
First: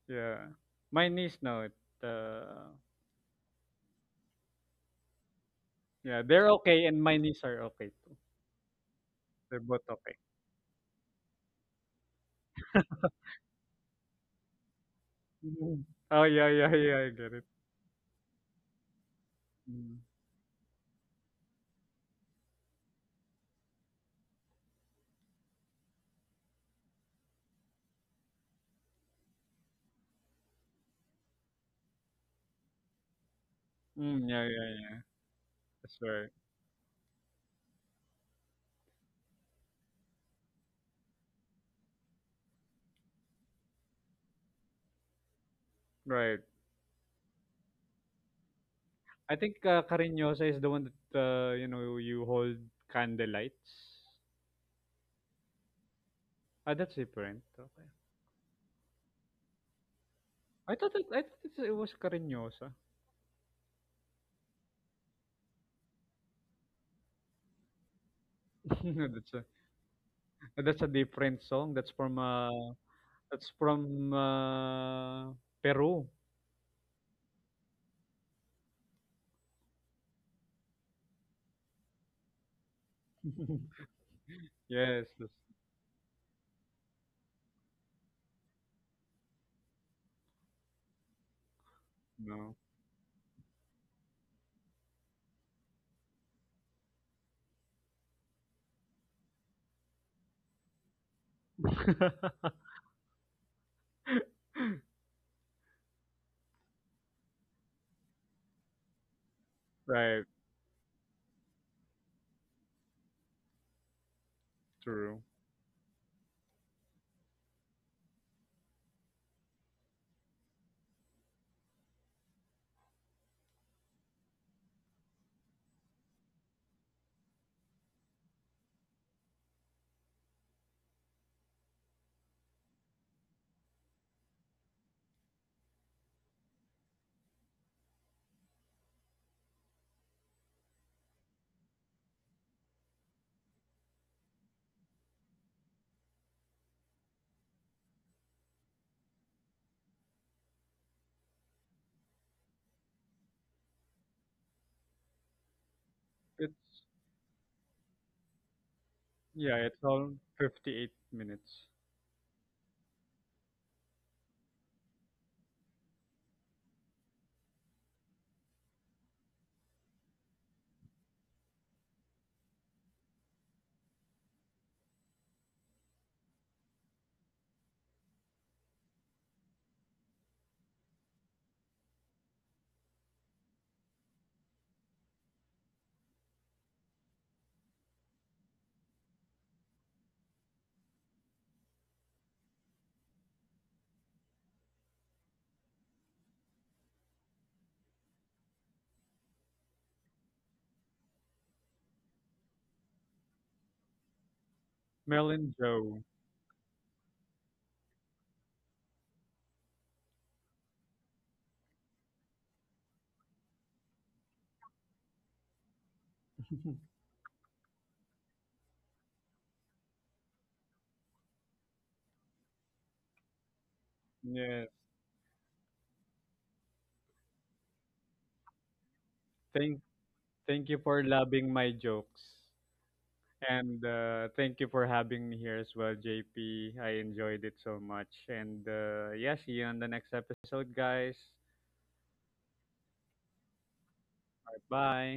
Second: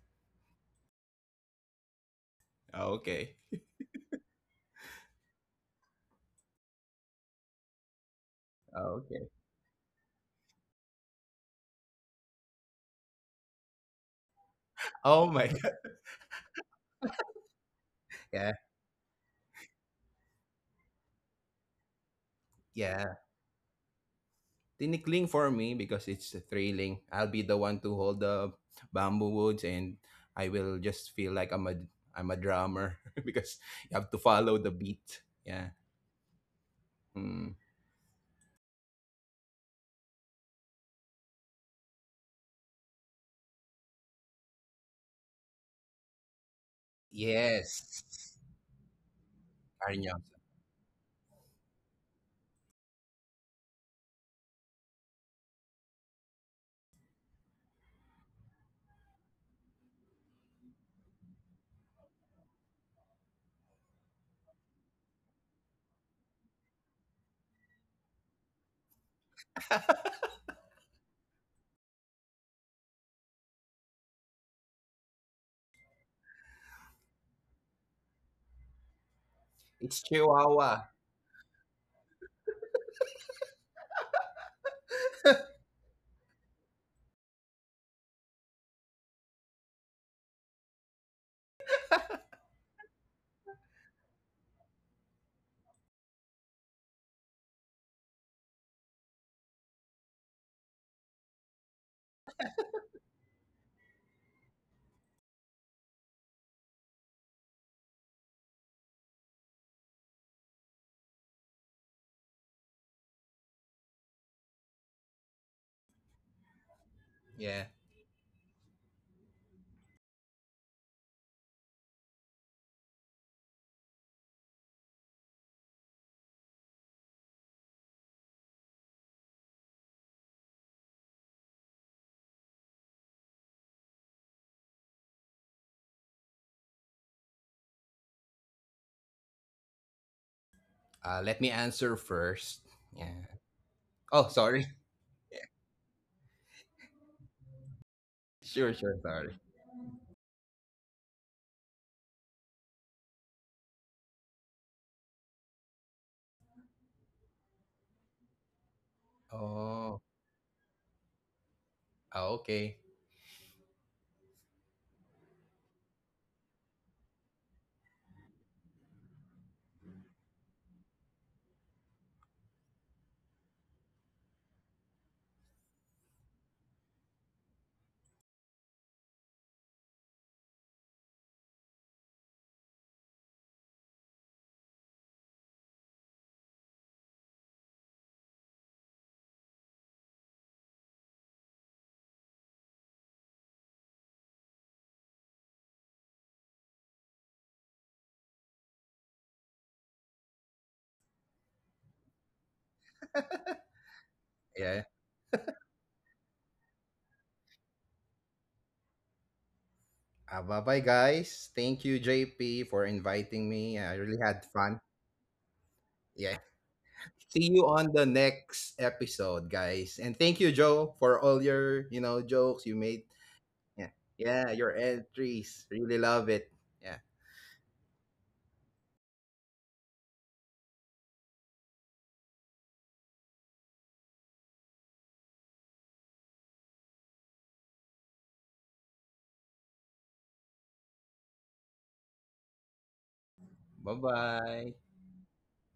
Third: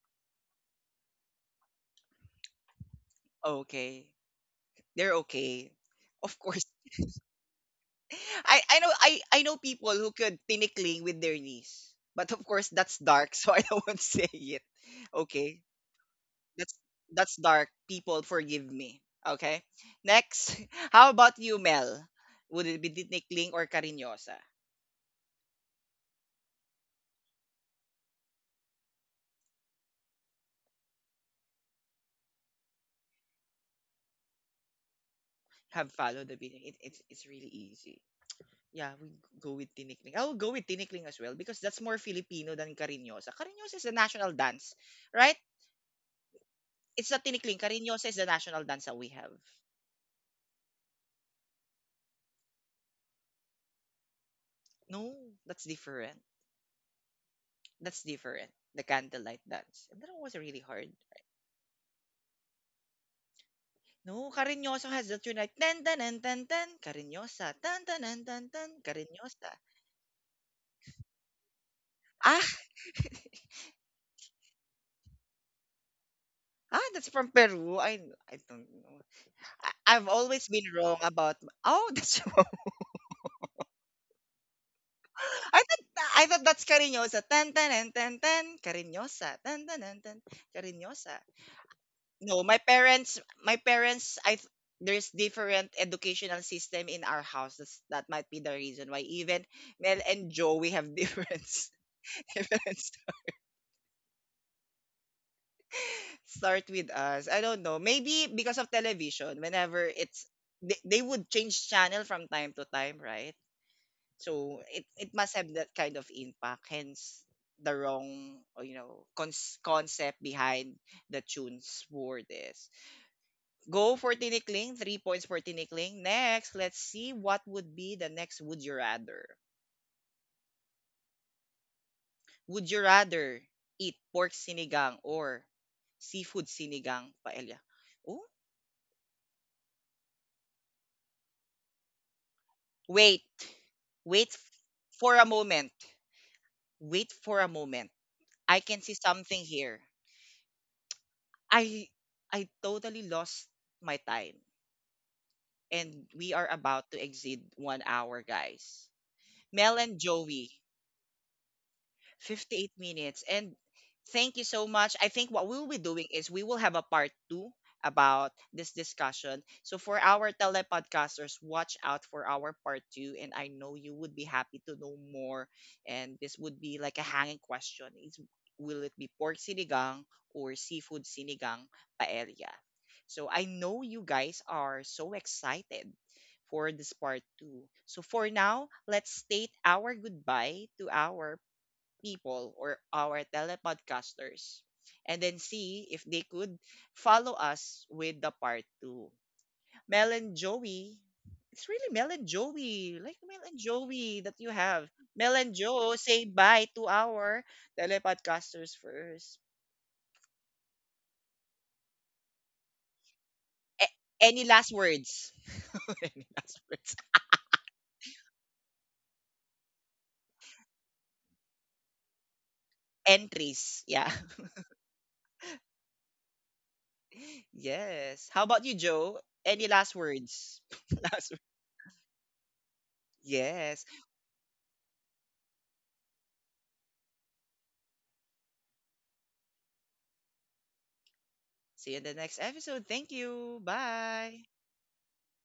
Yeah. My niece, no, it, uh,
okay,
Okay. They're okay.
yeah,
Of
they're
course.
okay, and my niece are okay too.
I know,
okay.
I know
They're both
people who
okay.
could tinikling with their knees. But of course that's dark, so I don't want to say it.
Oh my
Okay.
God.
Mhm. Oh yeah, yeah,
That's
yeah. I get it.
dark. People
Yeah,
forgive me. Okay.
Mm.
Next, how about you, Mel? Would it be
yeah.
tinikling or cariñosa?
Tinikling for me because it's thrilling. I'll be the one to hold the bamboo woods and I will just feel like I'm a drummer because you have to
Mm, yeah,
follow the
yeah, yeah.
beat. Yeah.
Have
That's
followed
right.
the video. It's
Mm.
really easy. Yeah, we go with tinikling. I will go with tinikling as well because that's more Filipino than cariñosa. Cariñosa is the national dance, right?
Right.
It's not tinikling.
Yes.
Cariñosa is the national dance that we have.
I think
Arnyo.
Cariñosa is the one that you know you hold candlelights.
No, that's different.
Ah, that's different. Okay.
That's different. The candlelight dance. And that one was really hard.
I thought it's, it was Cariñosa.
No, Cariñosa has that tune unite ten ten ten ten ten Cariñosa ten ten ten ten ten
No,
Cariñosa.
that's a different song.
Ah,
That's from Peru.
ah, that's from Peru. I don't know. I,
It's
I've always been
Chihuahua.
wrong about. Oh, that's.
Yes. That's,
I thought, that's Cariñosa ten ten ten ten ten Cariñosa ten ten ten ten Cariñosa. No,
no.
my parents, I th- there's different educational system in our house. That's, that might be the reason why even Mel and Joe we have difference. start with us. I don't know. Maybe because of television, whenever
Right.
it's, they, would change channel from time to time, right? So it
True.
must have that kind of impact. Hence
Yeah.
the wrong you know, concept behind the tunes for this. Go for tinikling, three points for tinikling. Next, let's see what would be the next would you rather. Would you rather eat pork sinigang or seafood sinigang paella?
Let me answer first.
Wait,
Yeah. Oh,
wait f-
sorry.
for a moment. Wait for a moment. I
Sure,
can see
sure, sorry.
something here. I I totally lost my time. And we are
It's
about to exceed 1 hour, guys.
yeah.
Mel
It's
and
Oh,
all
Joey,
58 minutes.
58
okay.
minutes. And thank you so much. I think what we'll be doing is we will have a part two about this discussion. So for our telepodcasters, watch out for our part two. And I know you would be happy to know more. And this would be like a hanging question is, will it be pork sinigang or seafood sinigang paella? So I know you guys are so excited for this part two. So for now, let's state our goodbye to our people or our telepodcasters and then see if they could follow us with the part two. Mel and Joey, it's really Mel and Joey, like Mel and Joey that you
Yeah.
have. Mel
Marilyn
and Joe,
Joe.
say bye to our telepodcasters first.
Bye bye, guys. Thank you, JP, for inviting me. I
A-
really had
any last
fun.
words? any
Yeah.
last words?
See you on the next episode, guys. And thank you, Joe, for all your jokes you made.
Entries,
Yeah.
yeah.
Yeah,
Yes.
your entries. Really love it. Yeah.
Yes. How about you, Joe? Any
Thank
last words?
thank you for
last words.
loving my jokes. And
Yes.
thank you for having me here as well, JP. I enjoyed it so much. And yeah, see you on the next episode, guys.
See you in the next episode. Thank you. Bye.
Bye-bye.
Bye.